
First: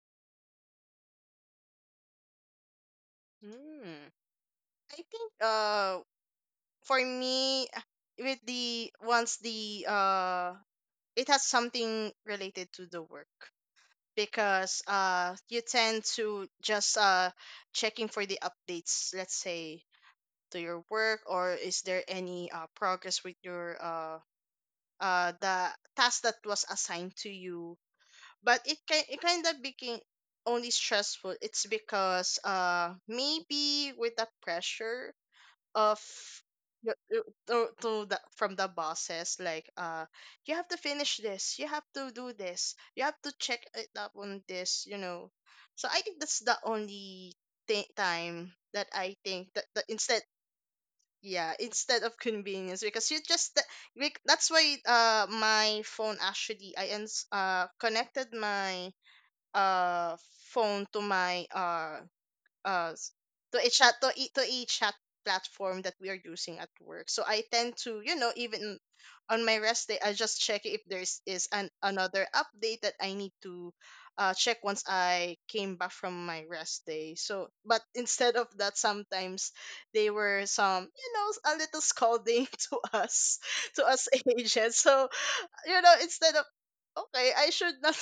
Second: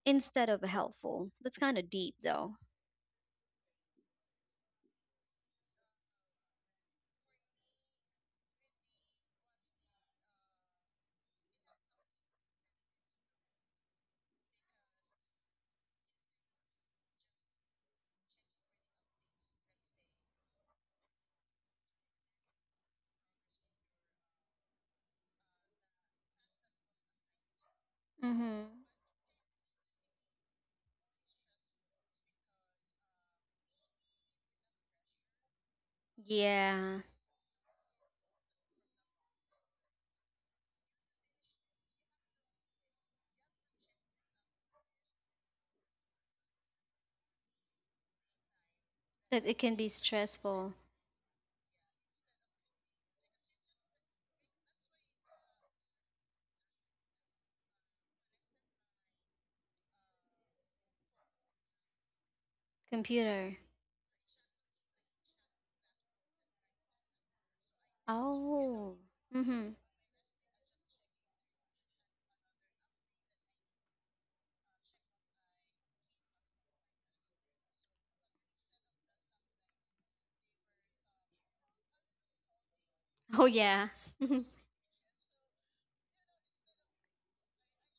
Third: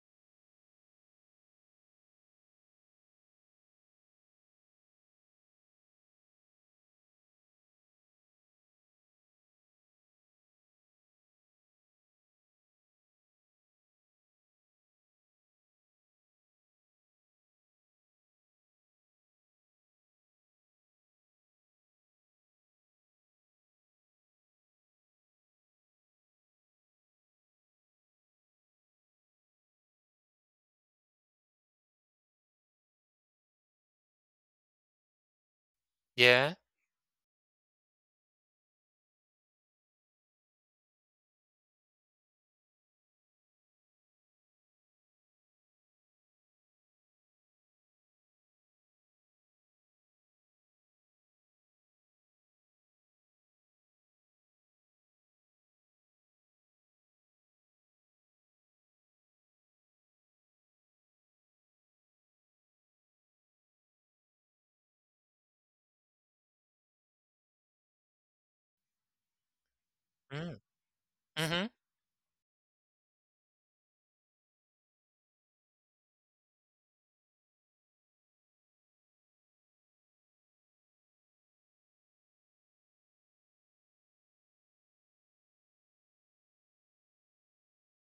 instead of helpful? That's kind of deep, though. Mm. I think for me, with the once the it has something related to the work, because you tend to just checking for the updates, let's say, to your work, or is there any progress with your the task that was assigned to you. But it Mm-hmm. can it kind of became only stressful, it's because maybe with the pressure of yeah, the- Yeah, uh, from the bosses, like you have to finish this, you have to do this, you have to check it up on this, you know. So I think that's the only time that I that think it that, can be that instead. stressful. Yeah, instead of convenience, because you just that's why my phone, actually, connected my uh phone to my uh s- Computer. To each chat platform that we are using at work. So I tend to, even Oh. on my Mm-hmm. rest day, I just mm, check if there's is mhm, an another update that I need to check once I came back from my rest day. So, but instead of that, sometimes they were some, a little scolding *laughs* to us, Oh, to yeah. us *laughs* *laughs* agents. So, instead of, okay, I should not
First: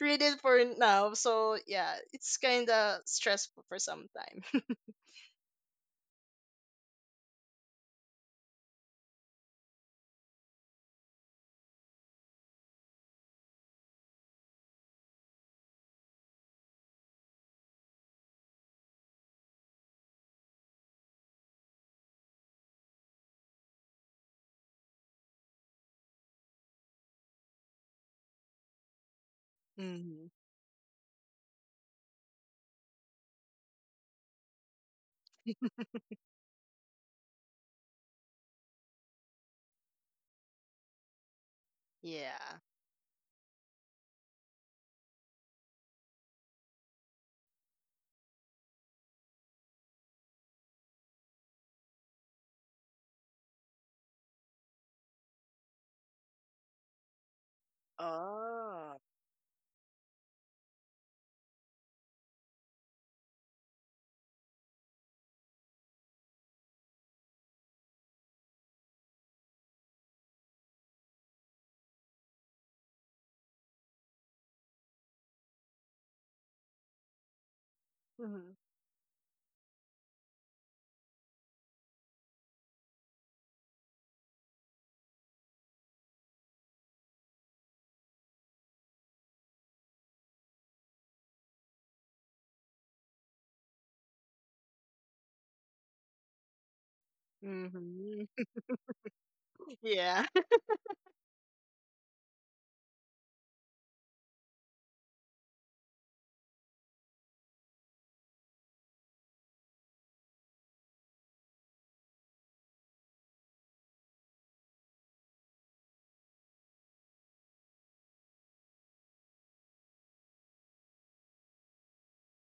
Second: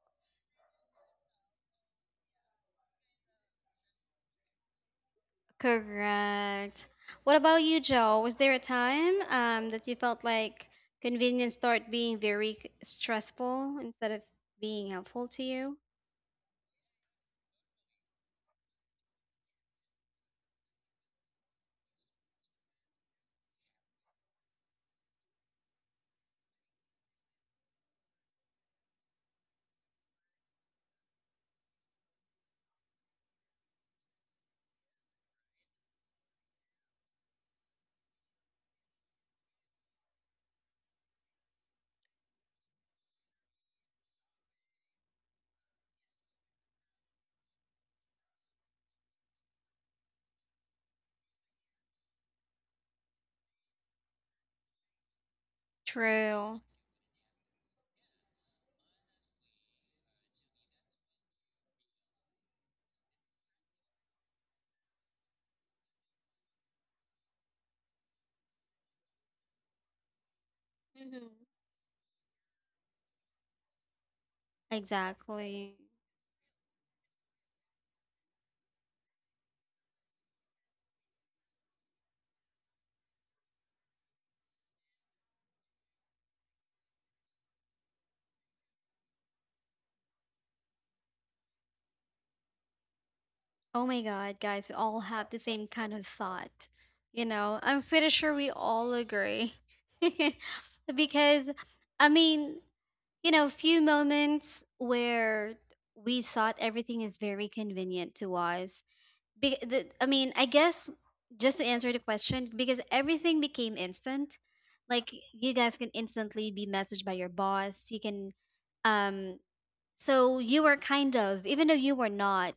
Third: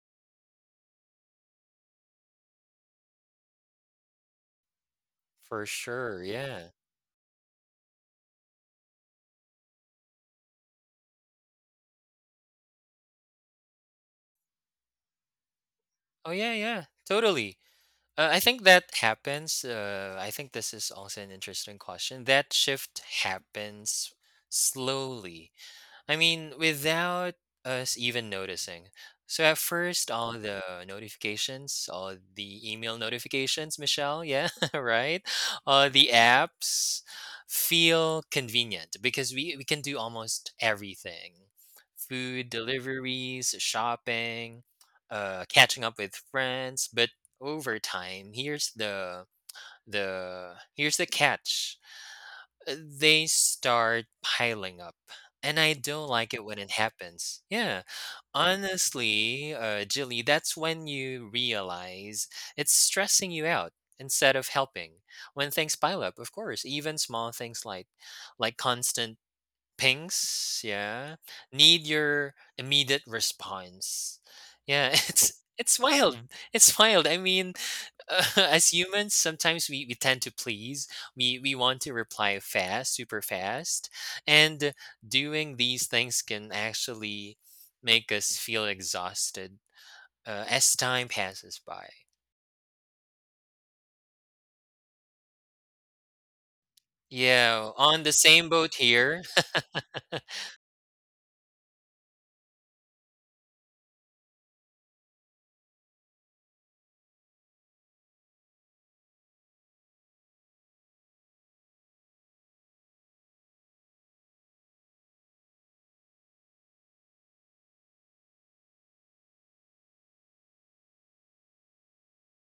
read it for now. So yeah, it's kind of stressful for some time. *laughs* for sure, yeah. Correct. What about you, Joe? Was there a time that you felt like convenience started being very stressful instead of being helpful to you? Oh, yeah, yeah, totally. I think that happens, I think this is also an interesting question. That shift happens slowly. I mean, without us even noticing. So at first, Hmm. all the notifications, all the email notifications, Michelle, yeah, *laughs* right? The apps feel convenient because we can do almost everything: Yeah. food deliveries, shopping, catching up with friends. But over time, here's the catch. They start piling up. And I don't like it when True. it happens. Yeah. Oh. Honestly, Jilly, that's when you realize it's stressing you out instead of helping. When things pile up, of course, even small things like constant pings, yeah, Hmm. need your immediate response. Yeah, *laughs* it's Exactly. it's wild. It's wild. I mean, *laughs* Mhm. as humans, sometimes we tend to please. We want to reply fast, super fast, and doing these things can actually make us feel exhausted, as time passes by. Oh my God, guys, we all have the same kind of thought. You know, Yeah, I'm on pretty the Mhm. sure we same boat all here. agree. *laughs* *laughs* Yeah. *laughs* *laughs* Because, I mean, you know, few moments where we thought everything is very convenient to us. The, I mean, I guess just to answer the question, because everything became instant. Like you guys can instantly be messaged by your boss. You can, um, so you were kind of, even though you were not,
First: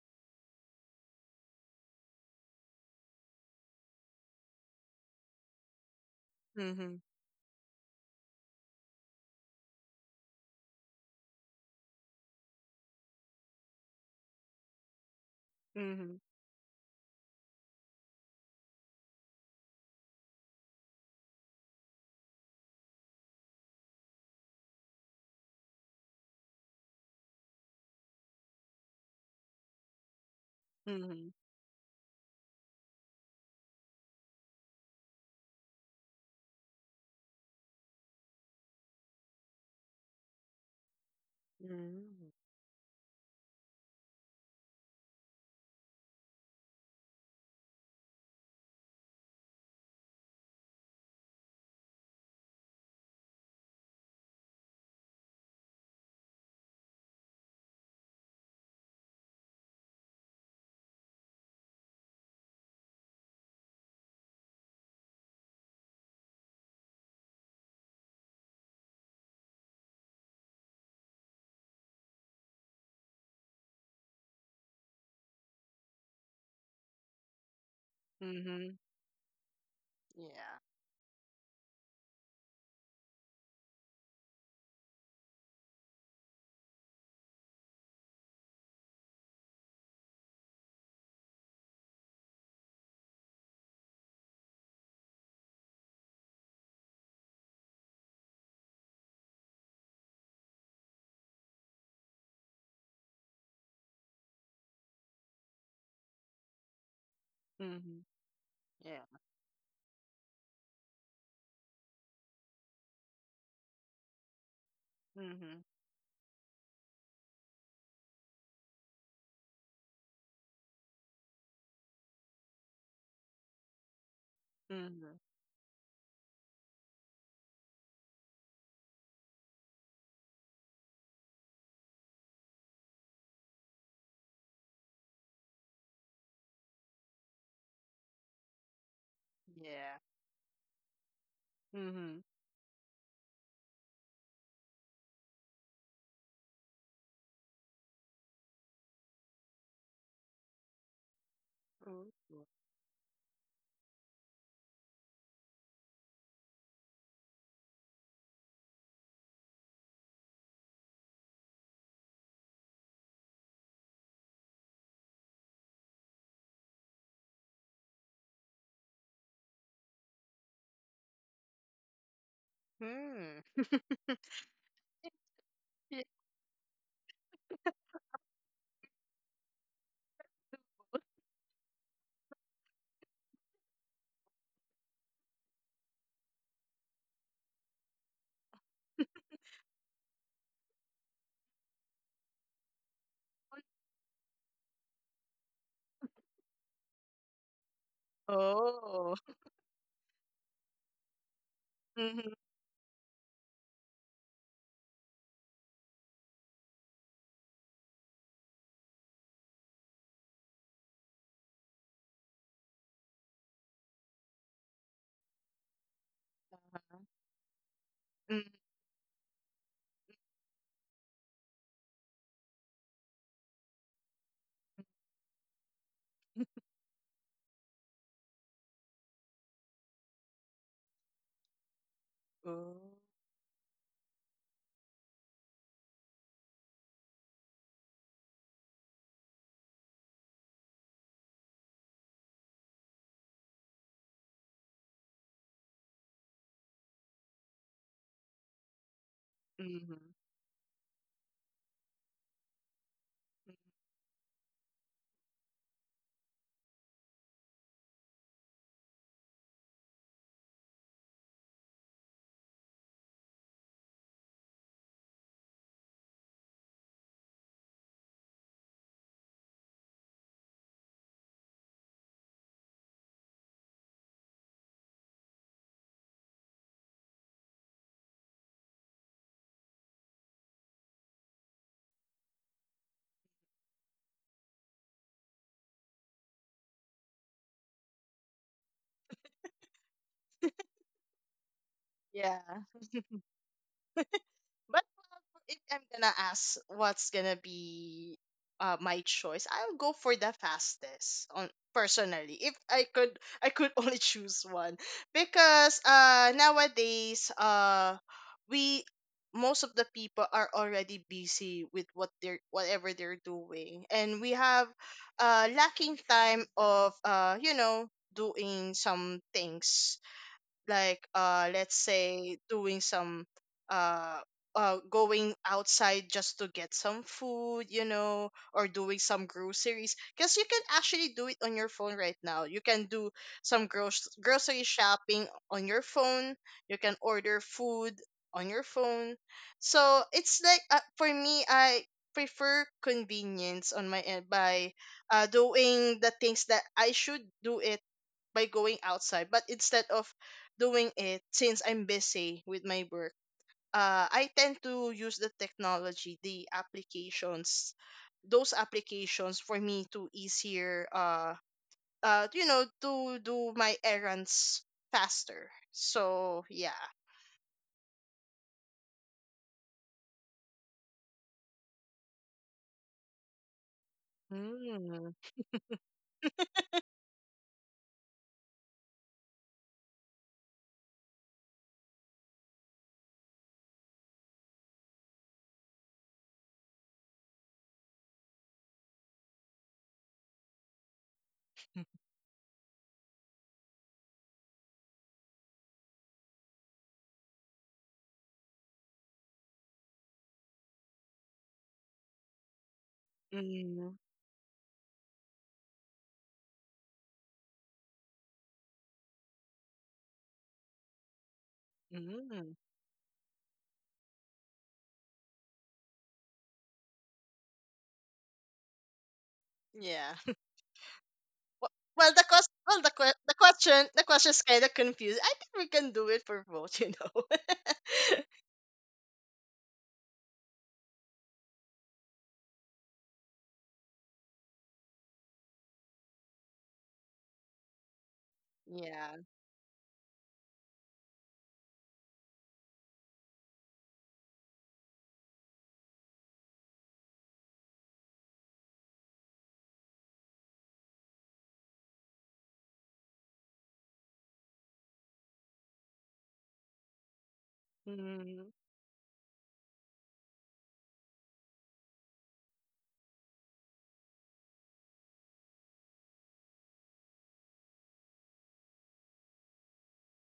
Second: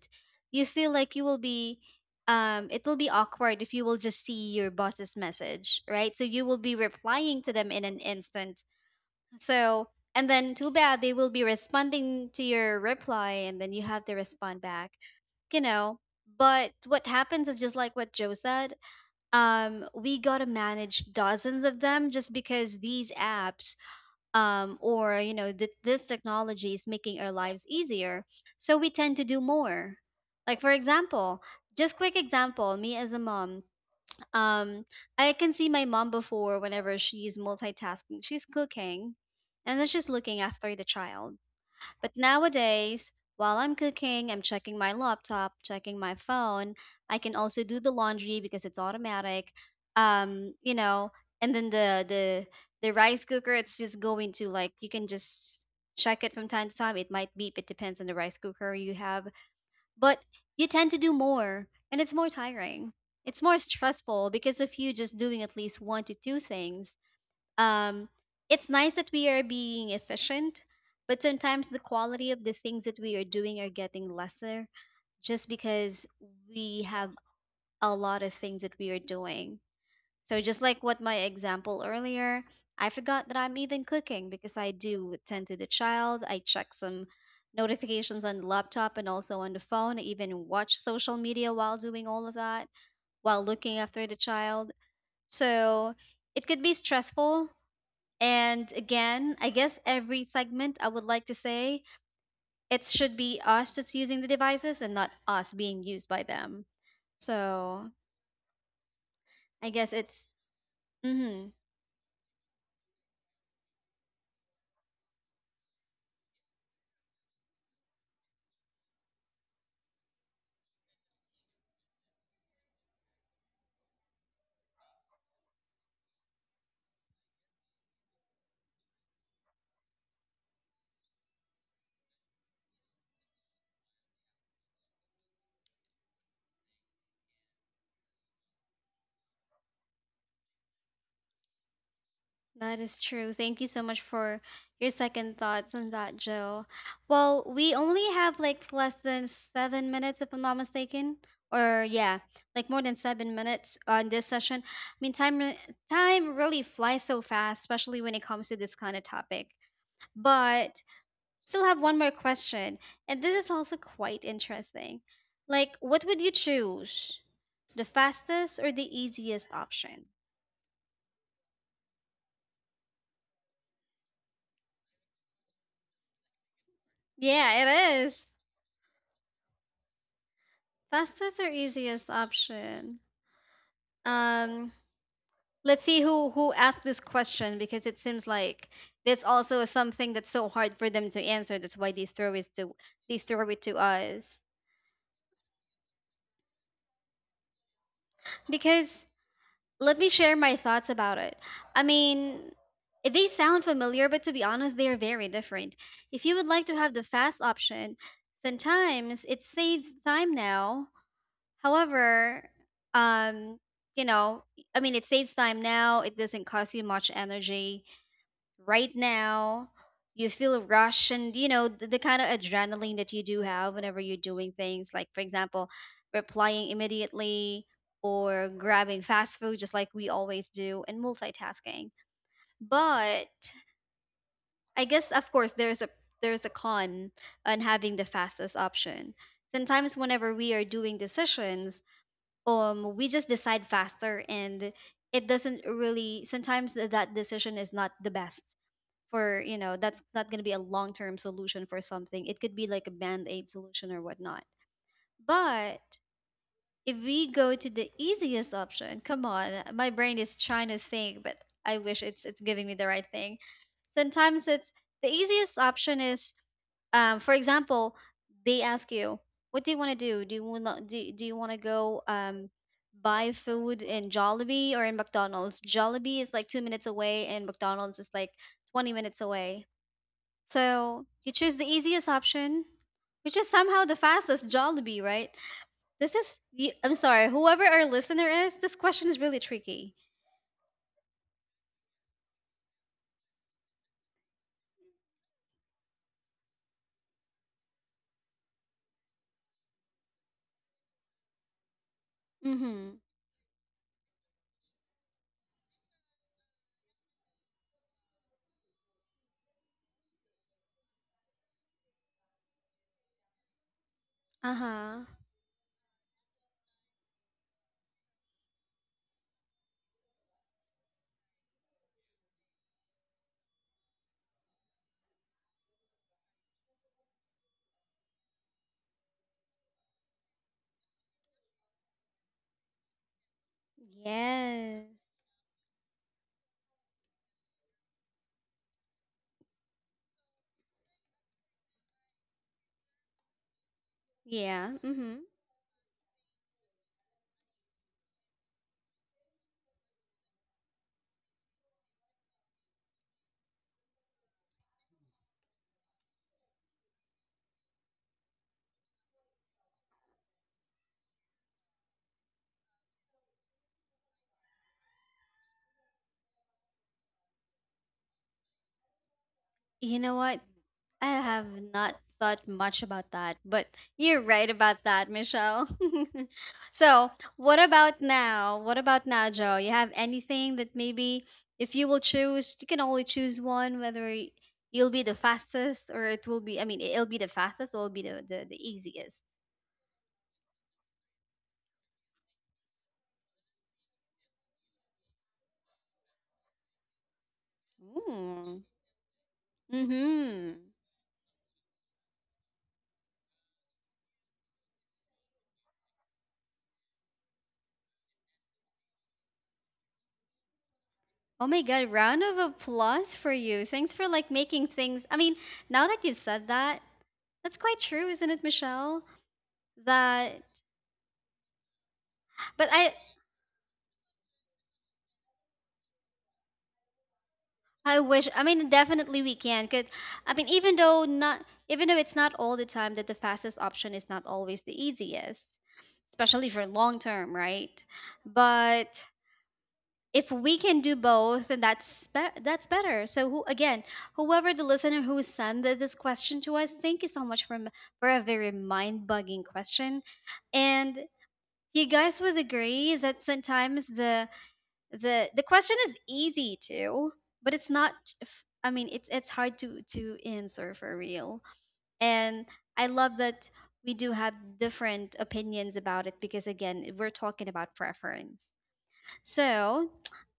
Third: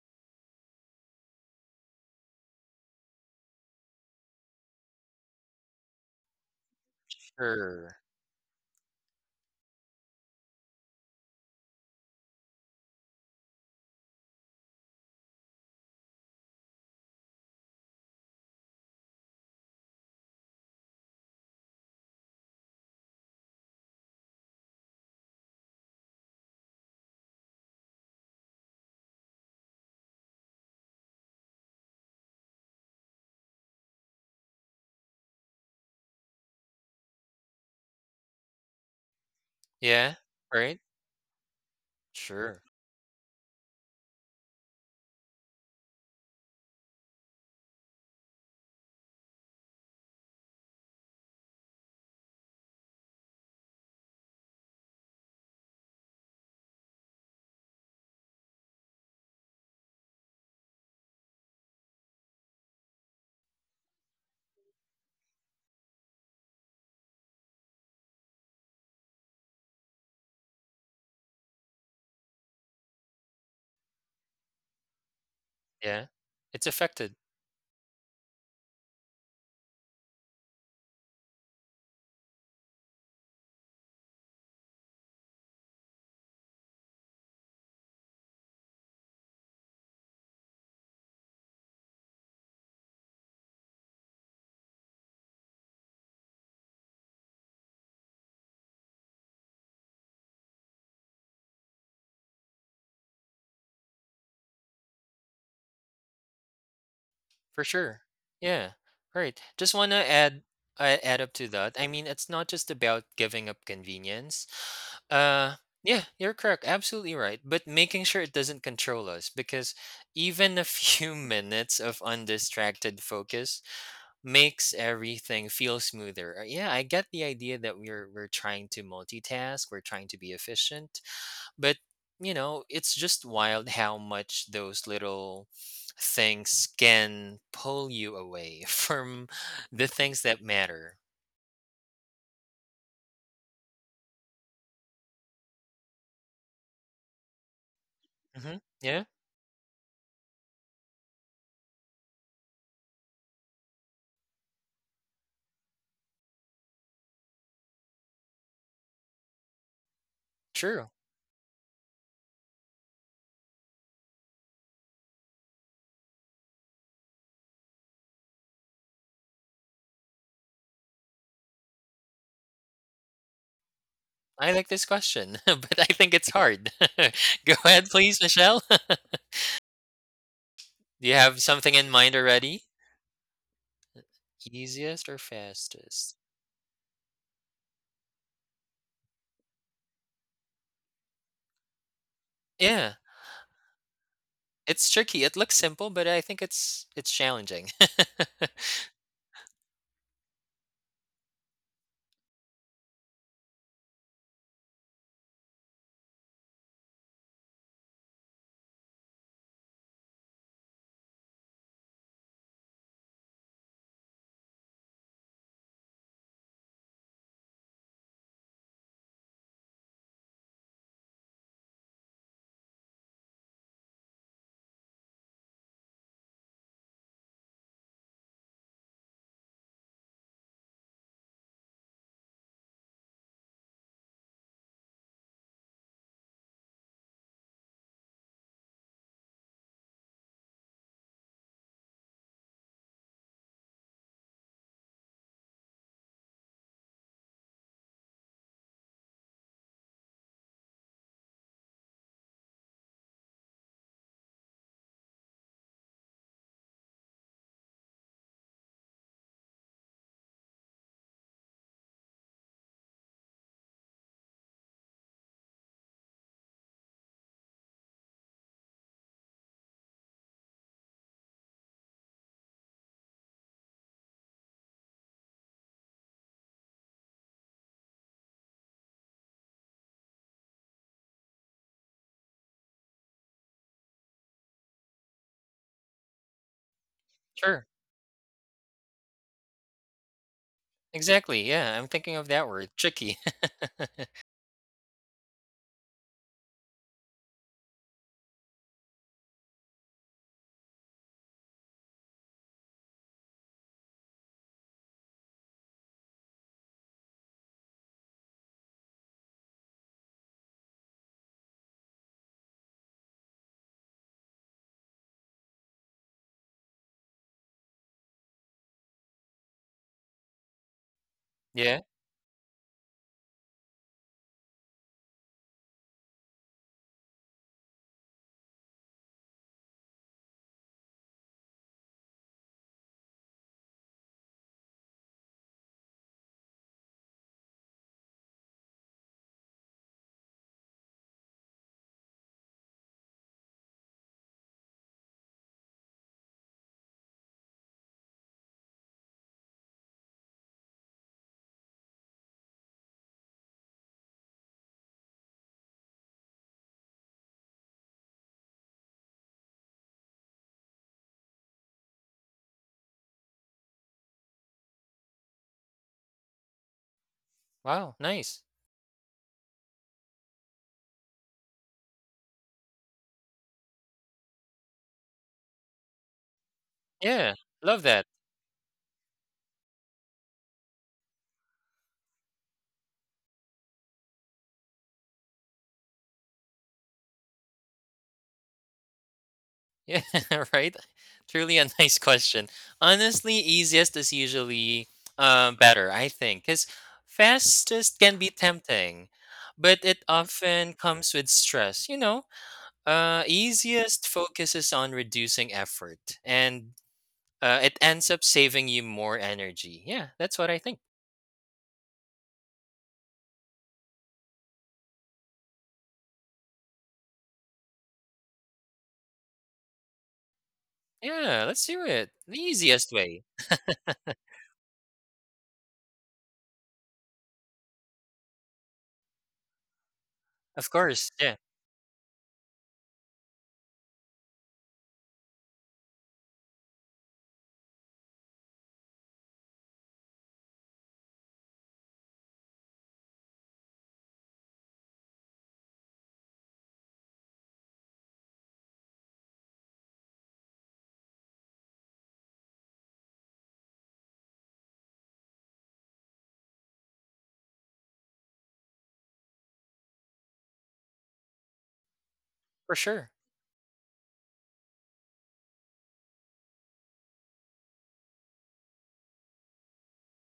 you feel like you will be, it will be awkward if you will just see your boss's message, right? So you will be Mhm. replying to them in Sure. an instant. So, and then too bad they will be responding to your reply, and then you have to respond back you know Mhm. but what happens is just like what Joe said. We gotta manage dozens of them just because these apps, or this technology is making our lives easier, so we tend to do more. Like, for Mhm. example, just quick example, me as a mom, um, I can see my mom before. Whenever she's multitasking, she's cooking and then she's Yeah. looking after the Right. child. But Mhm. Sure. nowadays, while I'm cooking, I'm checking my laptop, checking my phone. I can also do the laundry because it's automatic. Um, you know, and then the the rice cooker, it's just going to, like, you can just check it from time to time. It might beep. It depends on the rice cooker you have, but you tend to do more, and it's more tiring. It's more stressful because of you just doing at least one to two things um, it's nice that we are being efficient, but sometimes the quality of the things that we are doing are getting lesser, just because Yeah. It's we have affected a lot of things that Mhm. we are doing. So, just Yeah. like what my example earlier, I forgot that I'm even cooking because I do tend to the child. I check some notifications on the laptop and also on the phone, even watch social media while doing all of that, while looking after the child. So, it could be stressful. And again, I guess every segment I would like to say, it should be us that's using the devices and not us being used by them. for So sure. Mhm. Yeah. Yeah. Right. I Just guess want to it's add up mm-hmm, to that. I mean, it's not just about giving up convenience. Uh, Mhm. yeah, you're correct. Absolutely right. But making sure it doesn't control us, because even a few *laughs* minutes of undistracted focus makes Mhm. everything feel smoother. Yeah, I get the idea that we're trying to multitask, we're trying to be efficient, but it's just wild how much those little things can pull you away *laughs* from the Yeah. things that matter. Mhm. that is true. Thank you so much for your second thoughts on that, Joe. Well, we only have Hmm. like less Yeah, than 7 minutes, if I'm not mistaken, or yeah, Ooh. like more than 7 minutes on this session. I mean, time really flies so fast, especially when it comes to this kind of topic. But true. still have one more question, and this is also quite interesting. Like, what would you choose? The fastest or the easiest option? Hmm. I like this question, *laughs* but I Yeah. think it's hard. *laughs* Go Yeah, ahead, it please, is. Michelle. *laughs* Do you Fastest have or something in easiest mind already? option? Um, Easiest or let's see fastest? who asked this question, because it seems like that's also something that's so hard for them to answer. That's why Yeah, they throw it to us. it's tricky. It looks simple, but I think it's challenging. *laughs* Because, Oh. let me share my thoughts about it. I *laughs* Mhm. mean, they sound familiar, but to be honest, they are very different. If you would like to have the fast option, sometimes it saves time now. However, um, you know, I mean, it saves time now. It doesn't cost you much energy Mhm. right now. You feel rush, and you know the kind of adrenaline that you do have whenever you're doing things, like for example, replying immediately or grabbing fast food, just like we always do, and multitasking. Oh. But I guess, of course, there's a con on having the fastest option. Sometimes whenever we are doing decisions, we just decide faster, and it doesn't really, sometimes that decision is not the best for, you know, that's Mhm. not going to be a long-term solution for something. It could be like a band-aid Mhm. solution or whatnot. But if we go to the easiest option, come on, my brain is trying to think, but I wish it's giving me the right thing. Sometimes it's, the easiest option is, for example, they ask you, what do you want to do? Do you want do you want to go, buy food in Jollibee or in McDonald's? Jollibee is like 2 minutes away and McDonald's is like 20 minutes away, so you choose the easiest option, which is somehow the fastest, Jollibee, right? This is, I'm sorry, Sure. whoever our listener is, this question is really tricky. Exactly. Yeah, I'm thinking of Yeah. that word, tricky. *laughs* But if I'm gonna ask what's gonna be my choice, I'll go for the fastest on personally. If I Mm-hmm. could I could *laughs* only choose one. Because nowadays, we most of the people are already busy with whatever they're doing, and we have Uh-huh. Lacking time of doing some things, like let's Yeah. say doing some uh going outside just to get some food, or doing some groceries, because you can actually do it on your phone right now. You can do some gross grocery Yes. shopping on your phone, you can order food on your phone. So it's like for me, I prefer convenience on my end Yeah. by Mm-hmm. Doing the things that I should do it by going outside. But instead of doing it, since I'm busy with my work, I tend to use the technology, the applications, those applications for me to easier, to do my errands faster. So yeah. Wow, nice. You know what? I have not thought much about that, but you're right about that, Mm. Michelle. *laughs* so, Yeah, what love about that. now? What about now, Joe? You have anything that maybe if you will choose, you can only choose one, whether you'll be the fastest, or it will be, I mean, it'll be the fastest or it'll be the, the easiest. Yeah, *laughs* right? Truly a nice question. Honestly, easiest is usually better, I think, because fastest can be Mm. tempting, but it Mm-hmm. often comes with stress. Mm. Easiest focuses on reducing effort and, it ends up saving you more energy. Yeah, that's what I think. Oh my God, round of Mm. applause for you. Thanks for like making things. I mean, now that you've said that, that's quite true, isn't it, Michelle? Yeah. *laughs* That Yeah, let's Wh- do it. Well, the The cost, but well, the i easiest que- way. the question, the question is kind of confused. I think we can do it for both. *laughs* i wish, I mean, definitely we can cause, I mean, Of even though course. Yeah, not even though it's not all the time that the fastest option is not always the easiest, especially for long term, right? But Yeah. if we can do both, then that's better. So whoever the listener who sent this question to us, thank you so much for a very mind bugging question. And you guys would agree that sometimes the question is easy too, but it's not, Mm. I mean, it's hard to answer for real. And for I sure. love that we do have different opinions about it, because again, we're talking about preference. So,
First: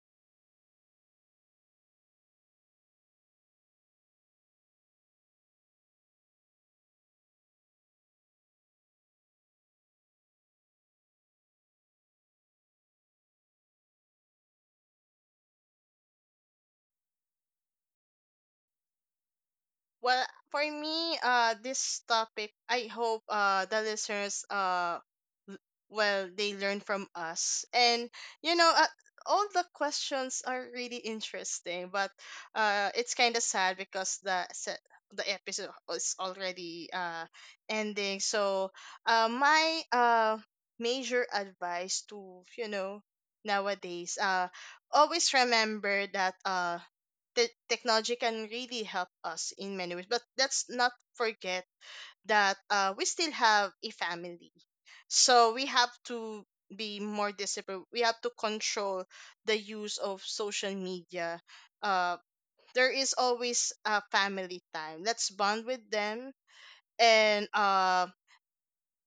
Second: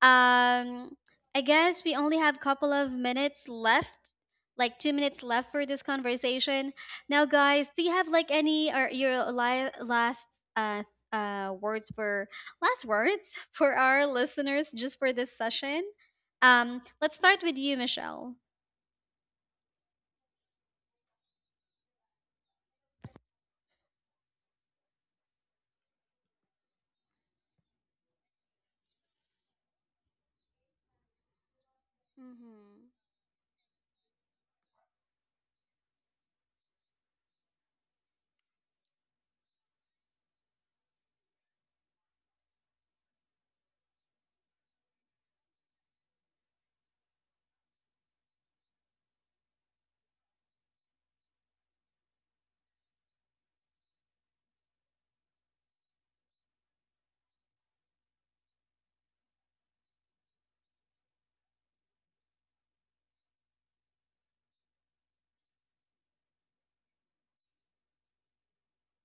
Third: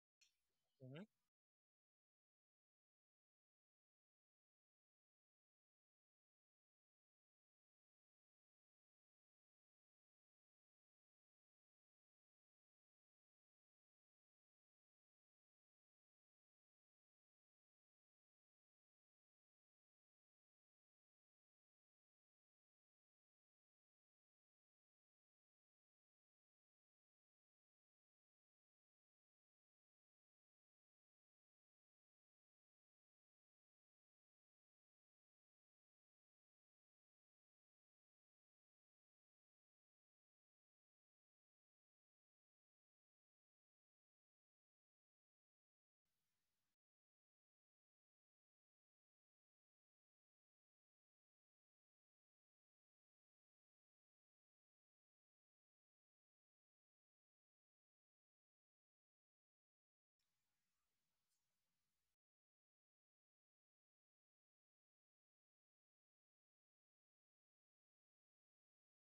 um, Mhm. I guess we only have a couple of minutes left, like 2 minutes left for this conversation. Now, guys, do you have like any, or your last uh, words for last words *laughs* for our listeners, just for this session? Let's start with you, Michelle. Well, for me, this topic, I hope the listeners l- well, they learn from us, and you know, uh, all the questions are really interesting, but Mm-hmm. It's kind of sad because the episode is already ending. So, my major advice to nowadays, always remember that the technology can really help us in many ways. But let's not forget that we still have a family. So we have to be more disciplined. We have to control the use of social media. Uh, there is always a family time. Let's bond with them and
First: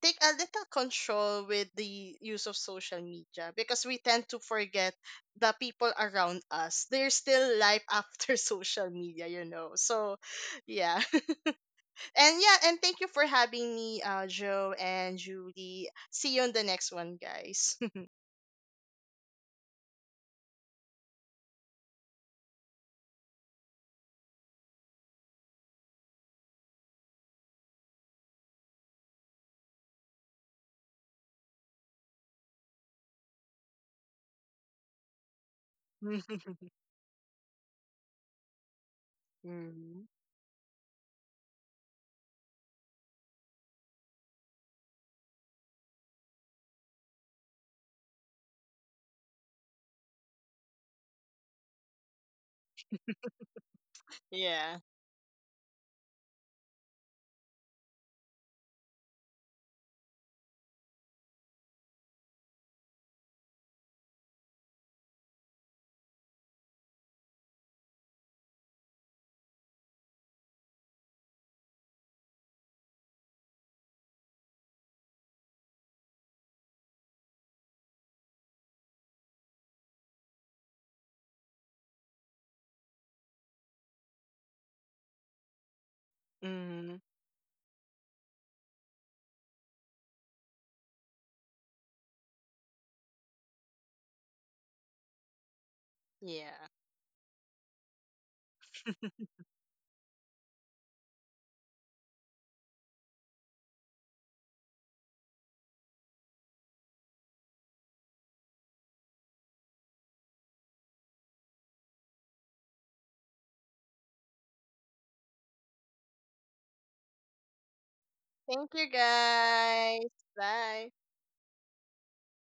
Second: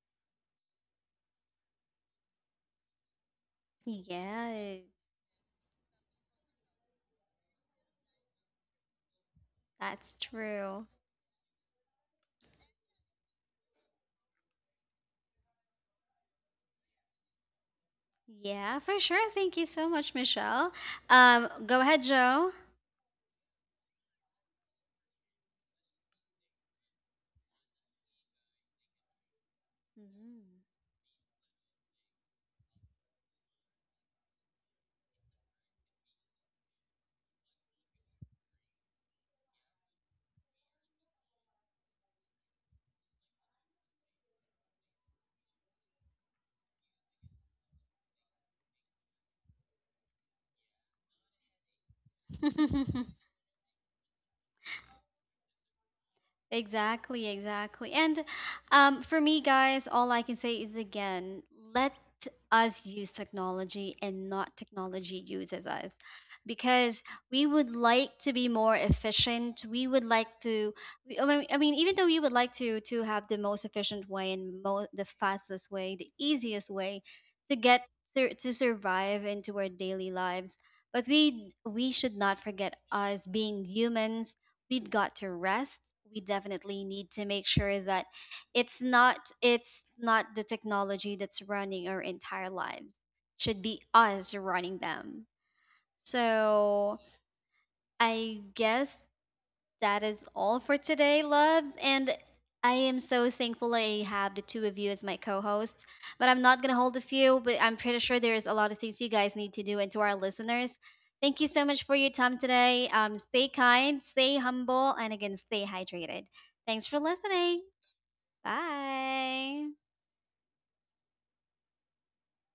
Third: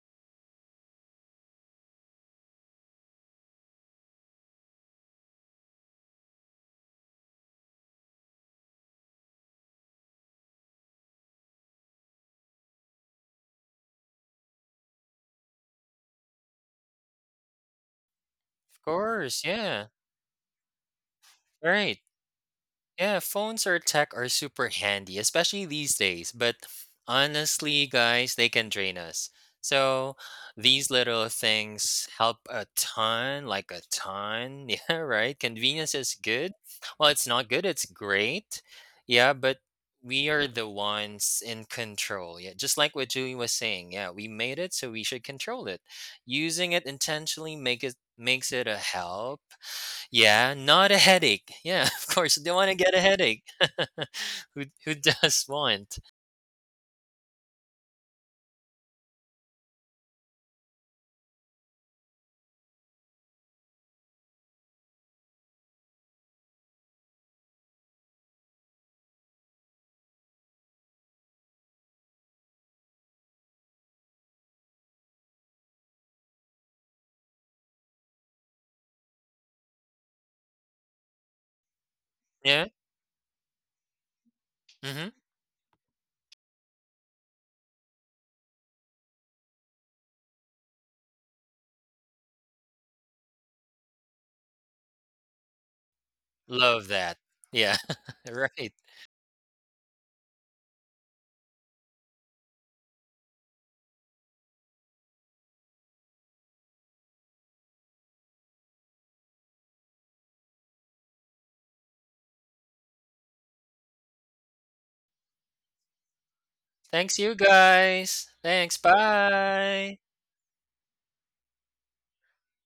take a little control with the use of social media because we tend to Yeah, forget the people around us. There's still life after *laughs* social media. that's So, true. yeah. *laughs* And yeah, and thank you for having me, Joe and Julie. See you on the next one, guys. *laughs* Yeah, Of for sure. course. Thank you Yeah. so much, Michelle. All Go right. ahead, Joe. Yeah, phones or tech are super handy, especially these days. But honestly, guys, they can drain us. So these little things help a ton, like a ton. *laughs* Yeah, right. Convenience is good. Well, it's not good, it's great. Yeah, but Mhm. we are the ones in control. Yeah, just like what Julie was saying. Yeah, we made it, so we should control it. Using it intentionally makes it a help, yeah, not a headache. Yeah, *laughs* of course, they want to get Hmm. a *laughs* headache. *laughs* Who Yeah. who does want? Exactly, exactly. And for me, guys, all I can say is again, let us use technology and not technology uses us, because we would like to be more efficient. We would like to, I mean, even though we would like to have the most efficient way, the fastest way, the easiest way to get to survive into our daily lives, but we should not Yeah. forget us being humans. We've got Mhm. to rest. We definitely Mhm. need to make sure that it's not the technology that's running our entire lives. Should be us running them. Yeah. Love So that. Yeah. *laughs* I Right. guess that is all for today, loves. And I am so thankful I have the two of you as my co hosts. But I'm not going to hold a few, but I'm pretty sure there's a lot of things you guys need to do. And to our listeners, thank you so much for your time today. Stay kind, stay humble, and again, stay hydrated. Thanks for Thanks you listening. guys. Thank Thanks. you, Bye. Bye. guys. Bye.